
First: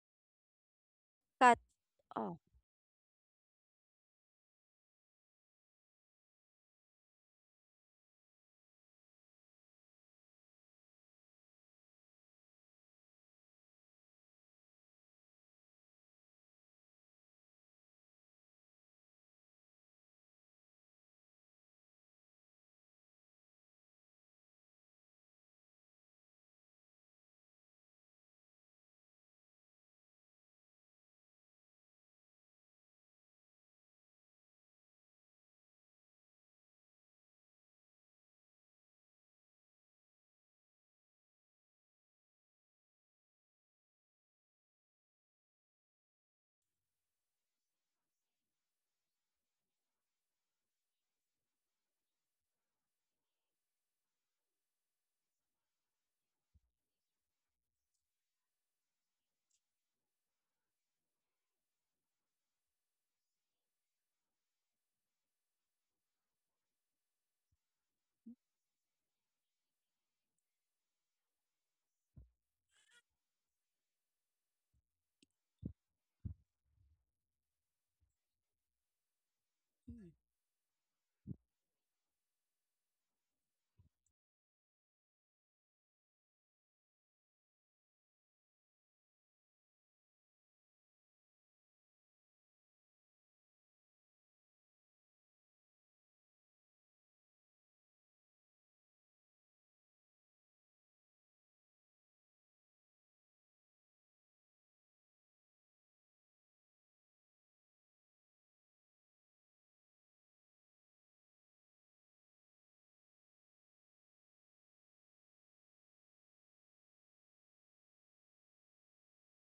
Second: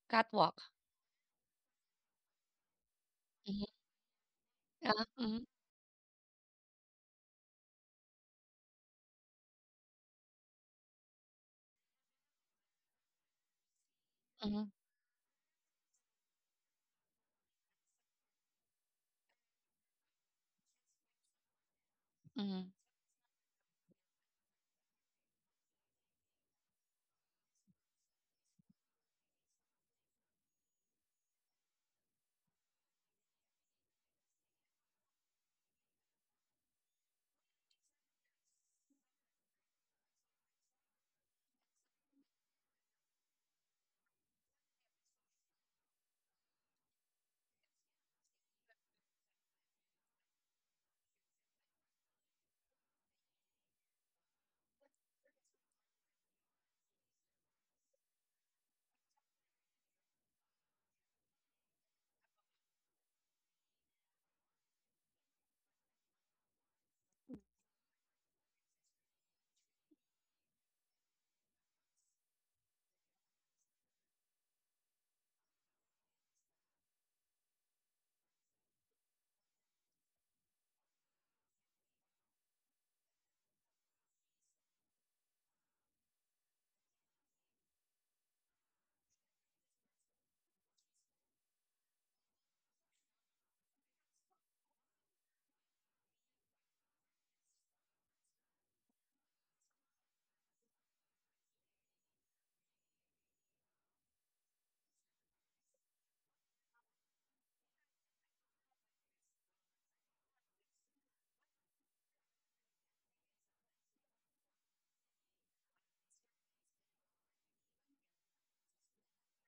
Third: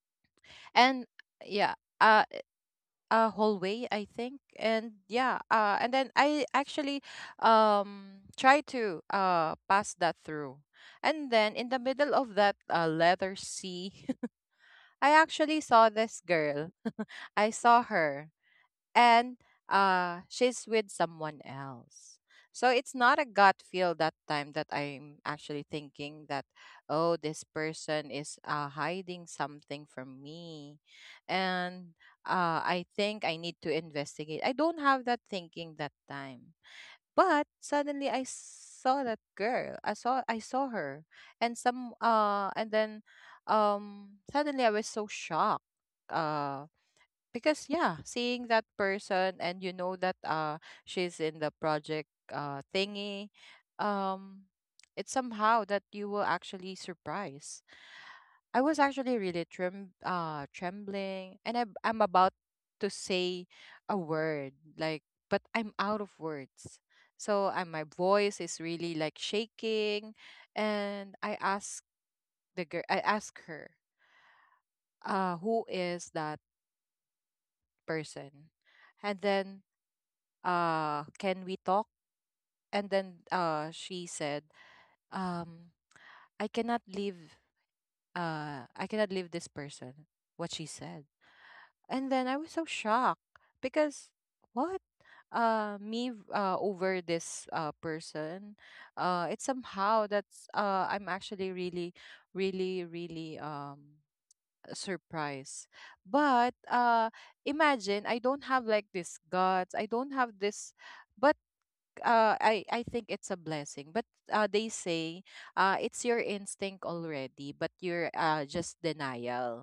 Speaker 1: Catwalk.
Speaker 3: and
Speaker 2: Cut
Speaker 3: yeah, uh
Speaker 2: off.
Speaker 3: a
Speaker 1: Hmm.
Speaker 3: hallway, I think. And
Speaker 1: Uh-huh.
Speaker 3: yeah,
Speaker 1: Hmm.
Speaker 3: and then I actually, try to pass that through. And then in the middle of that, letter C,
Speaker 1: Hmm.
Speaker 3: [laughs] I actually saw this girl. [laughs] I saw her, and she's with someone else. So
Speaker 1: Hmm.
Speaker 3: it's not a gut feel that time, that I'm actually thinking that, oh, this person is, hiding something from me, and, I think I need to investigate. I don't have that thinking that time. But suddenly I saw that girl. I saw her, and some and then suddenly I was so shocked. uh, because yeah, seeing that person, and you know that, she's in the project thingy, um it's somehow that you will actually surprise. I was actually really, trembling, and I'm about to say a word, like, but I'm out of words. So, and my voice is really like shaking. And I ask the girl, I ask her, who is that person, and then,
Speaker 2: Mm.
Speaker 3: can we talk? And then she said, um I cannot leave, I cannot leave this person, what she said. And then I was so shocked, because what, over this person. It's somehow that's, I'm actually really, really surprised. But imagine, I don't have like this guts, I don't have this. But, I think it's a blessing. But, they say, it's your instinct already, but you're, just denial.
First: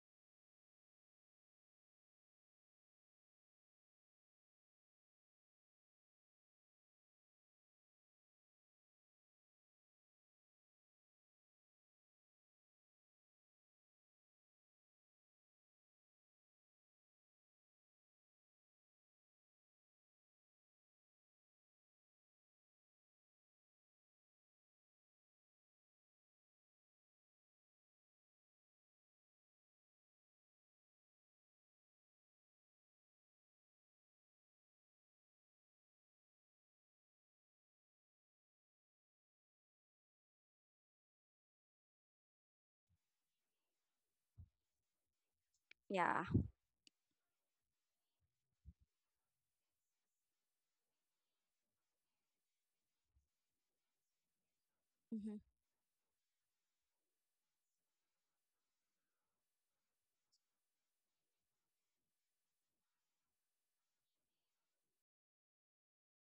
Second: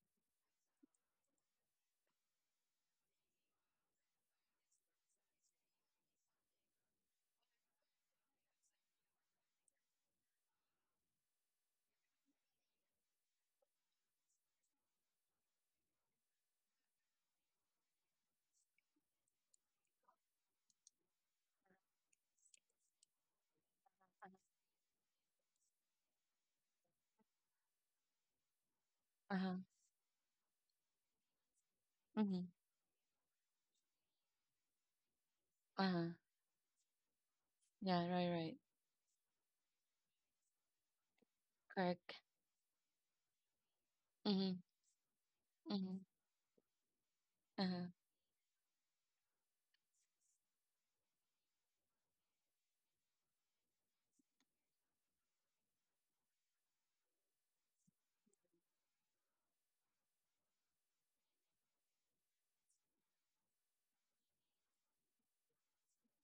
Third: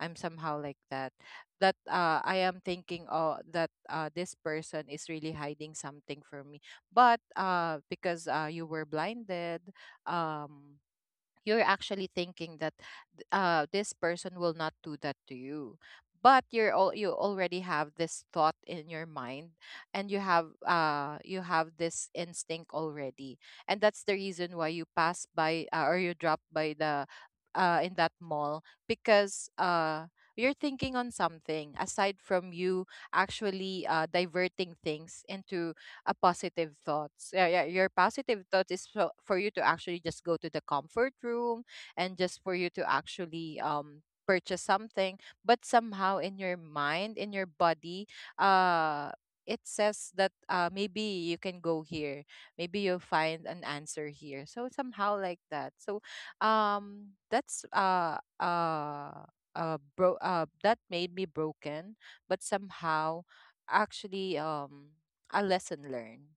Speaker 3: I'm somehow like that. That, I am thinking, oh, that, this person is really hiding something from me. But, because, you were blinded, um, you're actually thinking that this person will not do that to you, but you're all, you already have this thought in your mind, and you have this instinct already, and that's the reason why you pass by, or you drop by the, in that mall,
Speaker 1: Uh-huh.
Speaker 3: because, you're thinking on something aside
Speaker 1: Hmm.
Speaker 3: from you, actually diverting things into
Speaker 1: Uh-huh.
Speaker 3: a positive thoughts. Yeah, yeah. Your
Speaker 1: Yeah, right,
Speaker 3: positive
Speaker 1: right.
Speaker 3: thoughts is for you to actually just go to the comfort room, and
Speaker 1: Correct.
Speaker 3: just for you to actually
Speaker 1: Mm-hmm.
Speaker 3: purchase something. But
Speaker 1: Mm-hmm.
Speaker 3: somehow
Speaker 2: Yeah.
Speaker 3: in your mind, in your
Speaker 1: Uh-huh.
Speaker 3: body, uh it says that, maybe you can go here. Maybe you'll find an answer here. So somehow like
Speaker 2: Mhm.
Speaker 3: that. So, that's bro that made me broken, but somehow, actually, a lesson learned.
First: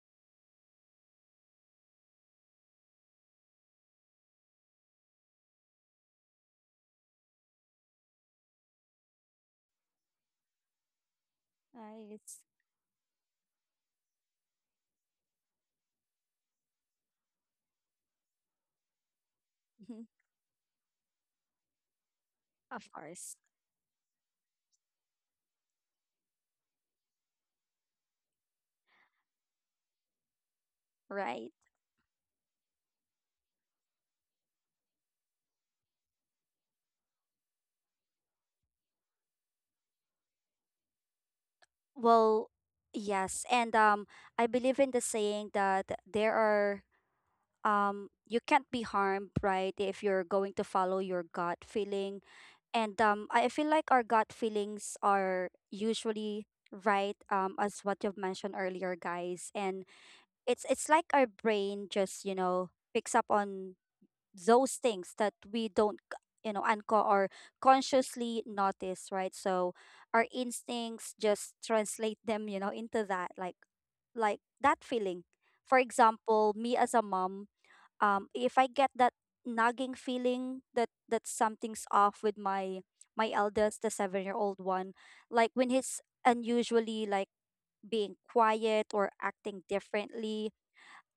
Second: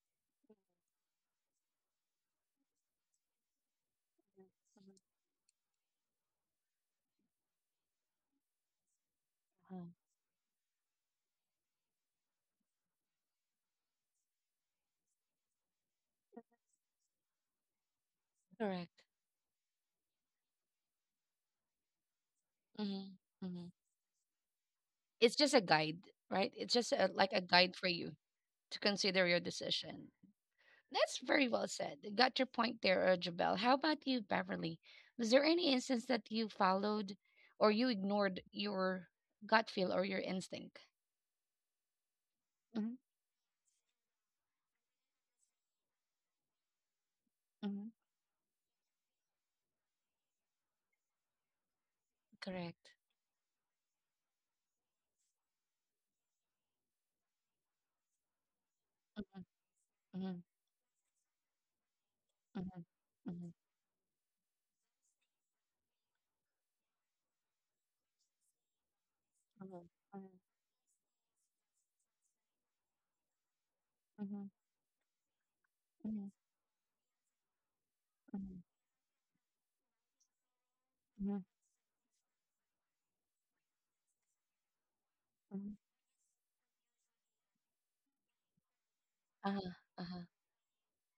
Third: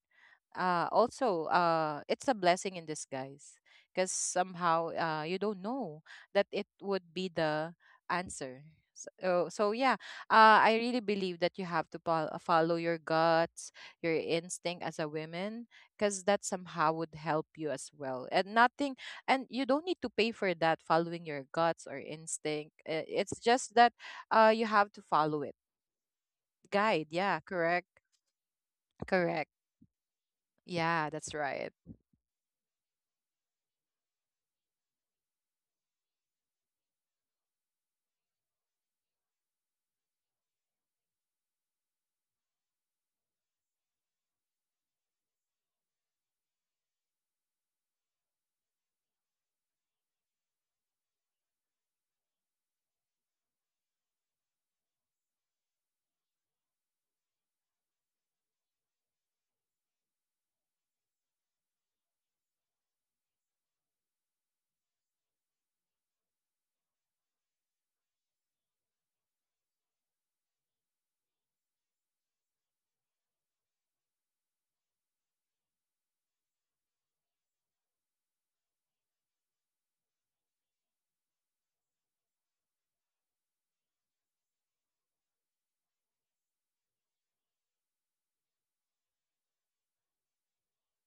Speaker 3: Also, it's a blessing in disguise, because somehow, you don't know that it would be the answer. So,
Speaker 1: Uh-huh.
Speaker 3: so yeah, I really believe that you have to,
Speaker 2: Nice.
Speaker 3: follow your guts, your instinct as a woman, because that somehow would help you as well. And
Speaker 1: Correct.
Speaker 3: nothing, and you
Speaker 2: Mhm.
Speaker 3: don't need to pay for that, following your guts or
Speaker 2: Of
Speaker 3: instinct.
Speaker 2: course,
Speaker 1: Mm-hmm.
Speaker 3: It's
Speaker 1: Mm-hmm.
Speaker 3: just that, you have to
Speaker 1: It's just a
Speaker 3: follow it.
Speaker 1: guide, right? It's just a,
Speaker 3: Guide,
Speaker 1: like a
Speaker 3: yeah,
Speaker 1: guide for you
Speaker 3: correct.
Speaker 1: to consider your
Speaker 3: Correct.
Speaker 1: decision. That's
Speaker 3: Yeah,
Speaker 1: very
Speaker 2: right?
Speaker 3: that's
Speaker 1: well
Speaker 3: right.
Speaker 1: said. Got your point there, Jabel. How about you, Beverly? Was there any instance that you followed or you ignored your gut feel or your instinct?
Speaker 2: Well,
Speaker 1: Mhm.
Speaker 2: yes, and I believe in the saying that there are
Speaker 1: Mhm.
Speaker 2: you can't be harmed, right, if you're going to follow your gut feeling,
Speaker 1: Correct.
Speaker 2: and I feel like our gut feelings are usually right, as what you've mentioned earlier,
Speaker 1: Mhm.
Speaker 2: guys, and
Speaker 1: Mhm.
Speaker 2: it's like our brain just, you know,
Speaker 1: Mhm.
Speaker 2: picks up
Speaker 1: Mhm.
Speaker 2: on those things that we don't, c- you know unco- or consciously notice, right? So
Speaker 1: Mhm.
Speaker 2: our
Speaker 1: Mhm.
Speaker 2: instincts just translate them, you know, into that like
Speaker 1: Mhm.
Speaker 2: that feeling. For
Speaker 1: Mhm.
Speaker 2: example, me as a mom, if
Speaker 1: Mhm.
Speaker 2: I get that nagging feeling that that
Speaker 1: Mhm.
Speaker 2: something's off with my my eldest, the seven year old one, like when
Speaker 1: Mhm.
Speaker 2: he's unusually like being quiet or
Speaker 1: Uh
Speaker 2: acting
Speaker 1: huh. Uh huh.
Speaker 2: differently,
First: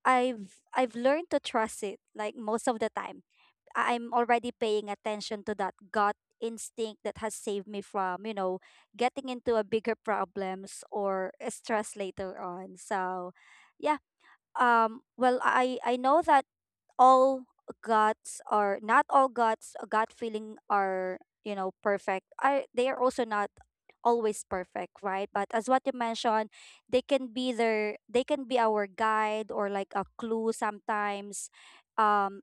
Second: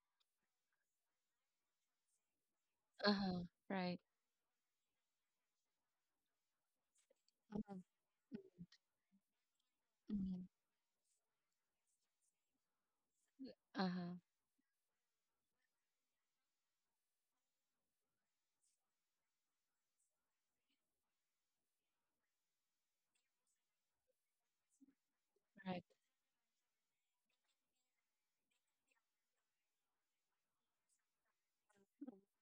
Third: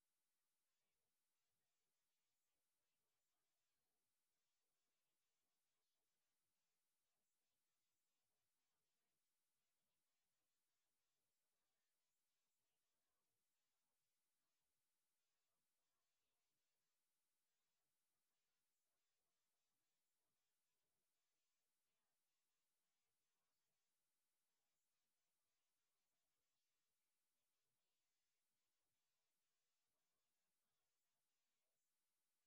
Speaker 2: I've learned to trust it, like most of the
Speaker 1: Uh
Speaker 2: time
Speaker 1: huh.
Speaker 2: I-
Speaker 1: Right.
Speaker 2: I'm already paying attention to that gut instinct that has saved me
Speaker 1: Mhm.
Speaker 2: from, you know, getting into a bigger
Speaker 1: Mhm.
Speaker 2: problems or a stress later on. So,
Speaker 1: Uh
Speaker 2: yeah.
Speaker 1: huh.
Speaker 2: I know that all guts are not all guts, gut feeling are, you know, perfect. I They are also not always perfect, right? But as
Speaker 1: Right.
Speaker 2: what you mentioned, they can be their, they can be our guide or like a clue sometimes, um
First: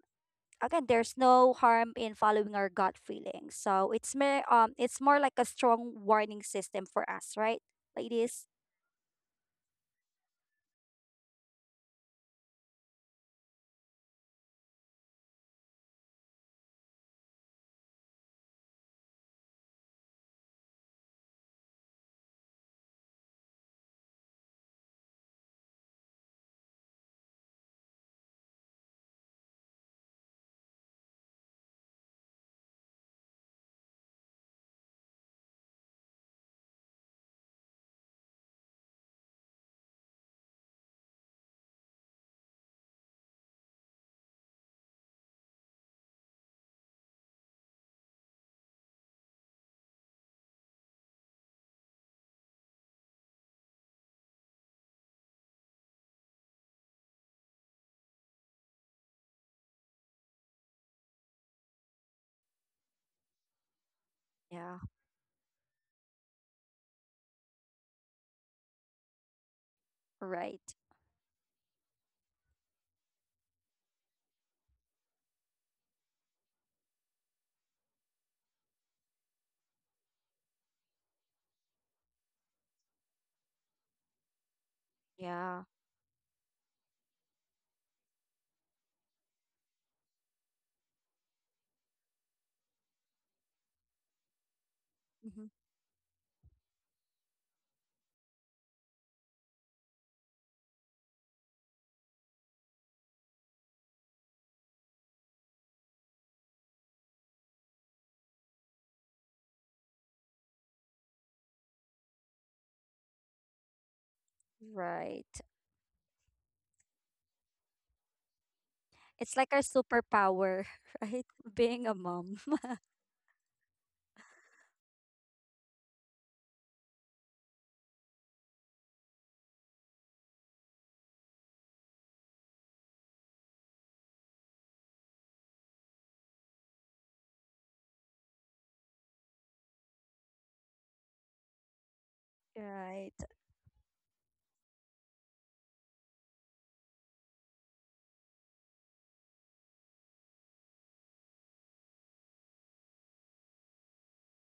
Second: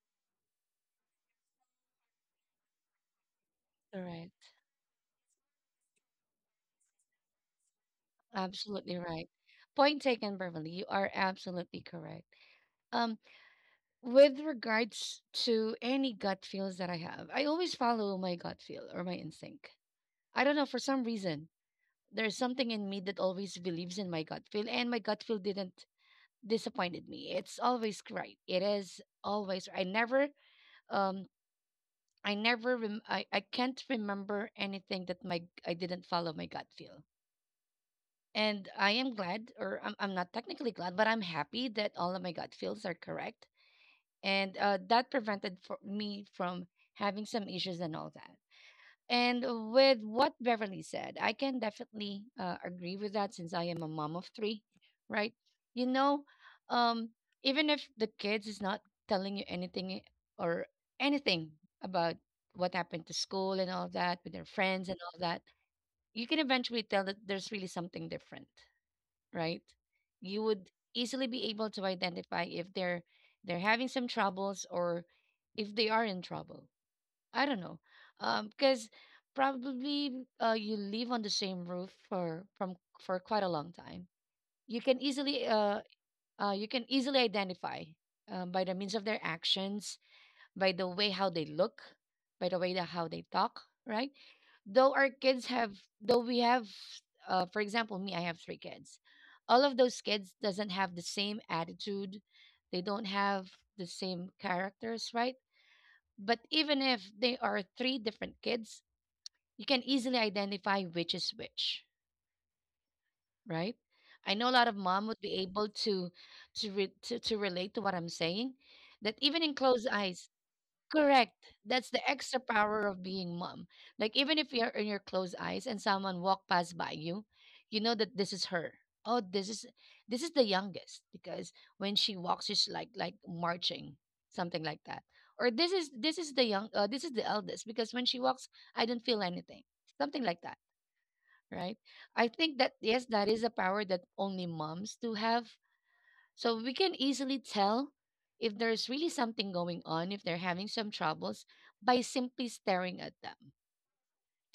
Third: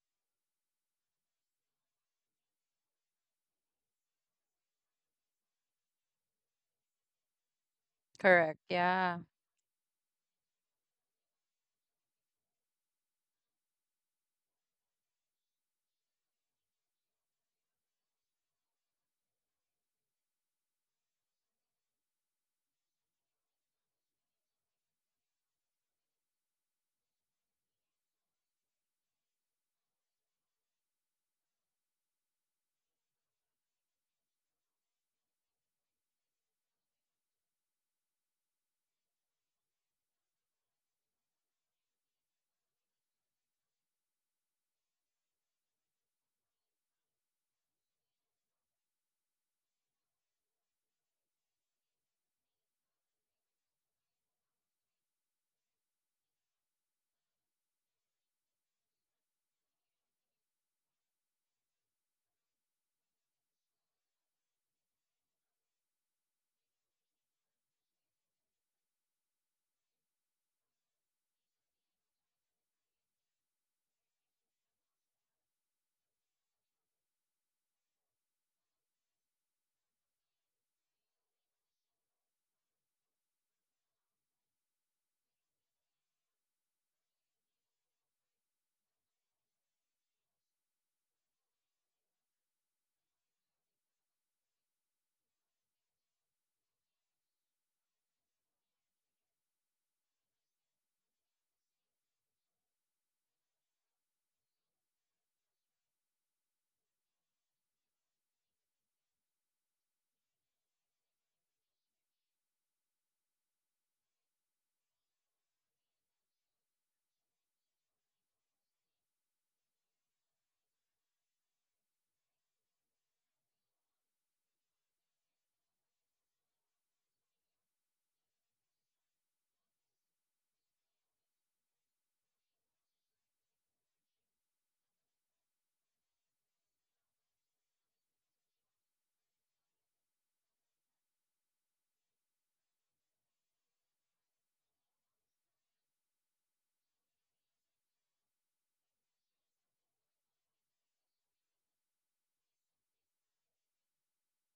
Speaker 2: again, there's no harm in following our gut feelings. So it's more,
Speaker 1: Correct.
Speaker 2: it's more like a strong warning system for us, right, ladies?
Speaker 3: Correct.
Speaker 1: Absolutely
Speaker 3: Yeah.
Speaker 1: right. Point taken, Beverly. You are absolutely correct. Um, with regards to any gut feels that I have, I always follow my gut feel or my instinct. I don't know, for some reason, there's something in me that always believes in my gut feel, and my gut feel didn't disappointed me. It's always right. It is always. Um, I can't remember anything that my I didn't follow my gut feel. And I am glad, or I'm not technically glad, but I'm happy that all of my gut feels are correct. And that prevented for me from having some issues and all that. And with what Beverly said, I can definitely agree with that, since I am a mom of three, right? You know, um, even if the kids is not telling you anything or anything about what happened to school and all that with their
Speaker 2: Yeah,
Speaker 1: friends and all that, you can eventually tell that there's really something different, right? You would
Speaker 2: right.
Speaker 1: easily be able to identify if they're having some troubles or if they are in trouble. I don't know, because probably you live on the same roof for from for quite a long time. You can easily
Speaker 2: Yeah,
Speaker 1: uh, you can easily identify by the means of their actions, by the way how they look, by the way how they talk, right? Though our kids
Speaker 2: hmm,
Speaker 1: have, though we have, for example, me, I have three kids. All of those kids doesn't have the same attitude. They don't have the same characters, right? But even if they are three different kids, you can easily identify which is which, right? I know a lot of mom would be
Speaker 2: right.
Speaker 1: able to to relate to what I'm saying. That
Speaker 2: It's
Speaker 1: even
Speaker 2: like
Speaker 1: in
Speaker 2: our
Speaker 1: closed eyes.
Speaker 2: superpower, [laughs] right?
Speaker 1: Correct.
Speaker 2: Being
Speaker 1: That's
Speaker 2: a
Speaker 1: the
Speaker 2: mom.
Speaker 1: extra
Speaker 2: [laughs]
Speaker 1: power of being mom. Like even if you're in your closed eyes and someone walk past by you, you know that this is her. Oh, this is the youngest because when she walks, she's like marching, something like that. Or this is the young this is the eldest because when she walks, I don't feel anything, something like that, right? I think that yes,
Speaker 2: Right.
Speaker 1: that is a power that only moms do have, so we can easily tell if there's really something going on, if they're having some troubles by simply staring at them,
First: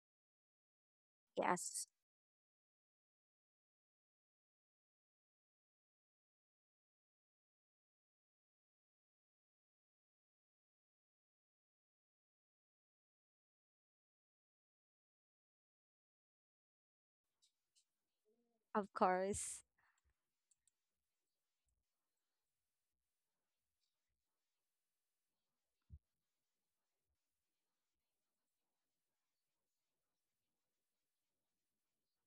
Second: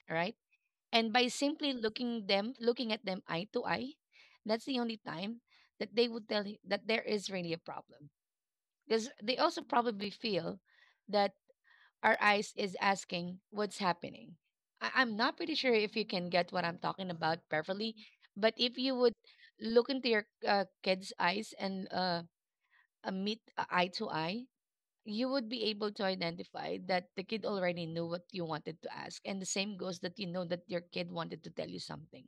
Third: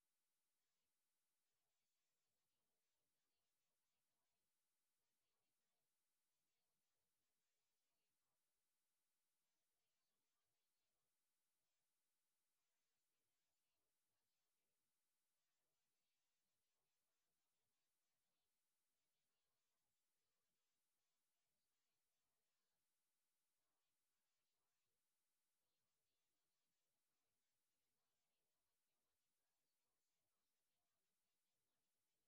Speaker 1: right? And by simply
Speaker 2: Yes,
Speaker 1: looking at them eye to eye, that's the only time that they would tell you that there is really a problem. Because they also probably feel that our eyes is asking what's happening. I'm not pretty sure if you can get what I'm talking about perfectly, but if
Speaker 2: of
Speaker 1: you would
Speaker 2: course.
Speaker 1: look into your kids' eyes and a meet eye to eye, you would be able to identify that the kid already knew what you wanted to ask. And the same goes that you know that your kid wanted to tell you something,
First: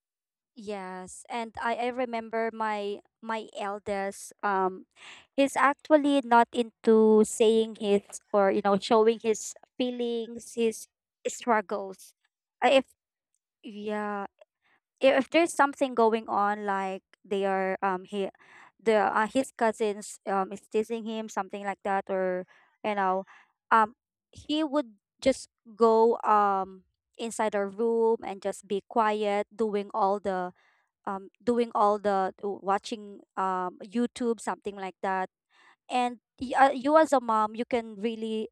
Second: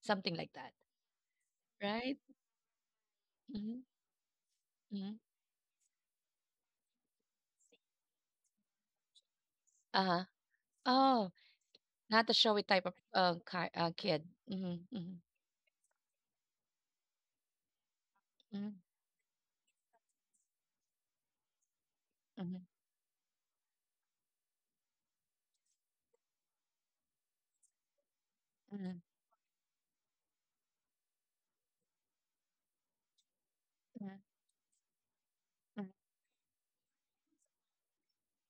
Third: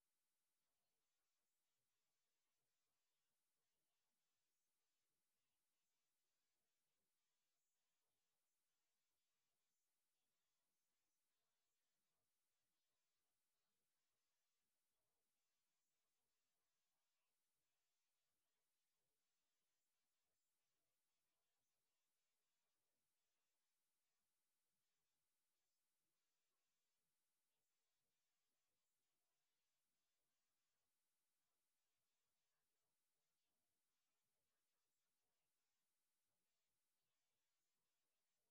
Speaker 1: something like that,
Speaker 2: Yes, and I
Speaker 1: right?
Speaker 2: remember my my
Speaker 1: Mm-hmm,
Speaker 2: eldest,
Speaker 1: mm-hmm.
Speaker 2: he's actually not into saying his, or you know, showing his
Speaker 1: Uh huh.
Speaker 2: feelings, his
Speaker 1: Oh,
Speaker 2: struggles.
Speaker 1: not the showy
Speaker 2: If
Speaker 1: type of kid.
Speaker 2: yeah,
Speaker 1: Mm-hmm, mm-hmm,
Speaker 2: I- If there's something going on, like they are, he
Speaker 1: mm-hmm,
Speaker 2: the, his cousins is teasing him, something like that, or,
Speaker 1: mm-hmm,
Speaker 2: you know, um he would just go inside our room and just be
Speaker 1: mm-hmm,
Speaker 2: quiet, doing all the, doing all the watching,
Speaker 1: mm-hmm.
Speaker 2: YouTube, something like that. And you as a mom, you can really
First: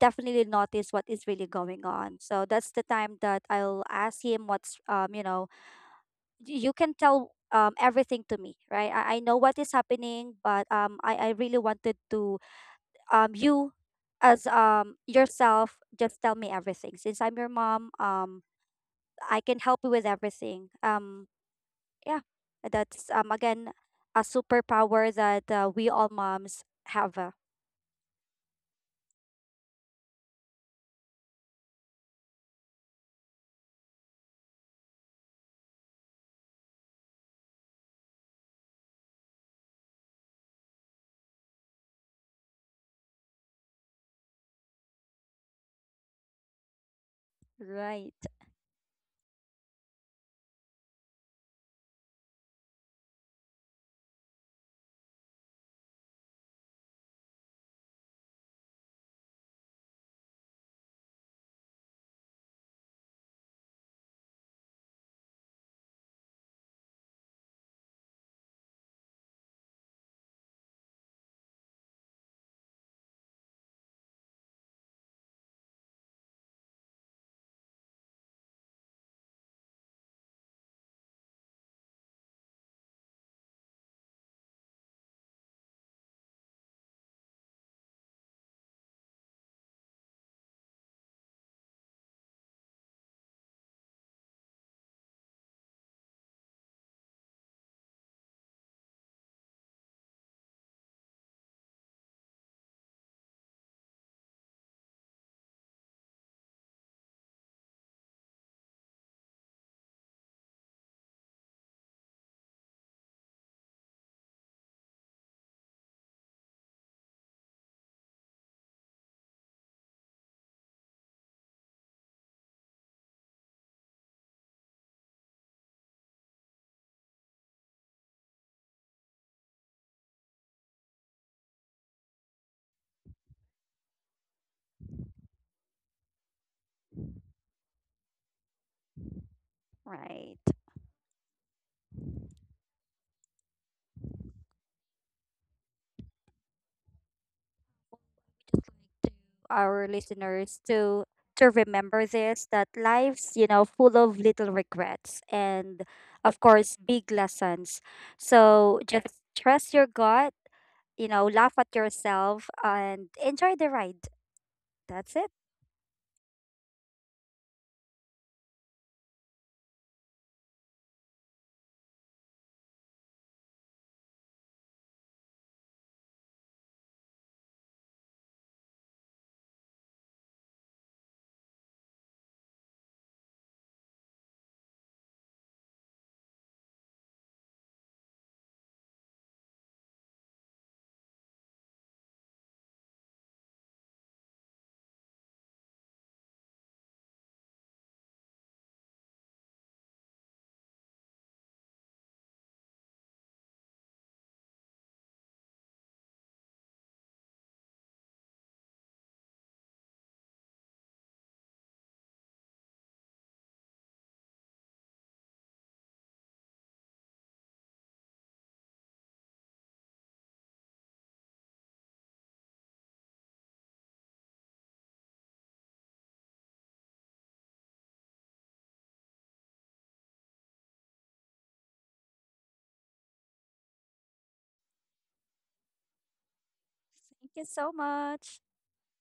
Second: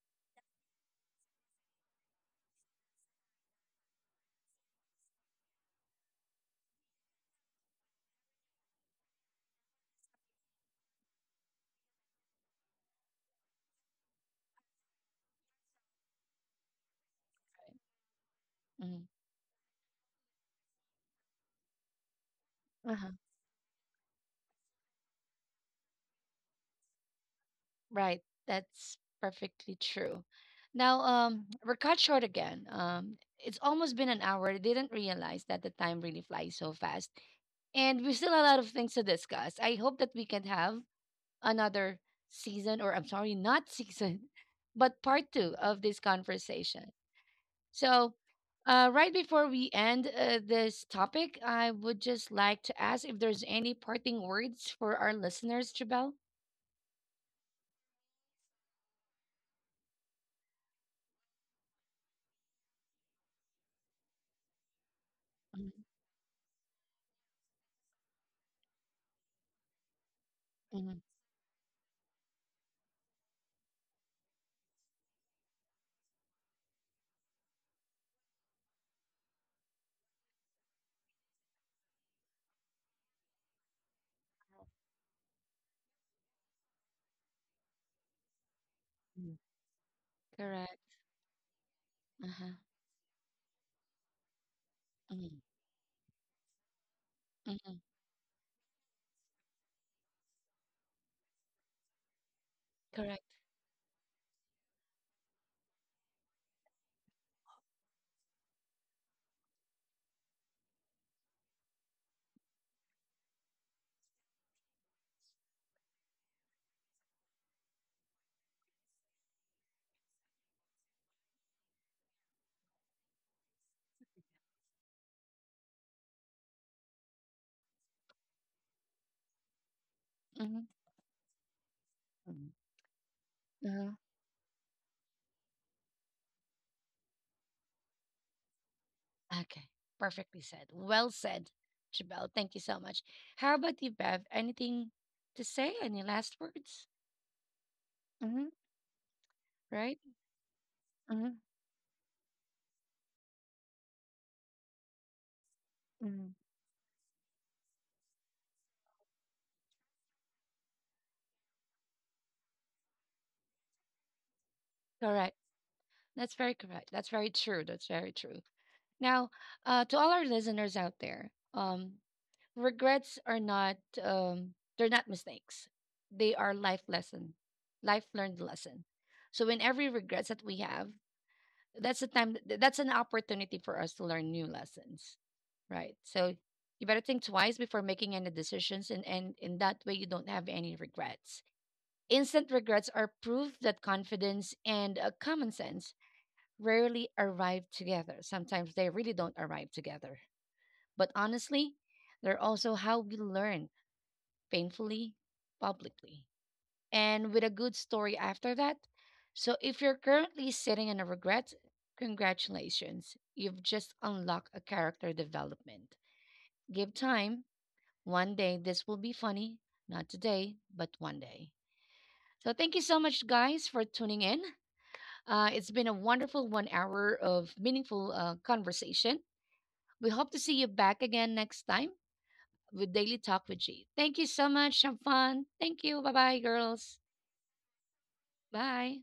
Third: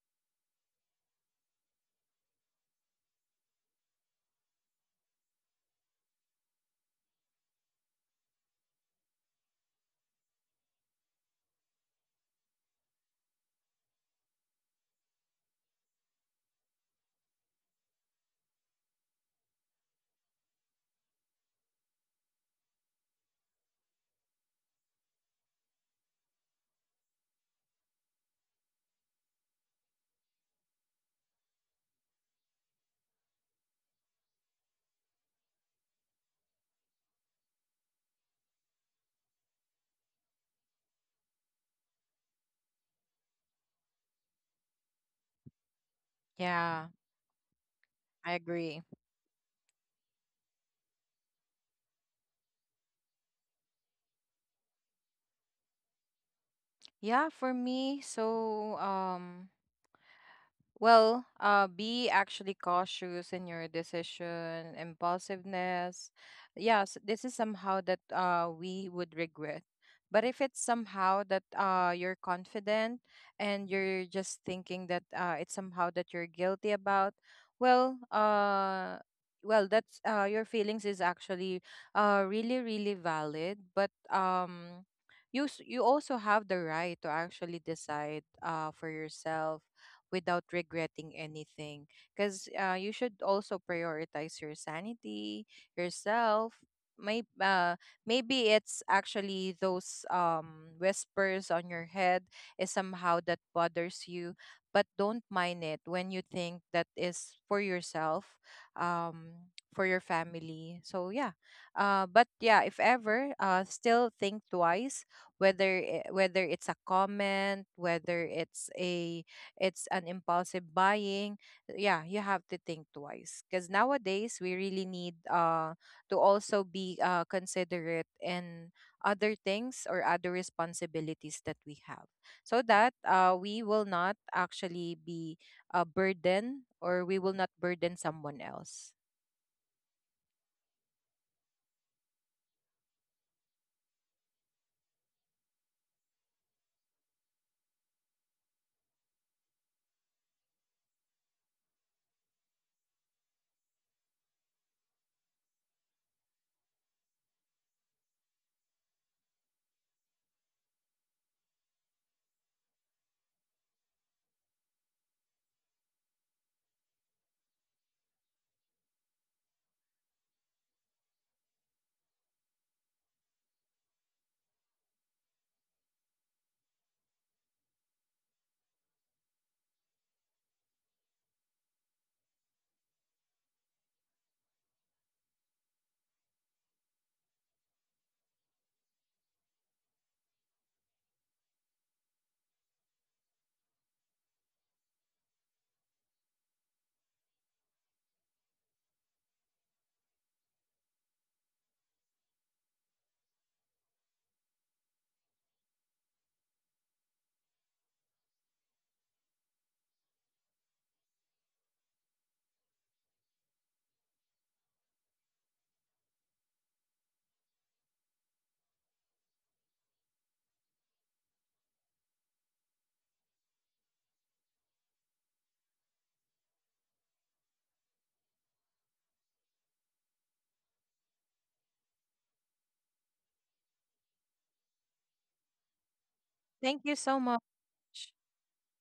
Speaker 2: definitely notice what is really going on. So that's the time that I'll ask him, what's, you know, you can tell, um, everything to me, right? I know what is happening, but I really wanted to you as, um, yourself just tell me everything. Since I'm your mom,
Speaker 1: Mm-hmm.
Speaker 2: I can help you with everything. Yeah,
Speaker 1: Uh
Speaker 2: that's,
Speaker 1: huh.
Speaker 2: um, again a superpower that, we all moms have. Uh,
Speaker 1: Right. That's perfectly true. Now, we're cut short again. It's almost been an hour. I didn't realize that the time really flies so fast. And we still have a lot of things to discuss. I hope that we can have another season, or I'm sorry, not season, [laughs] but part two of this
Speaker 3: Yeah,
Speaker 1: conversation. So,
Speaker 2: right,
Speaker 3: I agree.
Speaker 1: right before we end this topic, I would just like to ask if there's any parting words for our listeners, Jabel.
Speaker 3: Yeah, for me, so, well, be actually cautious in your decision,
Speaker 1: Mhm,
Speaker 3: impulsiveness. Yes, this is somehow that, we would regret. But if it's
Speaker 1: mhm,
Speaker 3: somehow that, you're confident, and you're just thinking that, it's somehow that you're guilty about, well, well, that's, your feelings is actually, really, really valid. But, you also have the right to actually decide, for
Speaker 1: mhm.
Speaker 3: yourself without
Speaker 1: Correct.
Speaker 3: regretting anything.
Speaker 1: Uh-huh.
Speaker 3: Because, you should also prioritize your
Speaker 1: Mhm,
Speaker 3: sanity, yourself. Maybe,
Speaker 1: mhm.
Speaker 3: maybe it's actually those, whispers on your head is
Speaker 1: Correct.
Speaker 3: somehow that bothers you, but don't mind it when you think that is for yourself, um, for your family. So yeah, but yeah, if ever, still think twice whether, whether it's a comment, whether it's a, it's an impulsive buying. Yeah, you have to think twice, because nowadays we really need, to also be, considerate in other things or other responsibilities that we have,
Speaker 1: Mm-hmm.
Speaker 3: so that, we will not actually be a burden, or we will not burden someone else.
Speaker 1: Okay.
Speaker 2: right.
Speaker 1: Perfectly said. Well said, Jabel. Thank you so much. How about you, Bev? Anything to say? Any last words? Mm-hmm.
Speaker 2: Our
Speaker 1: Right?
Speaker 2: listeners
Speaker 1: Mm-hmm.
Speaker 2: to remember this, that lives, you know, full of little regrets and
Speaker 1: Mm-hmm.
Speaker 2: of course big lessons. So just trust your gut. You know, laugh at yourself and enjoy the ride. That's it.
Speaker 1: Correct. That's very correct. That's very true. That's very true. Now, to all our listeners out there, regrets are not they're not mistakes. They are life lesson, life learned lesson. So in every regrets that we have, that's the time th- that's an opportunity for us to learn new lessons, right? So you better think twice before making any decisions, and in that way you don't have any regrets. Instant regrets are proof that confidence and common sense rarely arrive together. Sometimes they really don't arrive together, but honestly, they're also how we learn, painfully, publicly, and with a good story after that. So if you're currently sitting in a regret, congratulations. You've just unlocked a character development. Give time. One day this will be funny. Not today, but one day. So thank you so much, guys, for tuning in. It's been a wonderful one hour of meaningful conversation. We hope to see you back again next time with Daily Talk with G. Thank you so much. Have fun. Thank you. Bye bye, girls.
Speaker 3: Thank you
Speaker 2: Thank
Speaker 3: so
Speaker 2: you so
Speaker 3: much.
Speaker 2: much.
Speaker 1: Bye.